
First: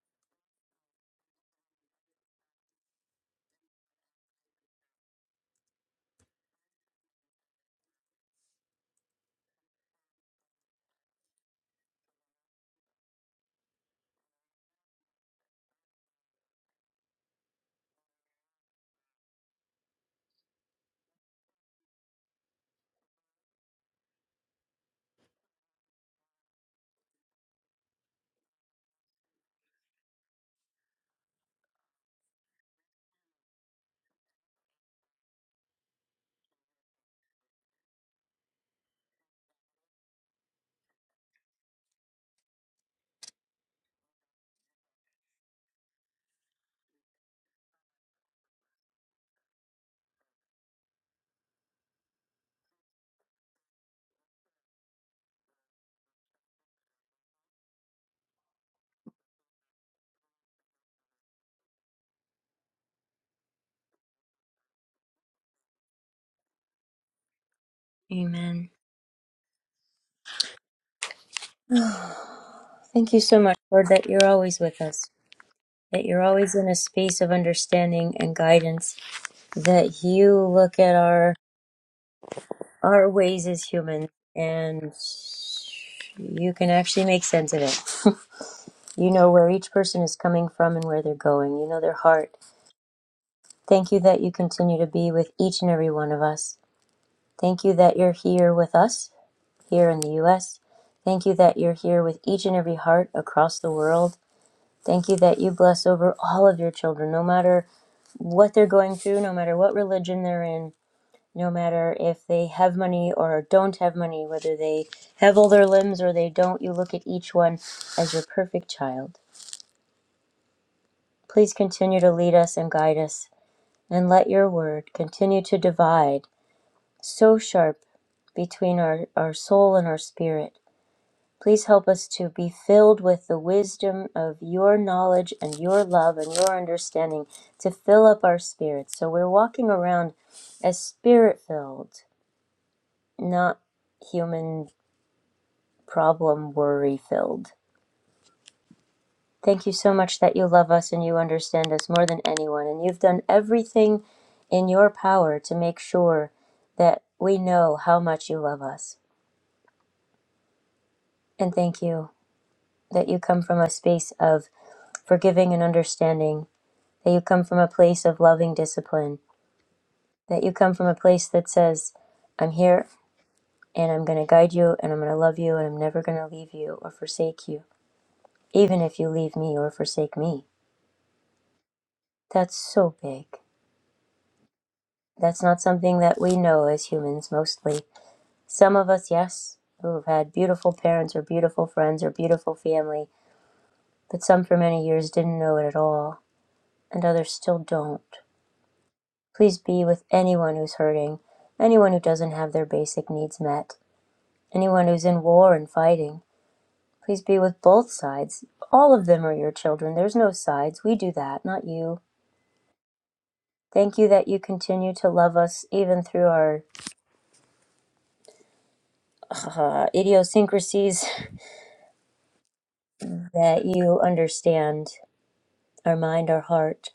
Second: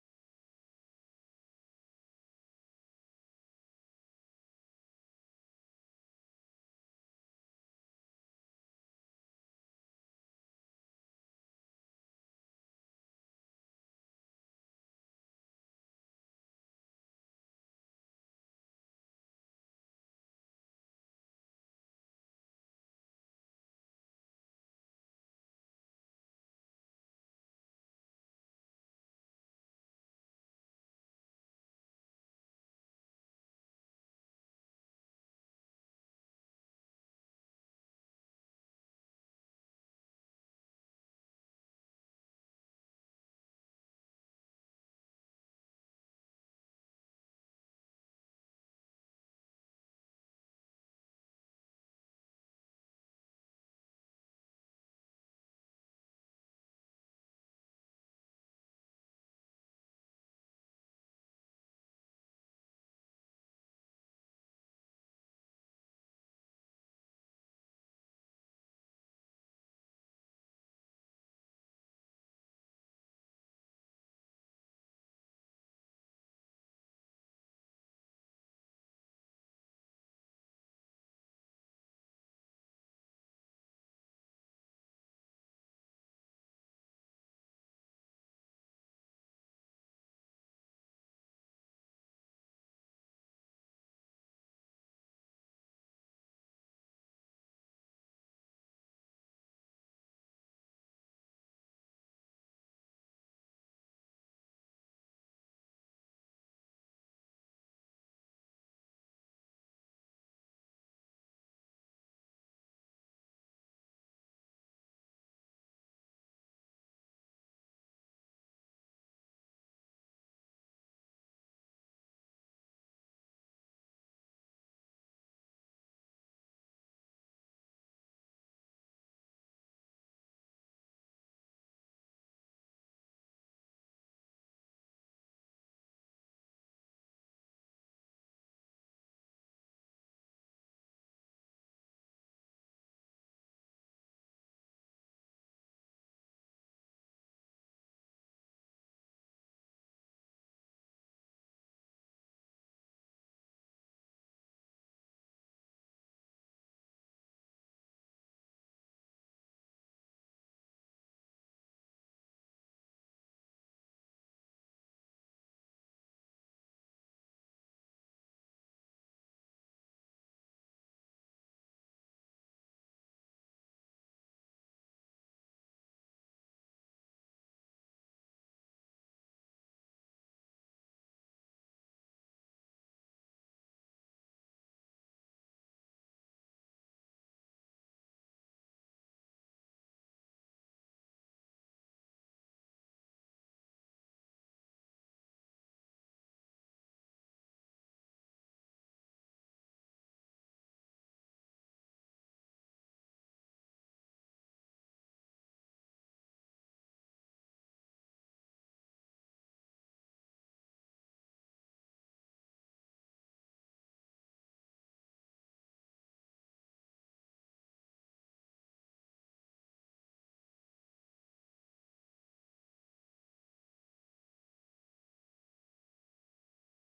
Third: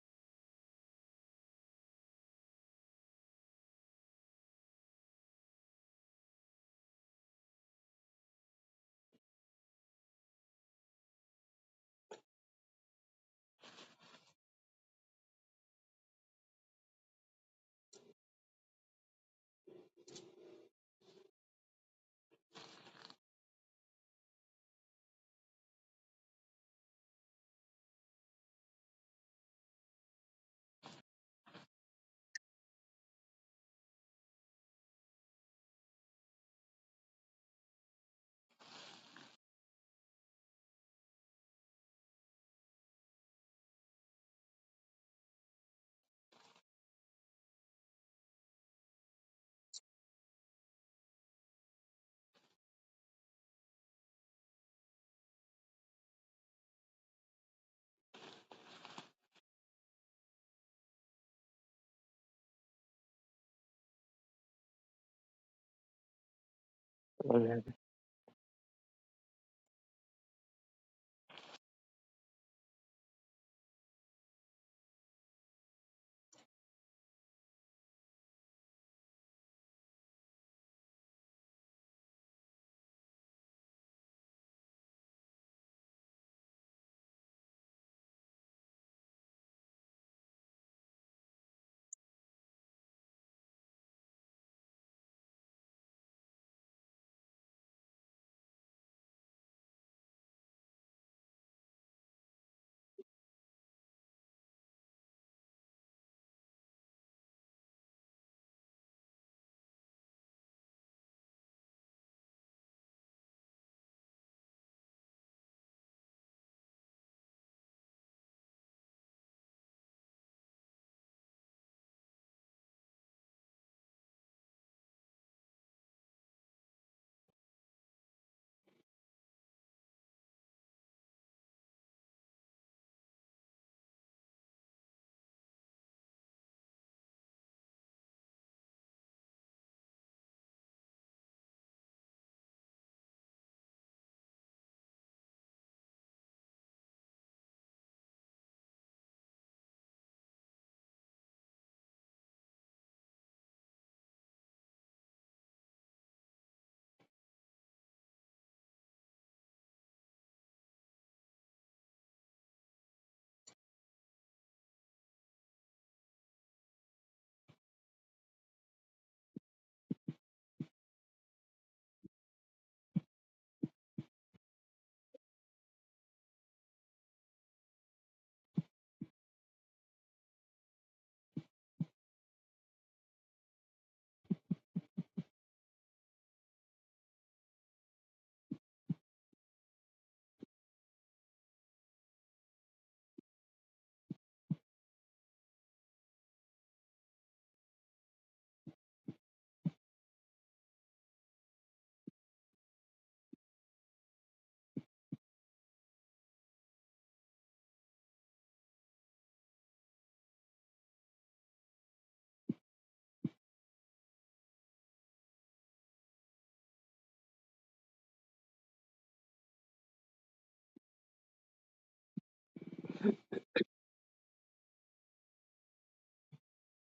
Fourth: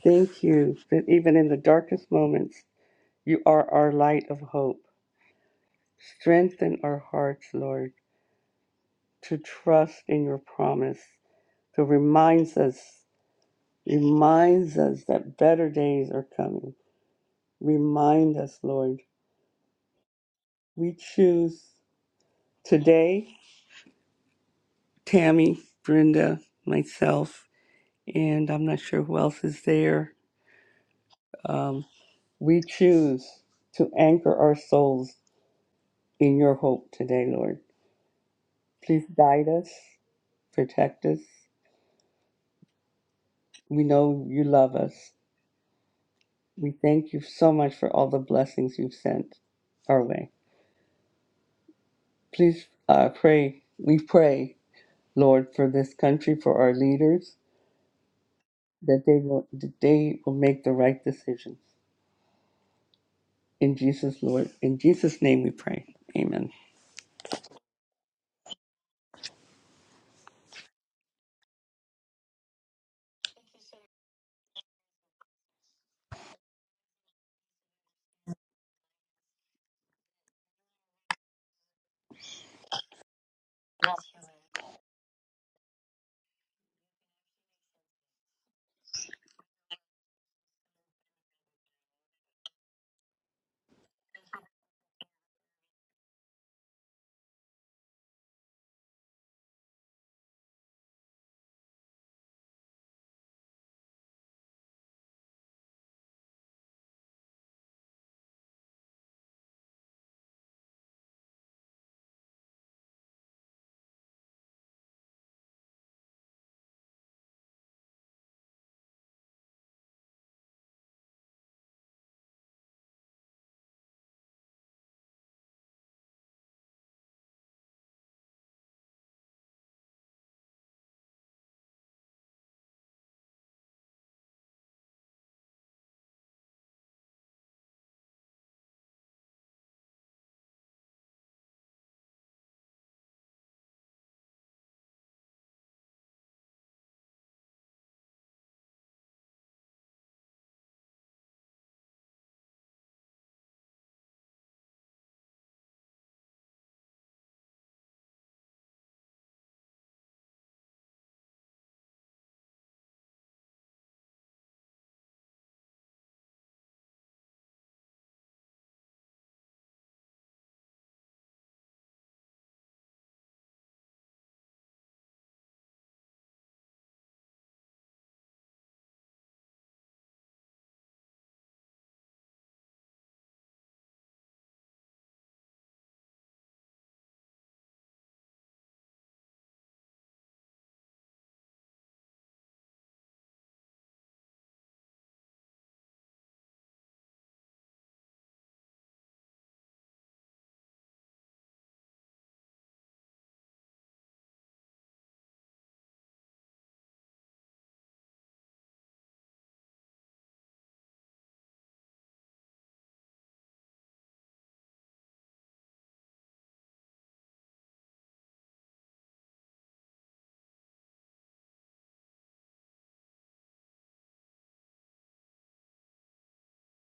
Speaker 3: thank you that even in the darkest moments, you are our light of hope. Strengthen our hearts, Lord, to trust in your promise that reminds us reminds us that better days are coming. Remind us, Lord. We choose today, Tammy, Brenda, myself, and I'm not sure who else is there. Um, we choose to anchor our souls in your hope today, Lord. Please guide us, protect us. We know you love us. We thank you so much for all the blessings you've sent our way. Please uh, pray. We pray Lord, for this country, for our leaders, that they will that they will make the right decisions. In Jesus, Lord, in Jesus' name we pray. Amen.
Speaker 2: Amen.
Speaker 1: Amen. Thank you so much, Lord, that you're always with us, that you're always in a space of understanding and guidance, that you look at our our ways as humans and you can actually make sense of it. You know where each person is coming from and where they're going. You know their heart. Thank you that you continue to be with each and every one of us. Thank you that you're here with us here in the US. Thank you that you're here with each and every heart across the world. Thank you that you bless over all of your children, no matter what they're going through, no matter what religion they're in, no matter if they have money or don't have money, whether they have all their limbs or they don't, you look at each one as your perfect child. Please continue to lead us and guide us, and let your word continue to divide so sharp between our, our soul and our spirit. Please help us to be filled with the wisdom of your knowledge and your love and your understanding to fill up our spirits. So we're walking around as spirit filled, not human problem worry filled. Thank you so much that you love us and you understand us more than anyone. And you've done everything in your power to make sure that we know how much you love us. And thank you that you come from a space of forgiving and understanding, that you come from a place of loving discipline, that you come from a place that says, I'm here and I'm going to guide you and I'm going to love you and I'm never going to leave you or forsake you, even if you leave me or forsake me. That's so big. That's not something that we know as humans mostly. Some of us, yes, who have had beautiful parents or beautiful friends or beautiful family, but some for many years didn't know it at all, and others still don't. Please be with anyone who's hurting, anyone who doesn't have their basic needs met, anyone who's in war and fighting. Please be with both sides. All of them are your children. There's no sides. We do that, not you. Thank you that you continue to love us even through our uh, idiosyncrasies that you understand our mind, our heart,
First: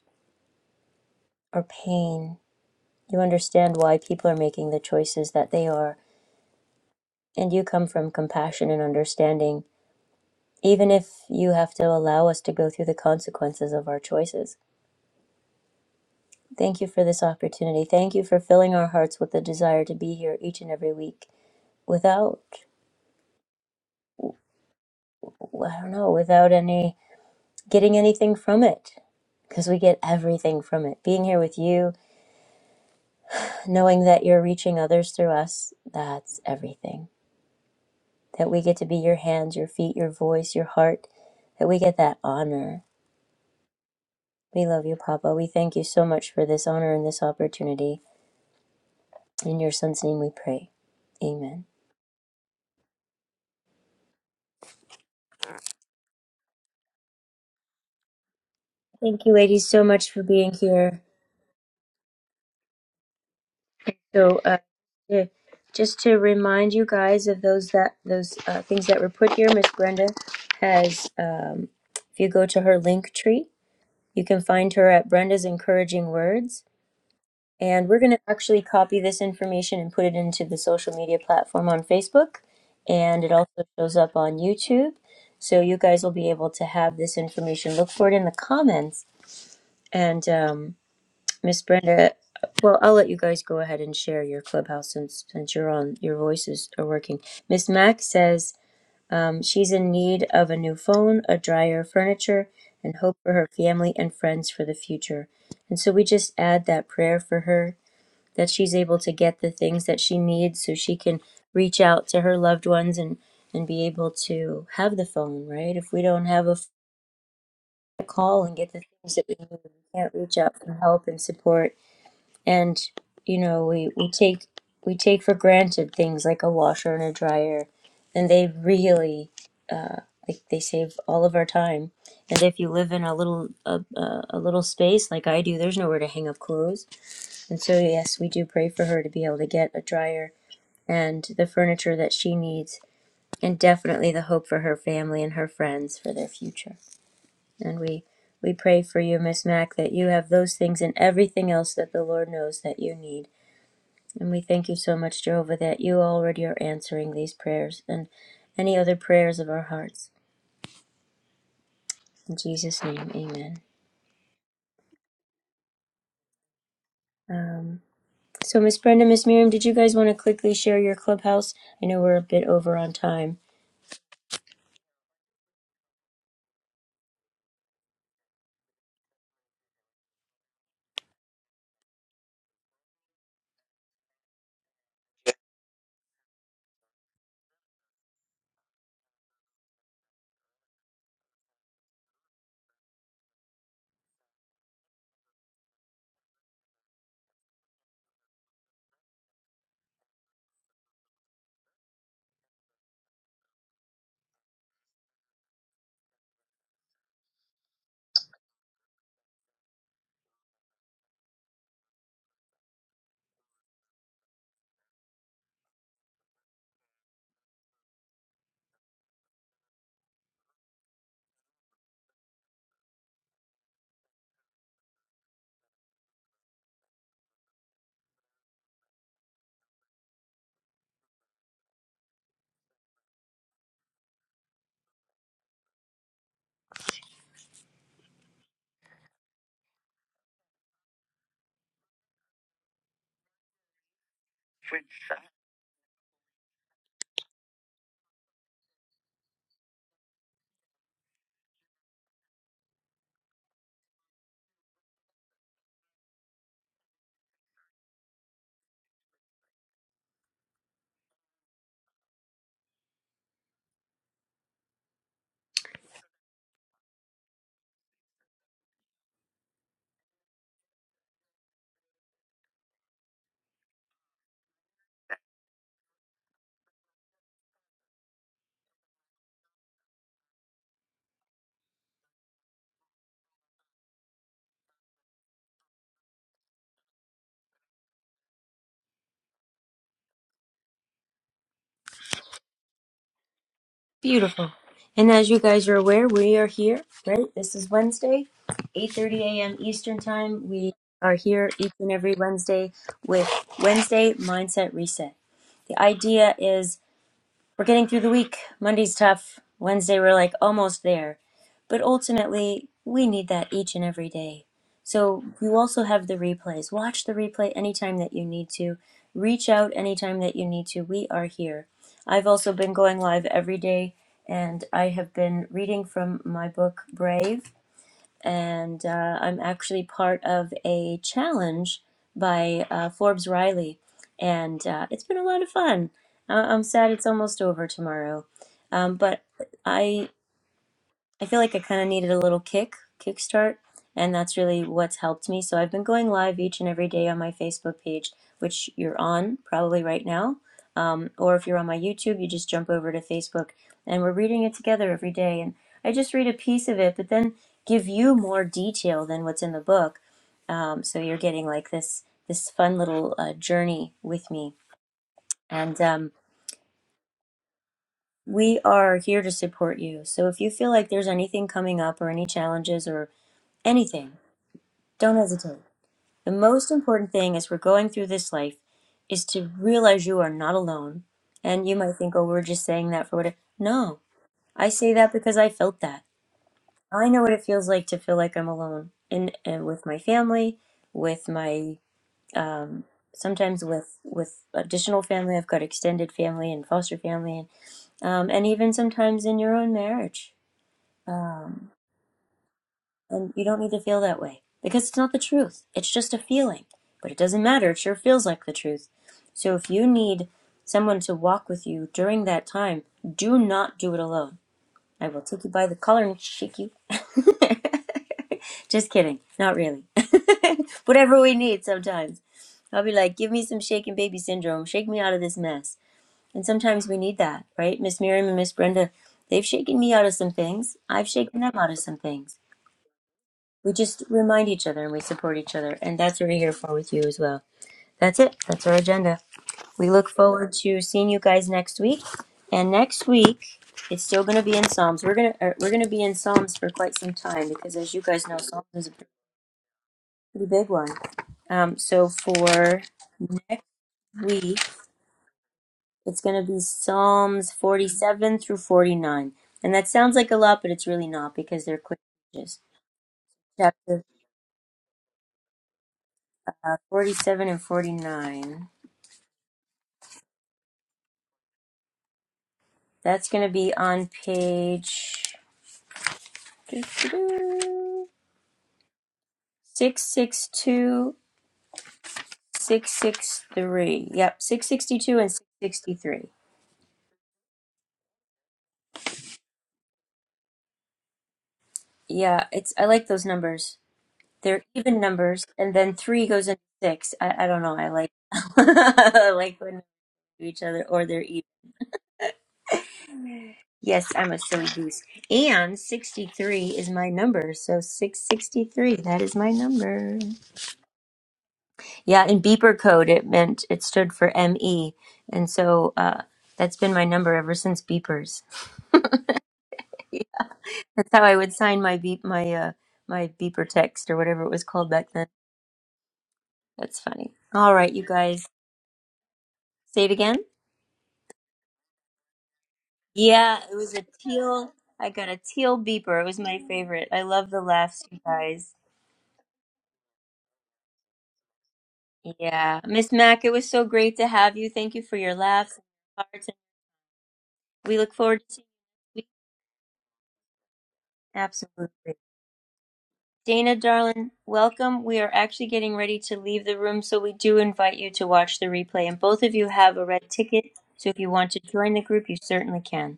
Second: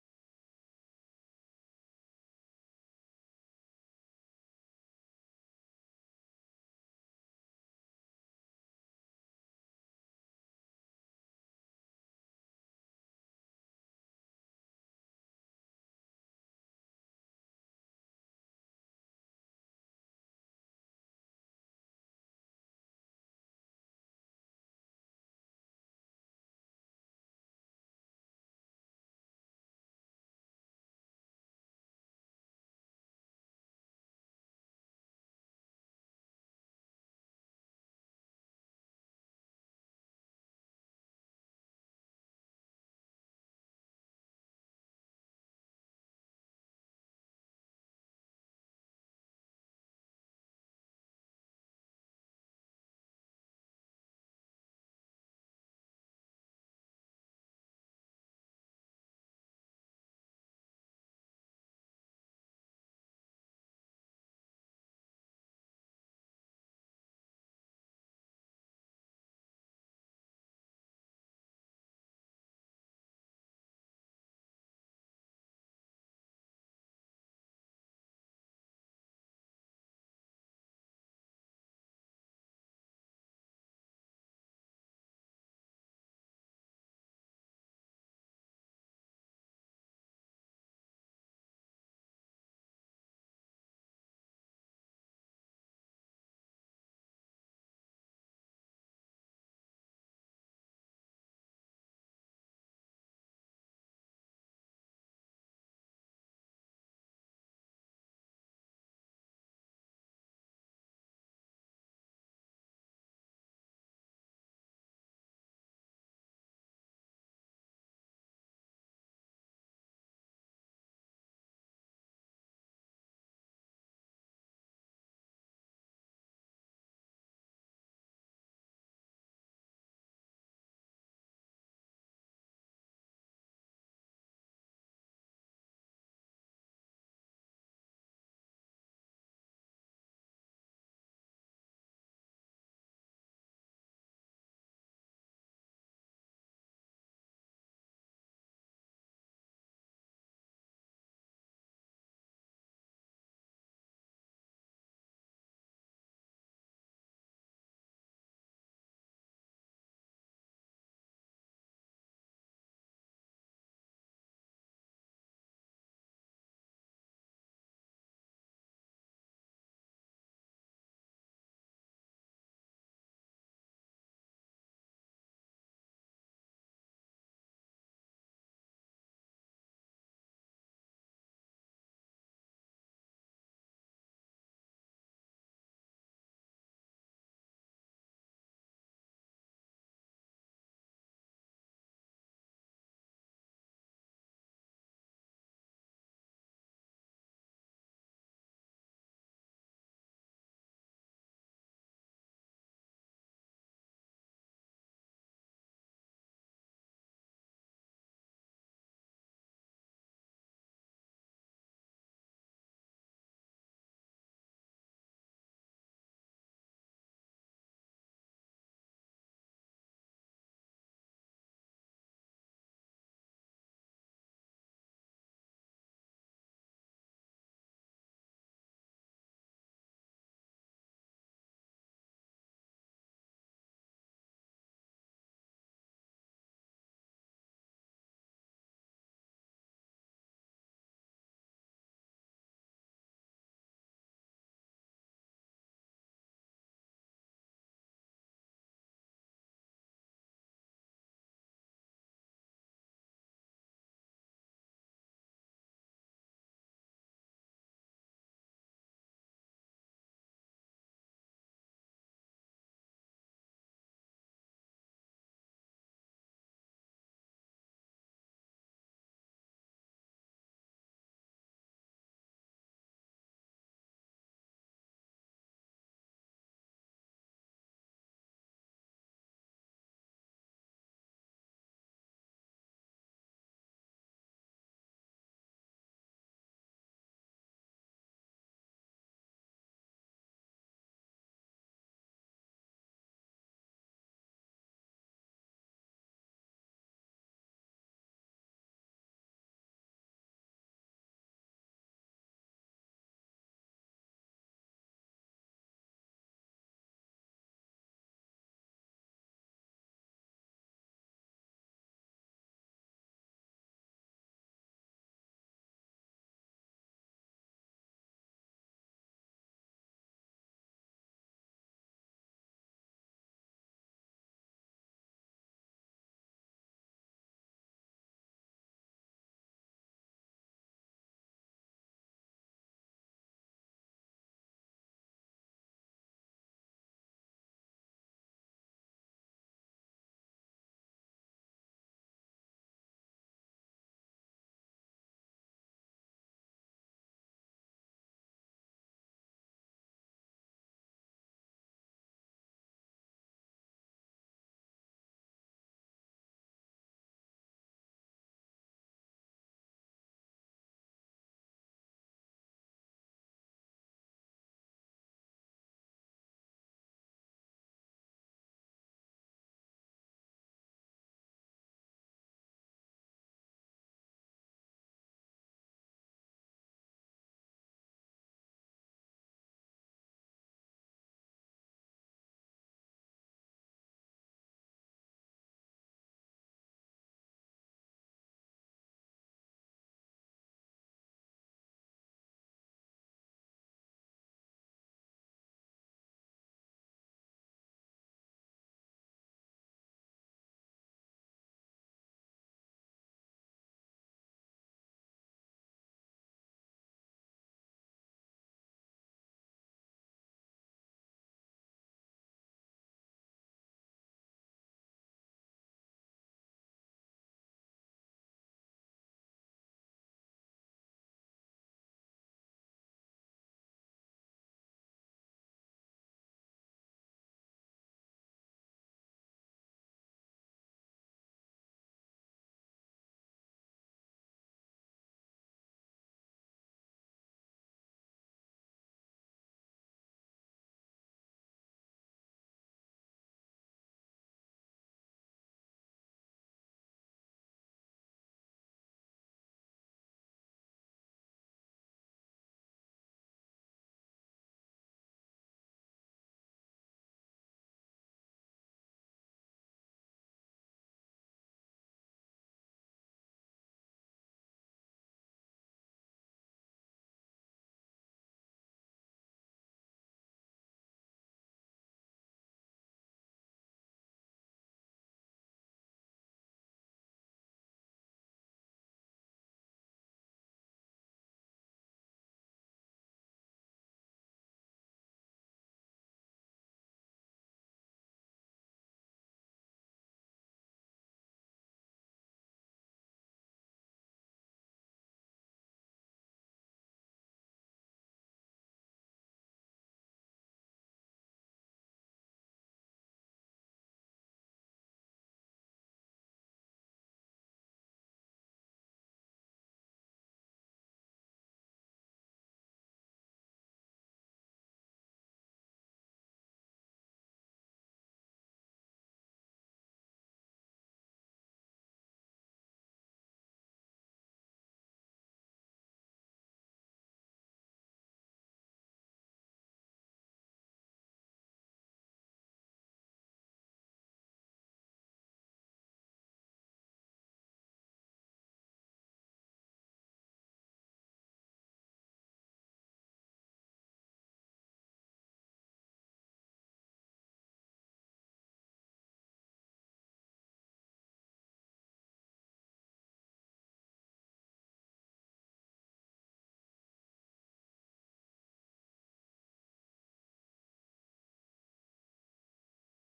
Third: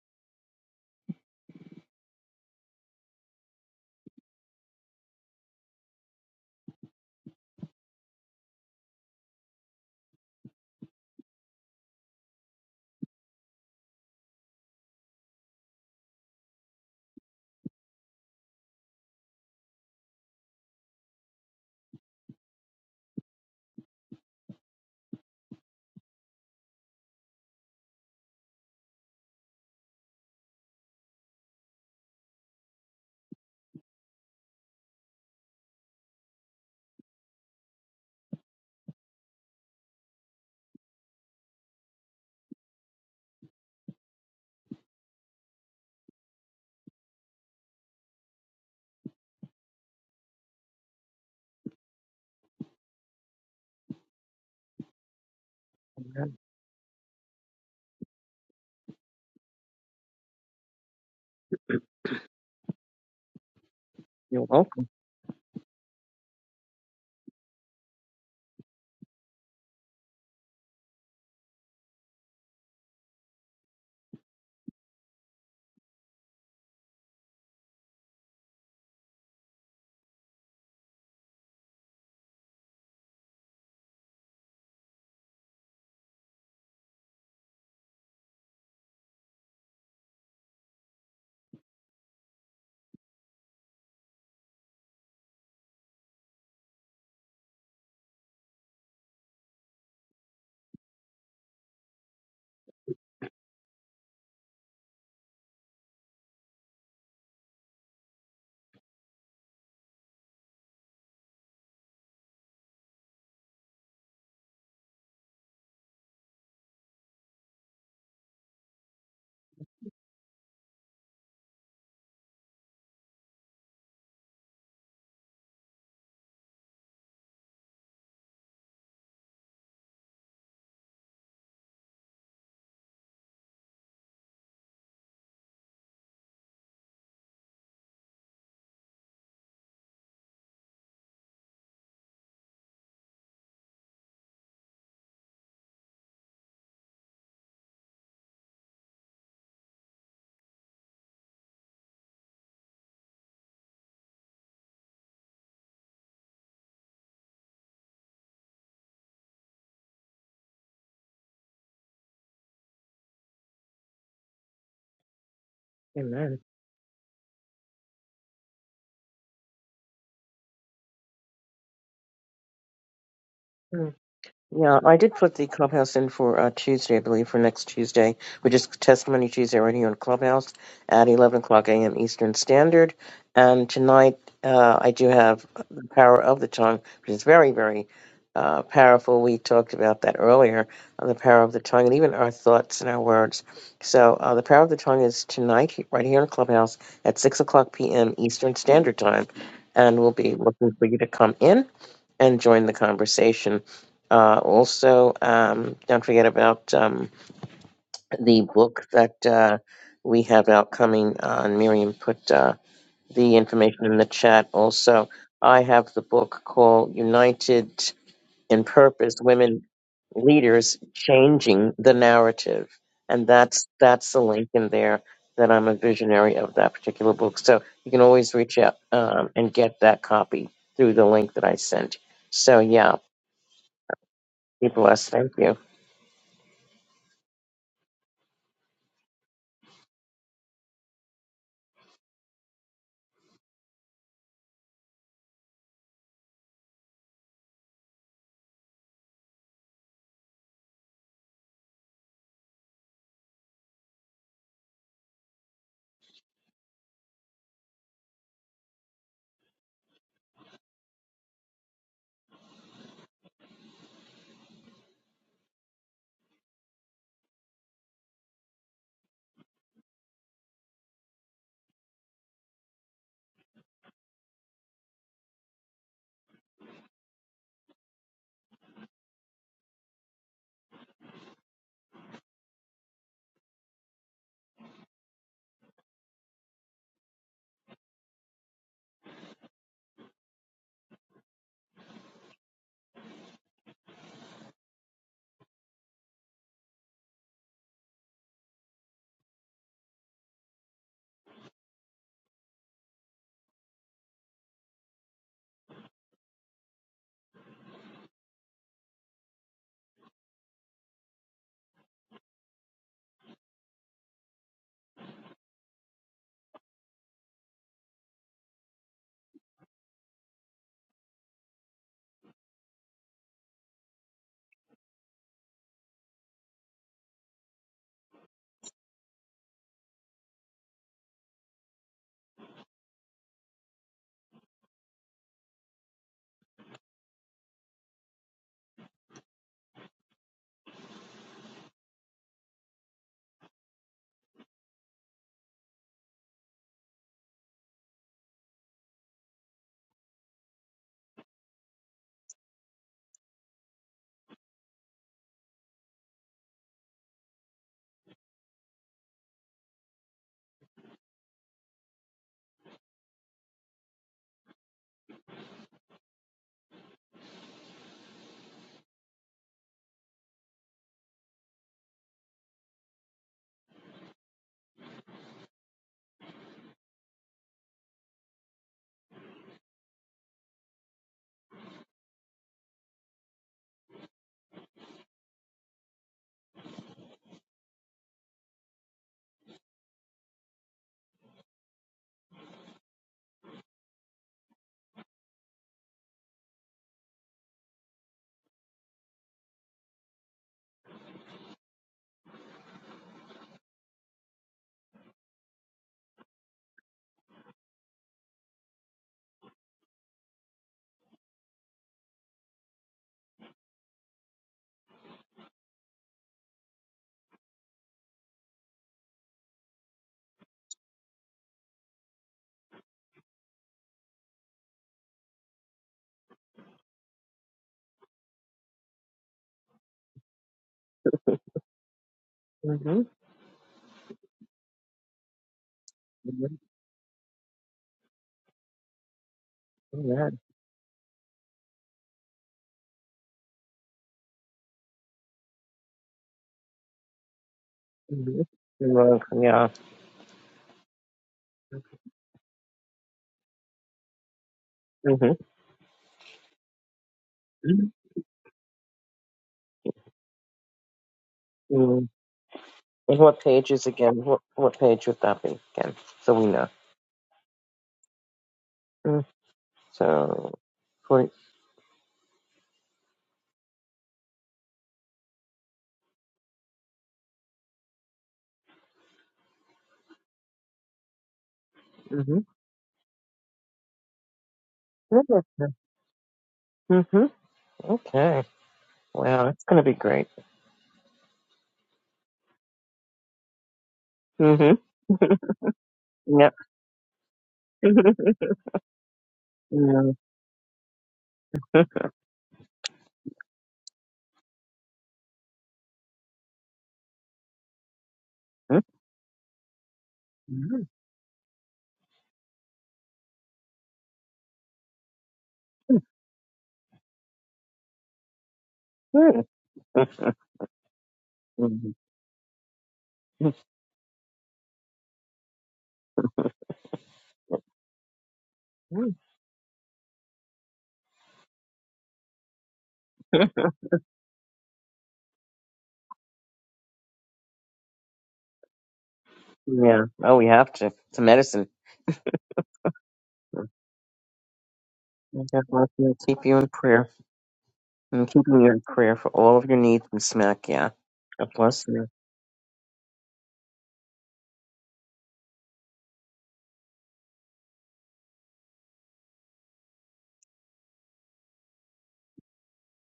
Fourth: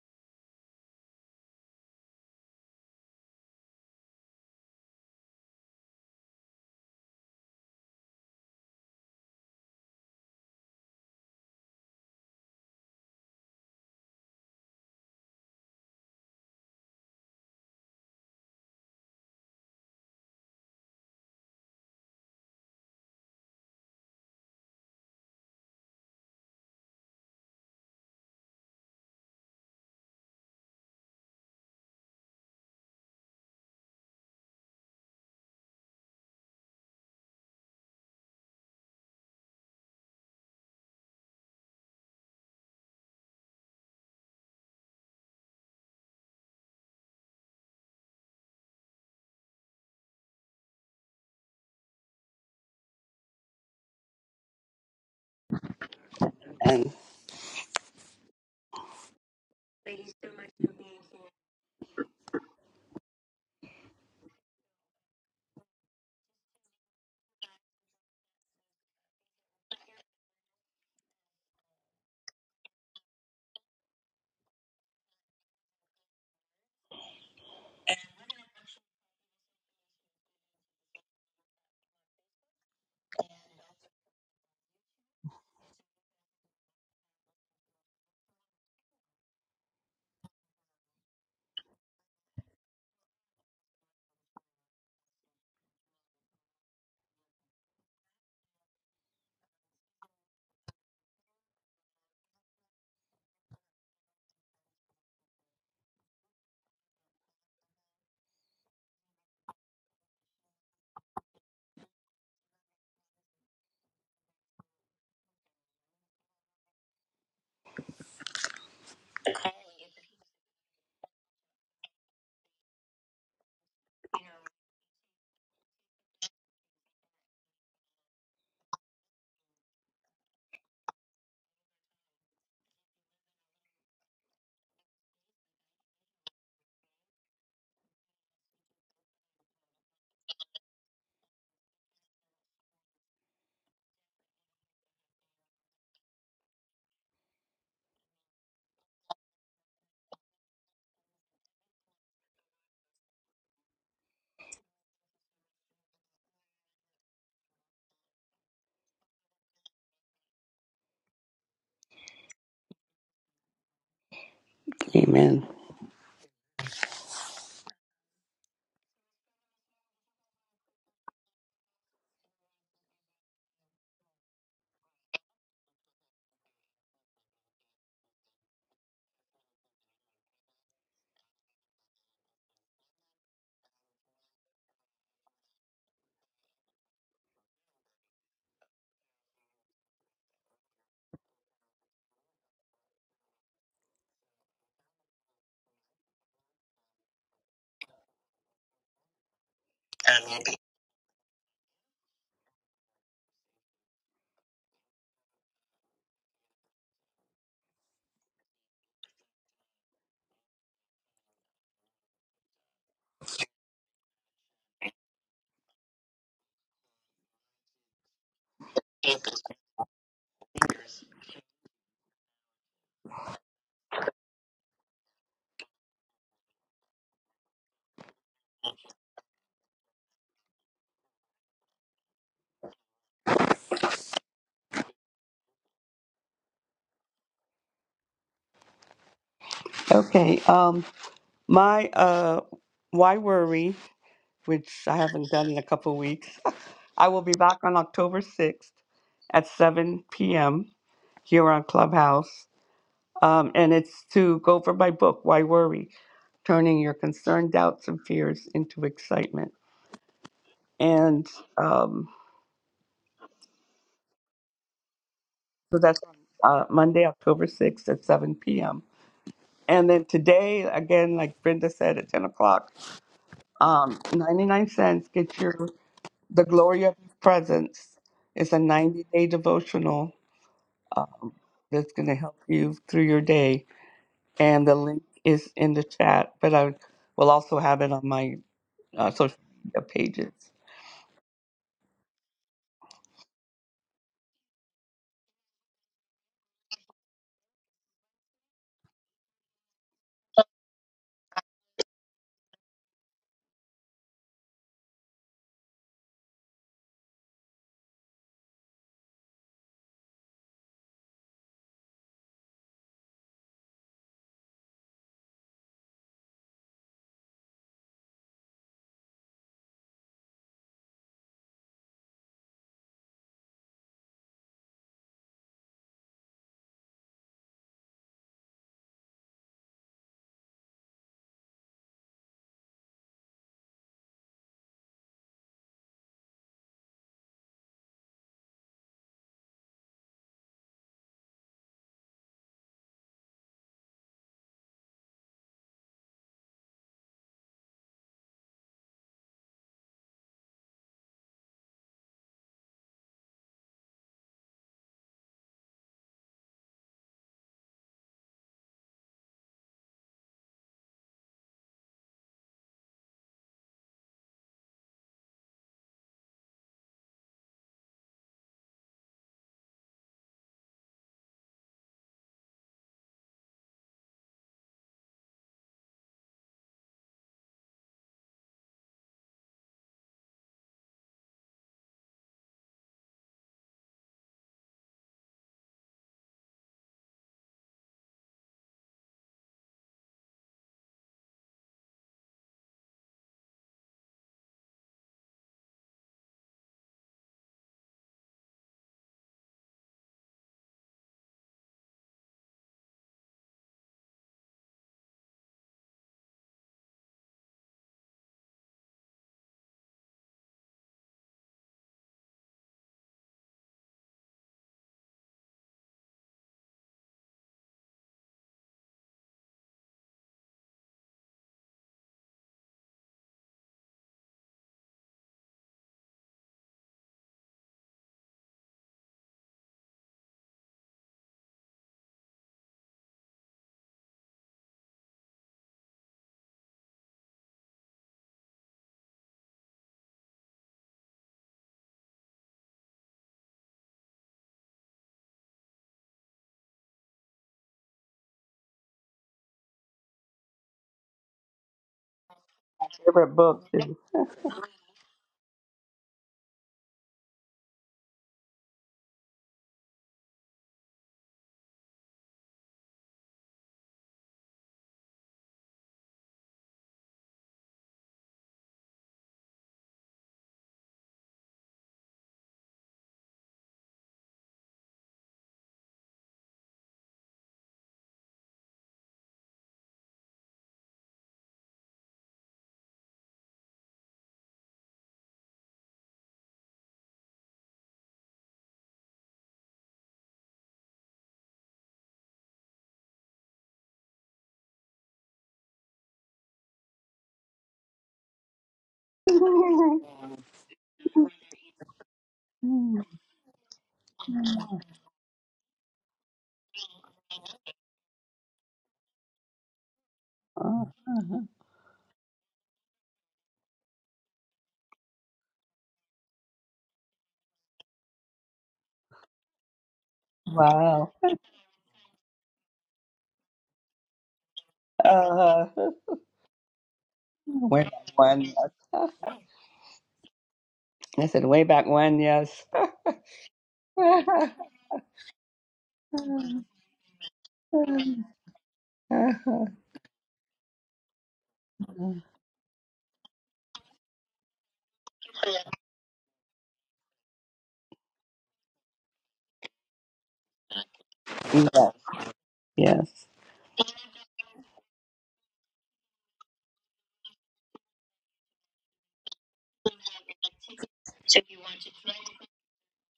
Speaker 1: our pain. You understand why people are making the choices that they are. And you come from compassion and understanding, even if you have to allow us to go through the consequences of our choices. Thank you for this opportunity. Thank you for filling our hearts with the desire to be here each and every week without, I don't know, without any getting anything from it because we get everything from it. Being here with you, knowing that you're reaching others through us, that's everything. That we get to be your hands, your feet, your voice, your heart, that we get that honor. We love you, Papa. We thank you so much for this honor and this opportunity. In your son's name we pray. Amen.
Speaker 2: Amen.
Speaker 3: And
Speaker 1: Thank you, ladies, so much for being here. So,
Speaker 2: You're
Speaker 1: uh,
Speaker 2: welcome.
Speaker 1: yeah, just to remind you guys of those that those uh, things that were put here, Miss Brenda has. Um, if you go to her link tree, you can find her at Brenda's Encouraging Words And we're going to actually copy this information and put it into the social media platform on Facebook. And it also shows up on YouTube. So you guys will be able to have this information. Look for it in the comments. And um, Miss Brenda, well, I'll let you guys go ahead and share your clubhouse since since you're on. Your voices are working. Miss Mac says um, she's in need of a new phone, a dryer, furniture, and hope for her family and friends for the future. And so we just add that prayer for her that she's able to get the things that she needs so she can reach out to her loved ones and and be able to have the phone right if we don't have a f- call and get the things that we need we can't reach out for help and support and you know we we take we take for granted things like a washer and a dryer and they really like they save all of our time and if you live in a little a, a, a little space like i do there's nowhere to hang up clothes and so yes we do pray for her to be able to get a dryer and the furniture that she needs, and definitely the hope for her family and her friends for their future. And we we pray for you, Miss Mack, that you have those things and everything else that the Lord knows that you need. And we thank you so much, Jehovah, that you already are answering these prayers and any other prayers of our hearts. In Jesus' name, amen.
Speaker 3: amen.
Speaker 2: Amen.
Speaker 1: Um, so, Miss Brenda, Miss Miriam, did you guys want to quickly share your clubhouse? I know we're a bit over on time,
Speaker 2: Yeah, I did put the clubhouse in for uh, Tuesday, I believe, for next Tuesday, which is Testimony Tuesday right here on Clubhouse at 11 o'clock a.m. Eastern Standard. And tonight uh, I do have The Power of the Tongue, which is very, very uh, powerful. We talked about that earlier, uh, the power of the tongue and even our thoughts and our words. So uh, The Power of the Tongue is tonight he- right here on Clubhouse at 6 o'clock p.m. Eastern Standard Time. And we'll be looking for you to come in and join the conversation. Uh, also, um, don't forget about um, the book that uh, we have out coming. Uh, and Miriam put uh, the information in the chat. Also, I have the book called United in Purpose Women Leaders Changing the Narrative. And that's, that's the link in there that I'm a visionary of that particular book. So you can always reach out um, and get that copy through the link that I sent. So, yeah, be blessed. Thank you.
Speaker 3: Okay. Um my uh why worry, which I haven't done in a couple weeks. I will be back on October sixth at seven PM here on Clubhouse. Um, and it's to go over my book, Why Worry? Turning Your Concern, Doubts, and Fears into Excitement. And um. So that's on uh, Monday, October 6th at 7 p.m. And then today, again, like Brenda said, at 10 o'clock, um, 99 cents, get your The Glory of His Presence. It's a 90 day devotional um, that's going to help you through your day. And the link is in the chat, but I will also have it on my uh, social media pages.
Speaker 1: Beautiful. And as you guys are aware, we are here, right? This is Wednesday, 8:30 a.m. Eastern Time. We are here each and every Wednesday with Wednesday Mindset Reset. The idea is we're getting through the week. Monday's tough. Wednesday, we're like almost there. But ultimately, we need that each and every day. So you also have the replays. Watch the replay anytime that you need to. Reach out anytime that you need to. We are here. I've also been going live every day, and I have been reading from my book, Brave and uh, I'm actually part of a challenge by uh, Forbes Riley, and uh, it's been a lot of fun. I- I'm sad it's almost over tomorrow, um, but I I feel like I kind of needed a little kick, kickstart, and that's really what's helped me. So I've been going live each and every day on my Facebook page, which you're on probably right now. Um, or if you're on my YouTube, you just jump over to Facebook and we're reading it together every day. And I just read a piece of it, but then give you more detail than what's in the book. Um, so you're getting like this this fun little uh, journey with me. And um, we are here to support you. So if you feel like there's anything coming up or any challenges or Anything. Don't hesitate. The most important thing as we're going through this life is to realize you are not alone. And you might think, oh, we're just saying that for what? No, I say that because I felt that. I know what it feels like to feel like I'm alone in and with my family, with my um, sometimes with with additional family. I've got extended family and foster family, and um, and even sometimes in your own marriage. Um, And you don't need to feel that way because it's not the truth. It's just a feeling. But it doesn't matter. It sure feels like the truth. So if you need someone to walk with you during that time, do not do it alone. I will take you by the collar and shake you. just kidding. Not really. Whatever we need sometimes. I'll be like, give me some shaken baby syndrome. Shake me out of this mess. And sometimes we need that, right? Miss Miriam and Miss Brenda, they've shaken me out of some things. I've shaken them out of some things
Speaker 2: Mm-hmm.
Speaker 1: we just remind each other and we support each other. And that's what we're here
Speaker 2: Amen.
Speaker 1: for with you as well. That's it. That's our agenda. We look forward to seeing you guys next week. And next week, it's still going to be in Psalms. We're going to uh, we're going to be in Psalms for quite some time because as you guys know, Psalms
Speaker 2: Mm-hmm.
Speaker 1: is a
Speaker 2: Amen. Yeah.
Speaker 1: pretty big one. Um, so for
Speaker 3: Favorite
Speaker 1: next
Speaker 3: book is.
Speaker 1: week,
Speaker 2: Mm-hmm.
Speaker 1: it's going to be Psalms 47 through 49. And that sounds like a lot, but it's really not because they're quick
Speaker 2: mm
Speaker 1: pages.
Speaker 2: And what page is
Speaker 1: Chapter
Speaker 2: again? What, what page would that be again? So we know.
Speaker 1: 47 and 49.
Speaker 2: Mm. So, 40.
Speaker 1: That's going to be on page 662, 663. Yep, 662 and
Speaker 2: Mm-hmm.
Speaker 1: 663.
Speaker 2: hmm Okay. Wow, that's going to be great.
Speaker 1: Yeah, it's I like those numbers. They're
Speaker 2: Mm-hmm.
Speaker 1: even numbers, and then three goes
Speaker 2: Yeah.
Speaker 1: into six. I, I don't know. I
Speaker 2: yeah.
Speaker 1: like I like when
Speaker 2: Mhm.
Speaker 1: they do each other or they're even. Yes, I'm a silly goose. And 63 is my number, so 663. That is my number. Yeah, in beeper code, it meant it stood for ME. And so uh, that's been my number ever since beepers.
Speaker 2: Yeah.
Speaker 1: That's
Speaker 3: wow.
Speaker 1: how I would sign
Speaker 2: Mhm.
Speaker 1: my beep, my uh, my beeper text or whatever it was called back then.
Speaker 3: Uh,
Speaker 1: That's funny. All
Speaker 3: where
Speaker 1: right, you guys,
Speaker 3: one?
Speaker 2: Mhm.
Speaker 1: say it again.
Speaker 3: I said, way back when, yes.
Speaker 1: Yeah, it was a teal. I got a teal beeper. It was my favorite. I love the laughs, you guys.
Speaker 2: Yeah. Oh, we have to. It's a medicine.
Speaker 1: Yeah, Miss Mac, it
Speaker 2: Mhm.
Speaker 1: was so great to have you. Thank you for your
Speaker 2: God
Speaker 1: laughs
Speaker 2: bless you.
Speaker 1: and
Speaker 2: Keep
Speaker 1: hearts.
Speaker 2: you in prayer.
Speaker 1: we look
Speaker 2: I'm
Speaker 1: forward to
Speaker 2: keeping
Speaker 1: seeing
Speaker 2: your in prayer
Speaker 1: you.
Speaker 2: for all of your needs, Miss Mac. Yeah. God
Speaker 3: yes,
Speaker 2: bless you.
Speaker 1: Absolutely.
Speaker 3: yes.
Speaker 1: Dana, darling, welcome. We are actually getting ready to leave the room, so we do invite you to watch the replay. And both of you have a red ticket, so if you want to join the group, you certainly can.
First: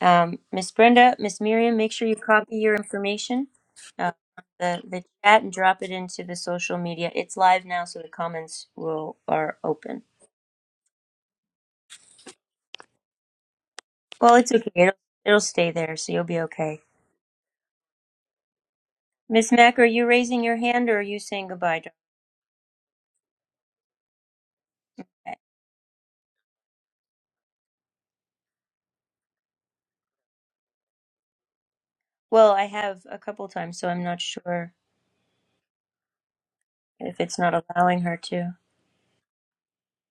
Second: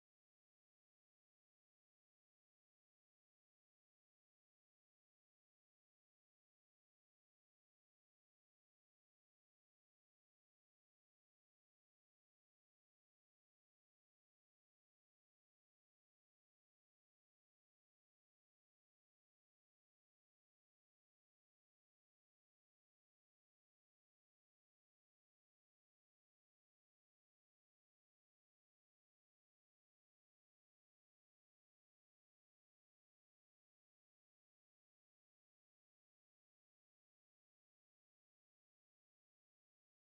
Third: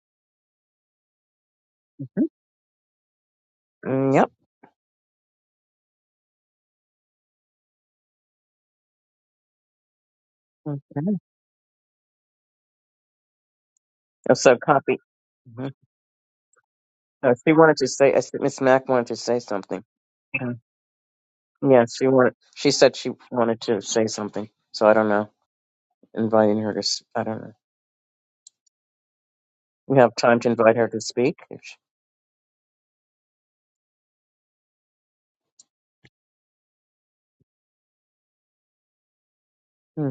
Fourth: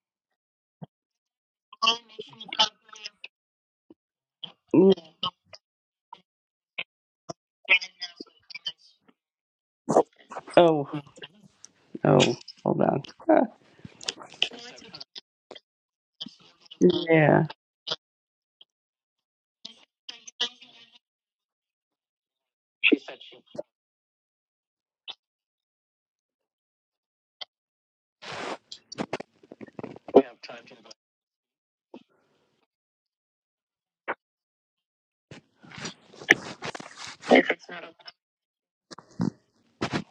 Speaker 1: Um, Miss Brenda, Miss Miriam, make sure you copy your information,
Speaker 2: Mm-hmm.
Speaker 1: uh,
Speaker 2: Mm, yep.
Speaker 1: the the chat, and drop it into the social media. It's live now, so the comments will are open.
Speaker 3: Oh,
Speaker 2: Okay.
Speaker 3: oh, hold on.
Speaker 2: Oh,
Speaker 1: Well, it's
Speaker 2: So
Speaker 1: okay. It'll,
Speaker 2: copy.
Speaker 1: it'll
Speaker 2: Mhm.
Speaker 1: stay there, so you'll be okay.
Speaker 2: Uh,
Speaker 3: Yeah,
Speaker 2: she wanted to say, I said Miss Mac wanted to say
Speaker 1: Miss Mack,
Speaker 2: something.
Speaker 1: are you raising your
Speaker 2: Mhm.
Speaker 1: hand, or are you saying goodbye?
Speaker 2: Yeah, she wanted. She said she wanted to say something. So I don't know.
Speaker 1: darling?
Speaker 2: Inviting her to. s- I don't know. We have time to invite her to speak if, she,
Speaker 1: Well, I have a couple times, so I'm not sure. if it's not allowing her to.
Speaker 2: hmm,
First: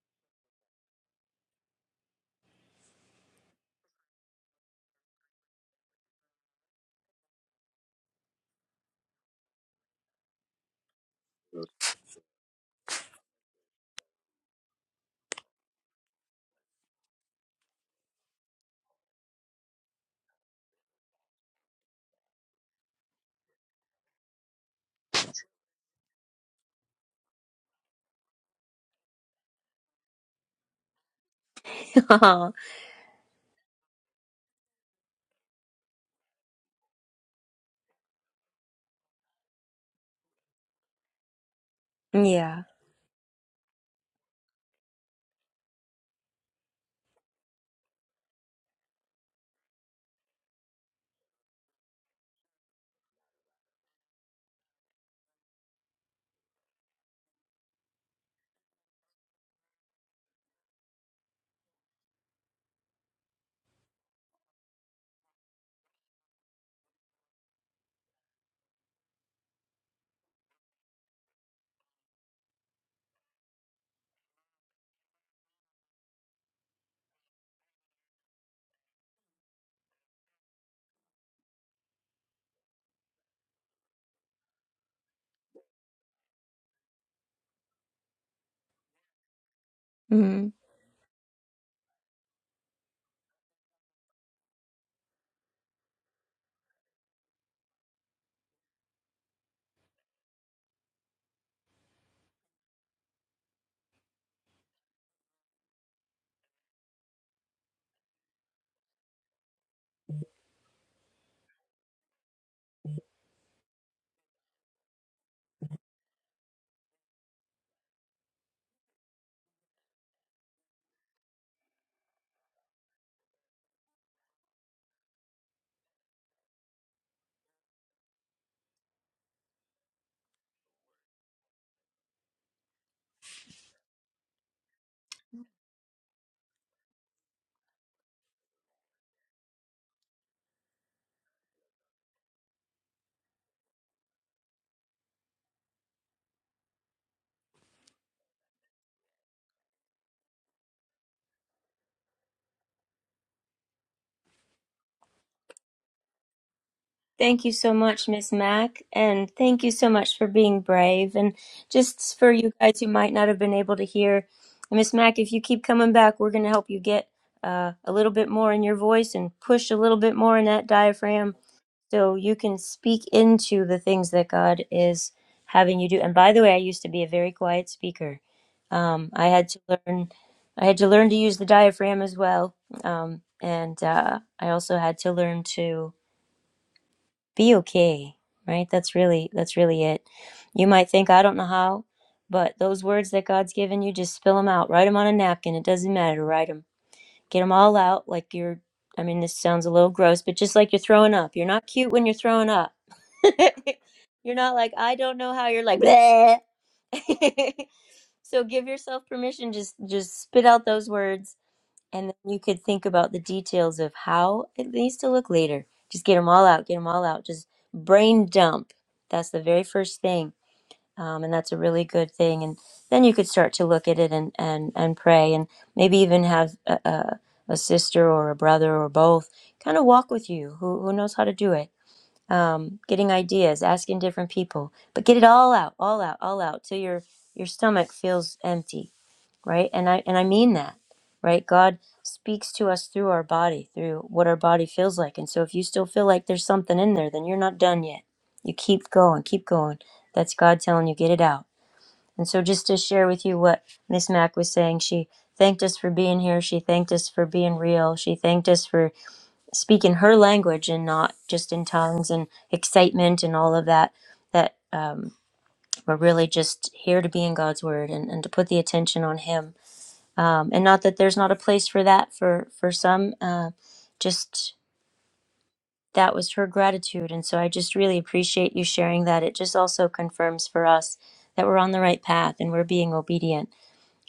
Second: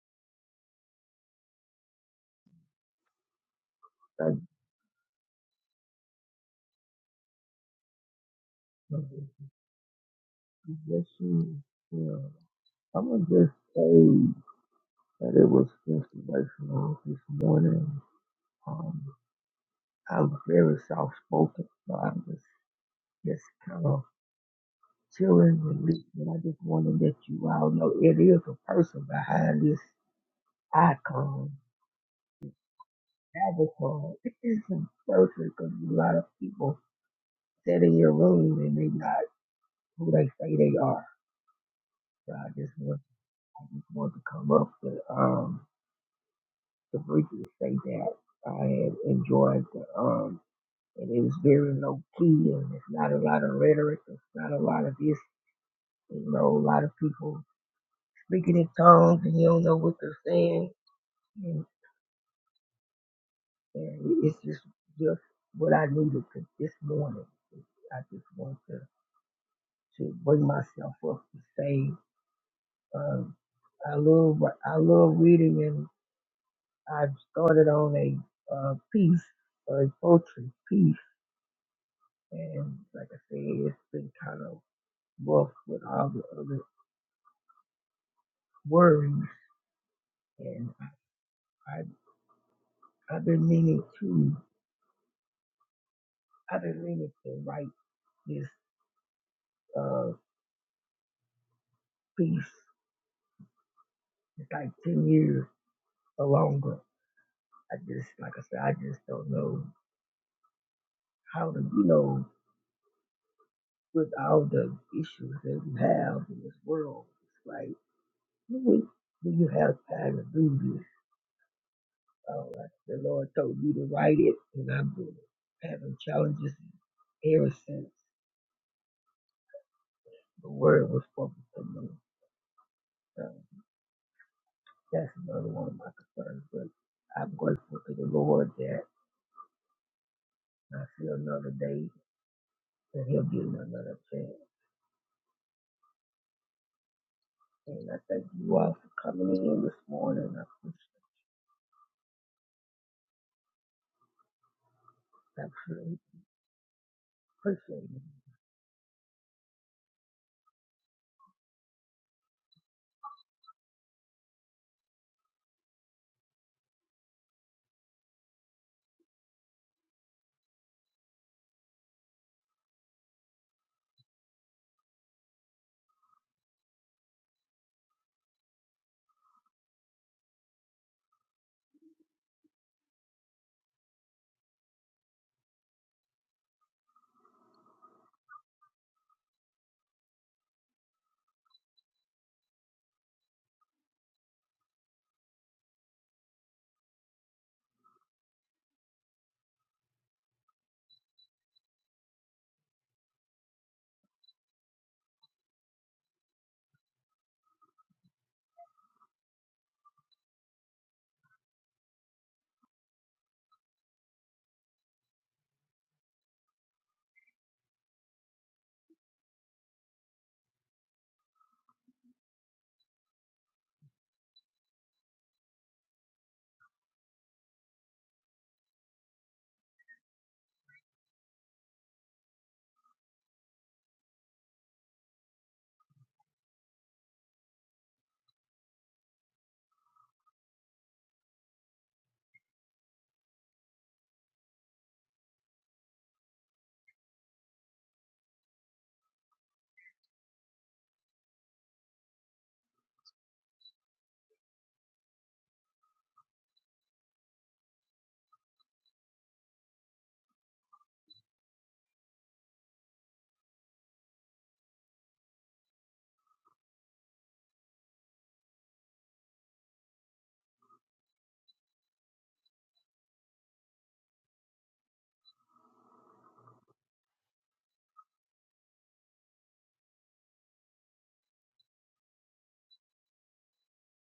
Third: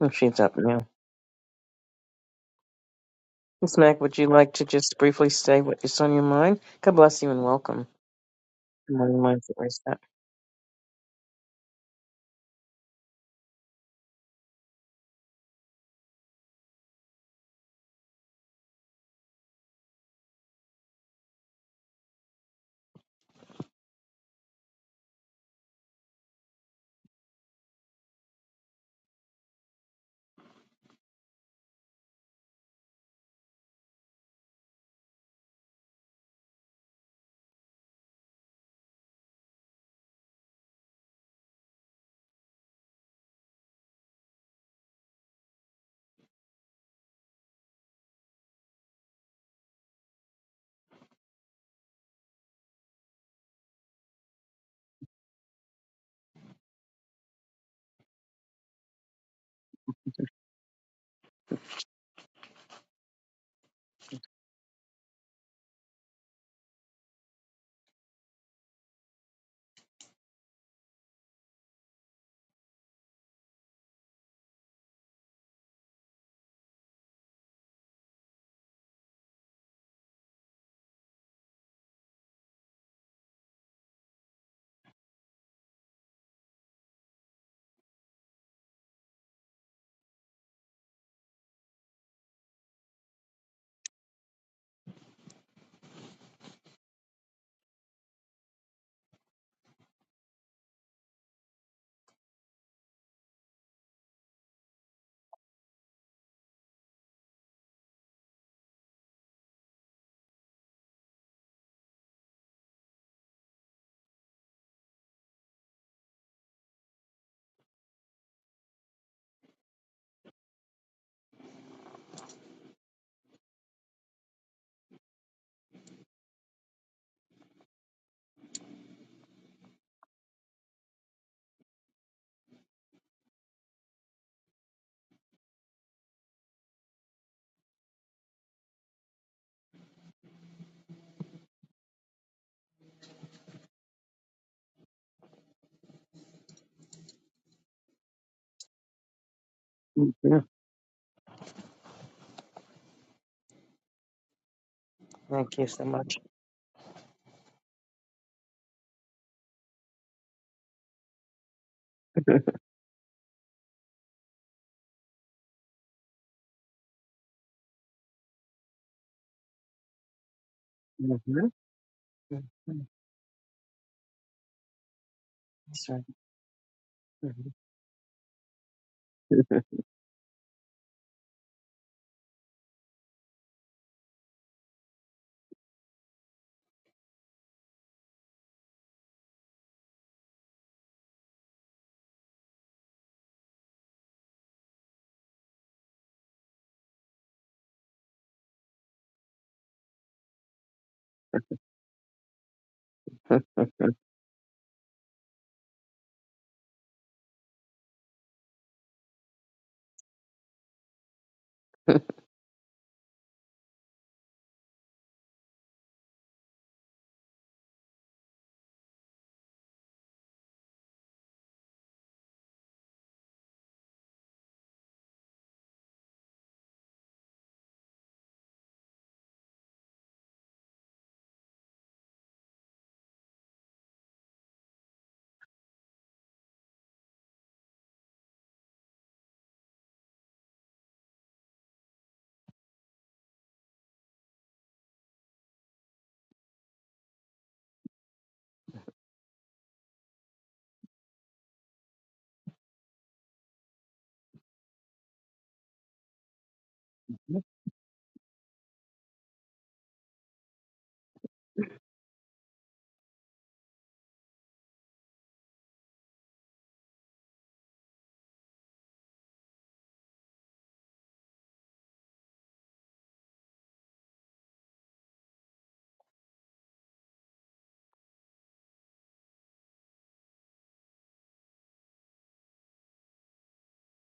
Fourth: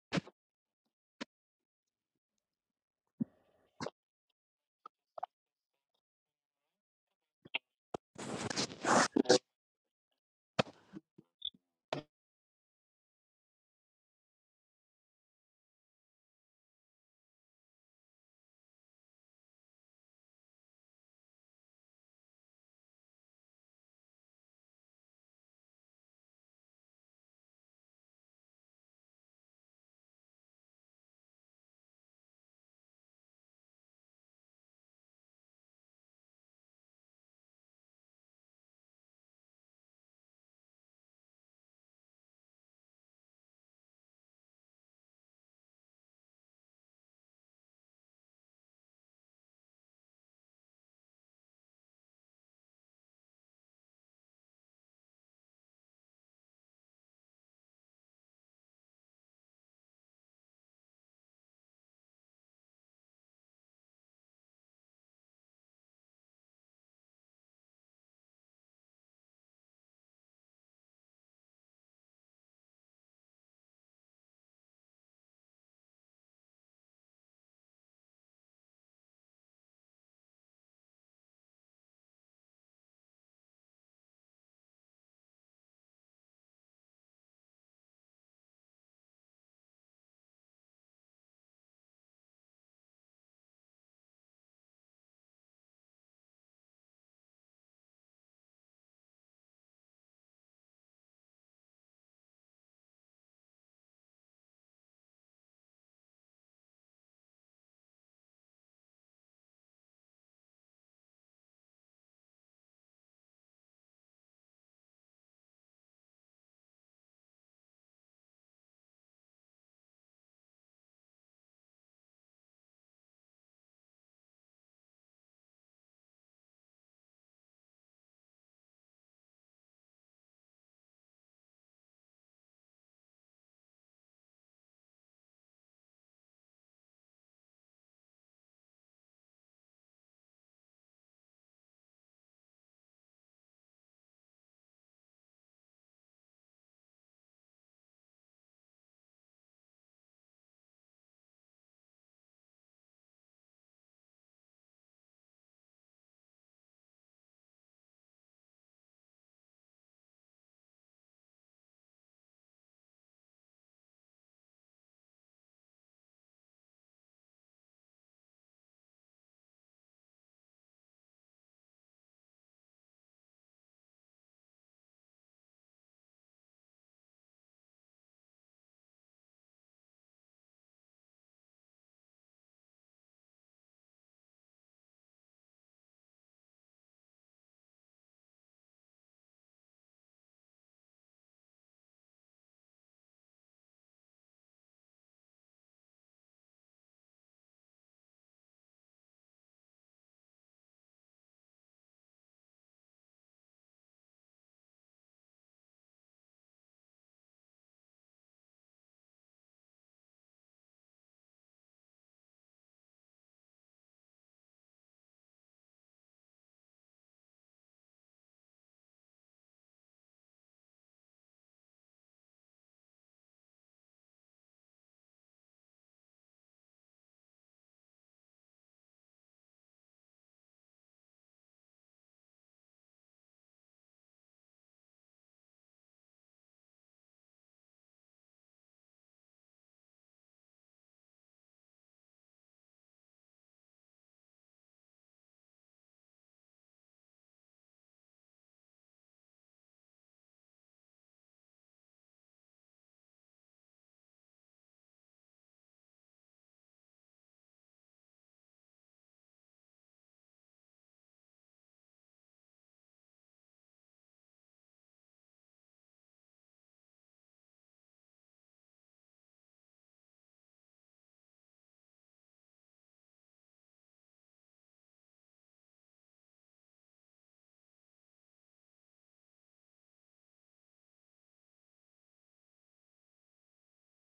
Speaker 2: if she's up now. Miss Mac, would you
Speaker 4: that
Speaker 2: like to just briefly say what is on your mind? God bless you and welcome. Good morning, mindful reset.
Speaker 4: that she, yeah. I'm gonna just say that it was inspirational this morning. Um, I'm very soft spoken, so I'm just just kind of chilling and listening. I just want to let you all know it is a person behind this icon, avatar. It is a person because a lot of people sit in your room and they not who they say they are.
Speaker 1: Oh,
Speaker 4: So I
Speaker 1: yeah.
Speaker 4: just want I just want to come up with um the freaky say that I had enjoyed the um and it was very low key and it's not a lot of rhetoric, it's not a lot of this, you know, a lot of people speaking in tongues and you don't know what they're saying and, and it's just just what I needed to this morning. I just want to to bring myself up to say um I love I love reading and I've started on a uh, piece, a poetry piece And like I say, it's been kind of rough with all the other worries.
Speaker 1: Mhm.
Speaker 4: And I, I've been meaning to, I've been meaning to write this uh, piece. It's like 10 years or longer. I just, like I said, I just don't know how to, you know, with all the issues that we have in this world, it's like, do we, you have time to do this? Uh, like the Lord told me to write it, and I've been having challenges ever since. The word was spoken to me. So that's another one of my concerns. But I'm grateful to the Lord that I see another day and He'll give me another chance. And I thank you all for coming in this morning. I
Speaker 2: Mhm.
Speaker 4: appreciate, I
Speaker 2: Thank you so
Speaker 4: truly
Speaker 2: much.
Speaker 1: Thank you so
Speaker 4: appreciate it.
Speaker 1: much, Miss Mac, and thank you so much for being brave. And just for you guys who might not have been able to hear, Miss Mac, if you keep coming back, we're going to help you get uh, a little bit more in your voice and push a little bit more in that diaphragm.
Speaker 2: Mhm.
Speaker 1: So you can speak into the things that God is having you
Speaker 2: That's
Speaker 1: do.
Speaker 2: right.
Speaker 1: And by the way, I used to be a very quiet speaker. Um, I had to
Speaker 2: Mm-hmm.
Speaker 1: learn, I had to learn to use the diaphragm as well, um, and uh, I also had to learn to be okay. Right? That's really that's really it. You might think I don't know how, but those words that God's given you, just spill them out. Write them on a napkin. It doesn't matter. Write them. Get them all out like you're. I mean, this sounds a little gross, but just like you're throwing up. You're not cute when you're throwing up you're not like I don't know how. You're like bleh. so give yourself permission. Just just spit out those words, and then you could think about the details of how it needs to look later. Just get them all out. Get them all out. Just brain dump. That's the very first thing, um, and that's a really good thing. And then you could start to look at it and and and pray, and maybe even have a, a, a sister or a brother or both kind of walk with you who who knows how to do it um, getting ideas, asking different people, but get it all out, all out, all out till your your stomach feels empty, right? And I and I mean that, right? God speaks to us through our body, through what our body feels like. And so if you still feel like there's something in there, then you're not done yet. You keep going, keep going. That's God telling you get it out. And so just to share with you what Miss Mac was saying, she thanked us for being here. She thanked us for being real. She thanked us for Speak in her language and not just in tongues and excitement and all of that that um, we're really just here to be in god's word and, and to put the attention on him um, and not that there's not a place for that for for some uh, just that was her gratitude and so i just really appreciate you sharing that it just also confirms for us that we're on the right path and we're being obedient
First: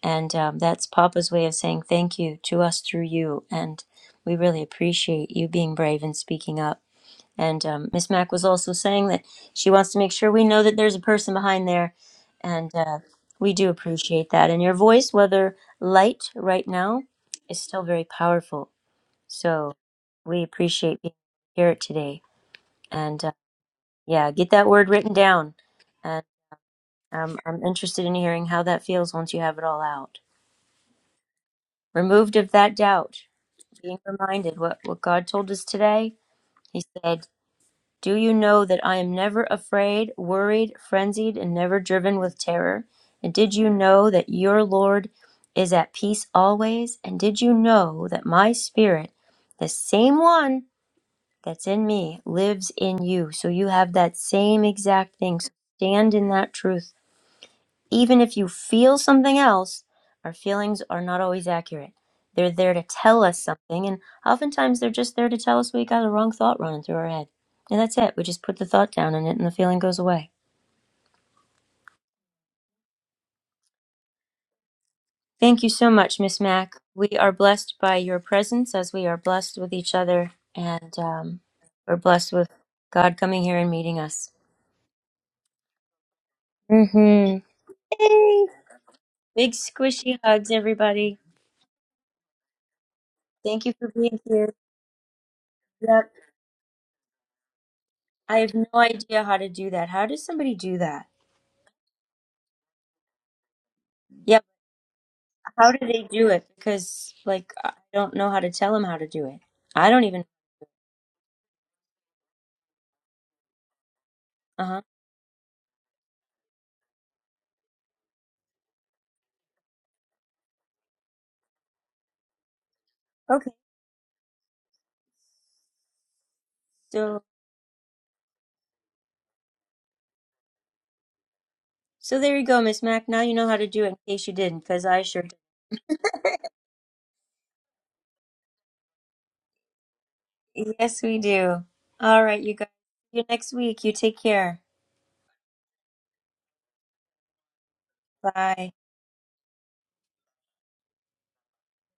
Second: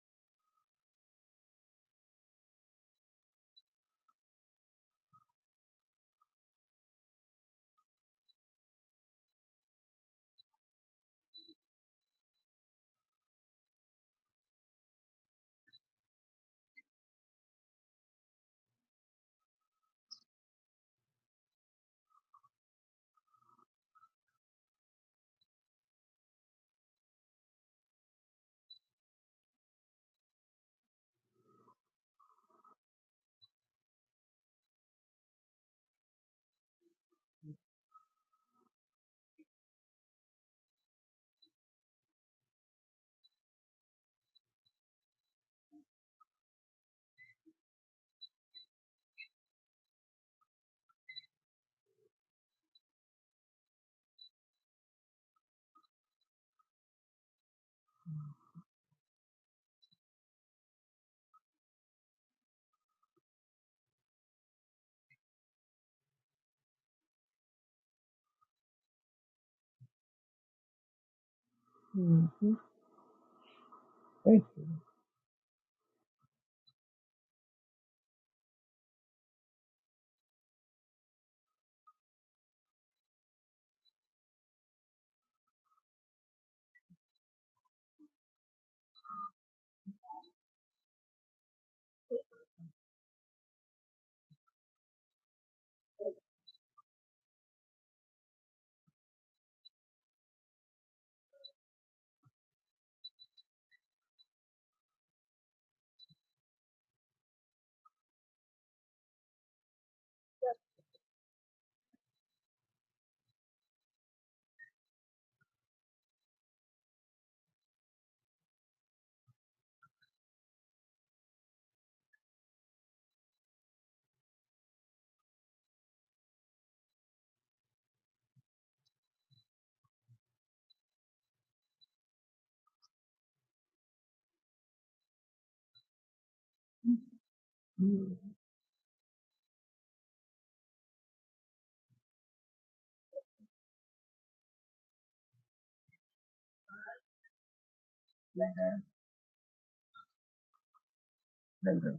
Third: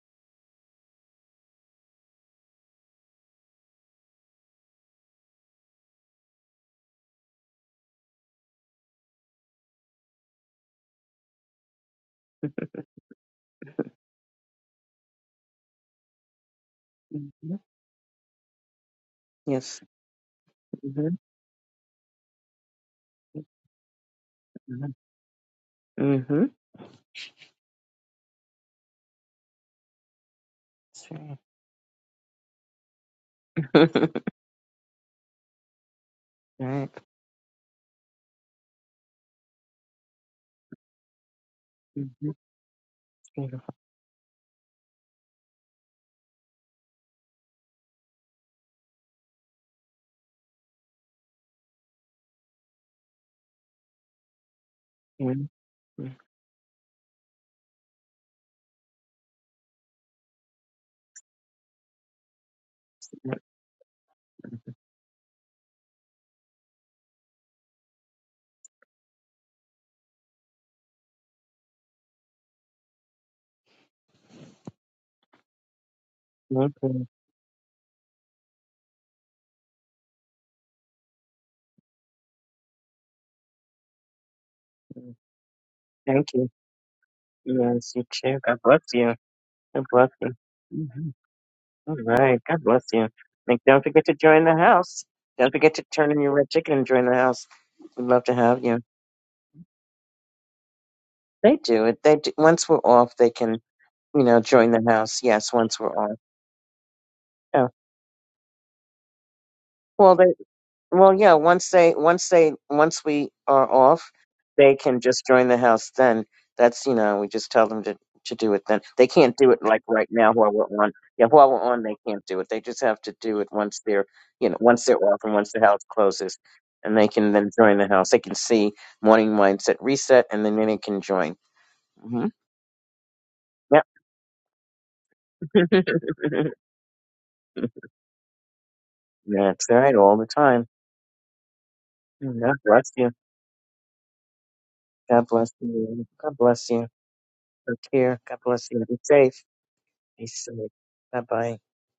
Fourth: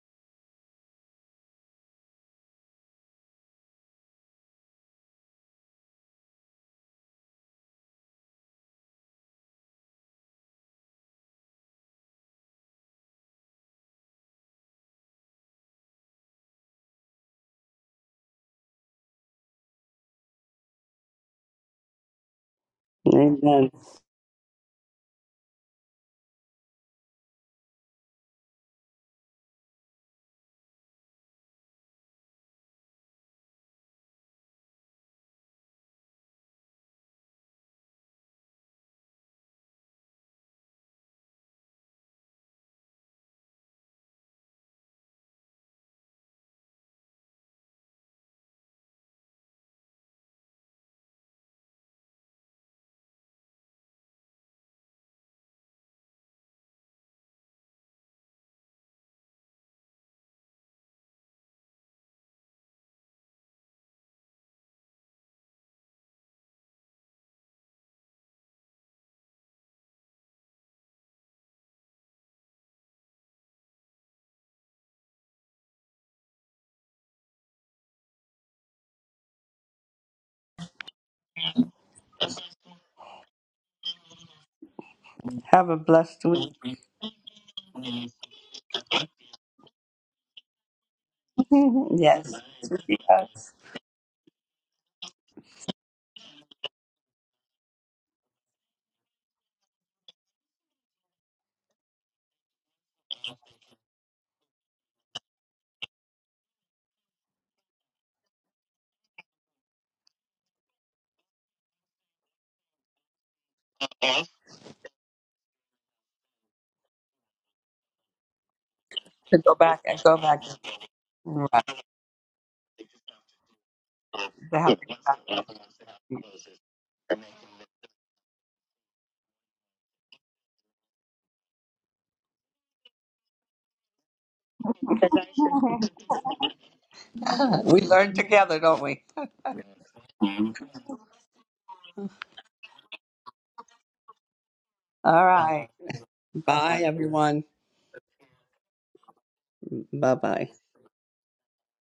Speaker 1: and um, that's papa's way of saying thank you to us through you and we really appreciate you being brave and speaking up and um, Miss Mack was also saying that she wants to make sure we know that there's a person behind there, and uh, we do appreciate that. And your voice, whether light right now, is still very powerful. So
Speaker 2: Yes.
Speaker 1: we appreciate being
Speaker 2: Mm-hmm.
Speaker 1: here today. And uh,
Speaker 3: amen.
Speaker 1: yeah, get that word written down. And
Speaker 2: Mm-hmm.
Speaker 1: um, I'm interested in hearing how that feels once you have it all out.
Speaker 2: That's
Speaker 1: Removed of that doubt, being
Speaker 2: right.
Speaker 1: reminded what what God told us today. He
Speaker 2: Right.
Speaker 1: said. Do you know that I am never afraid, worried, frenzied, and never driven
Speaker 2: Mm-hmm.
Speaker 1: with terror? And did you
Speaker 2: Beautiful.
Speaker 1: know that your Lord is at peace always? And did you know that my spirit, the same one that's in me, lives in you? So you have that same exact thing. So
Speaker 2: Mm-hmm.
Speaker 1: stand in that truth even if you feel something else, our feelings are not always accurate. They're there to tell us something, and oftentimes they're just there to tell us we got a wrong thought running through our head. And that's it. We just put the thought down in it, and the feeling goes away.
Speaker 4: hmm Thank you.
Speaker 1: Thank you so much, Miss Mack.
Speaker 2: Okay.
Speaker 1: We are blessed by your presence as we are blessed with each other, and um, we're blessed with God coming here and meeting us.
Speaker 3: Have a blessed
Speaker 2: Thank you.
Speaker 3: week.
Speaker 1: Mm-hmm.
Speaker 2: Yes, you too.
Speaker 1: Yay!
Speaker 2: God bless you.
Speaker 1: Big
Speaker 2: God bless
Speaker 1: squishy
Speaker 2: you.
Speaker 1: hugs,
Speaker 2: Mhm.
Speaker 1: everybody.
Speaker 2: All
Speaker 3: yes.
Speaker 2: right. God bless you.
Speaker 3: yes.
Speaker 2: And
Speaker 1: Thank you
Speaker 2: don't
Speaker 1: for
Speaker 2: forget to
Speaker 1: being
Speaker 2: join
Speaker 1: here.
Speaker 2: the house. Don't forget to
Speaker 1: Yep.
Speaker 2: turn in your red ticket and join the house. We'd love to
Speaker 1: I have
Speaker 2: have
Speaker 1: no
Speaker 2: you.
Speaker 1: idea how to do that. How does somebody do that?
Speaker 2: They do it. They do. Once we're off, they can, you know,
Speaker 1: Yeah,
Speaker 2: join the house. Yes,
Speaker 1: but how
Speaker 2: once
Speaker 1: do
Speaker 2: we're
Speaker 1: they
Speaker 2: off.
Speaker 1: do it? Because like
Speaker 2: Oh,
Speaker 1: I don't know how to tell them how to do it. I don't
Speaker 2: well,
Speaker 1: even.
Speaker 2: they Well, yeah. Once they, once they, once we are off,
Speaker 1: Uh
Speaker 2: they
Speaker 1: huh.
Speaker 2: can just join the house. Then that's you know, we just tell them to to do it. Then they can't
Speaker 3: To
Speaker 2: do
Speaker 3: go
Speaker 2: it
Speaker 3: back
Speaker 2: like
Speaker 3: and
Speaker 2: right
Speaker 3: go
Speaker 2: now
Speaker 3: back.
Speaker 2: while we're on. Yeah, while we're
Speaker 3: Right.
Speaker 2: on, they can't do it. They just have to do it
Speaker 1: Okay.
Speaker 2: once they're you
Speaker 3: They
Speaker 2: know,
Speaker 3: have
Speaker 2: once
Speaker 3: to go
Speaker 2: they're off and once the house closes, and they
Speaker 1: So
Speaker 2: can then join the house. They can see morning mindset reset, and then they can join.
Speaker 1: so
Speaker 2: hmm
Speaker 1: there you go, Miss Mac. Now you know how to do
Speaker 2: Yep.
Speaker 1: it in case you didn't, because I sure did.
Speaker 3: back. we learn
Speaker 4: Mm-hmm.
Speaker 3: together, don't we?
Speaker 2: that's right, all the time.
Speaker 1: Yes, we do. All
Speaker 2: Mm,
Speaker 1: right, you
Speaker 2: God
Speaker 1: guys.
Speaker 2: bless you.
Speaker 1: See you next week. You take care.
Speaker 3: All
Speaker 2: God bless
Speaker 3: right.
Speaker 2: you. God bless
Speaker 3: Bye,
Speaker 2: you.
Speaker 3: everyone.
Speaker 2: Take care. God bless
Speaker 1: Bye.
Speaker 2: you. Be safe.
Speaker 3: Bye
Speaker 2: Be
Speaker 3: bye.
Speaker 2: safe. Bye bye.
Speaker 4: Bless you.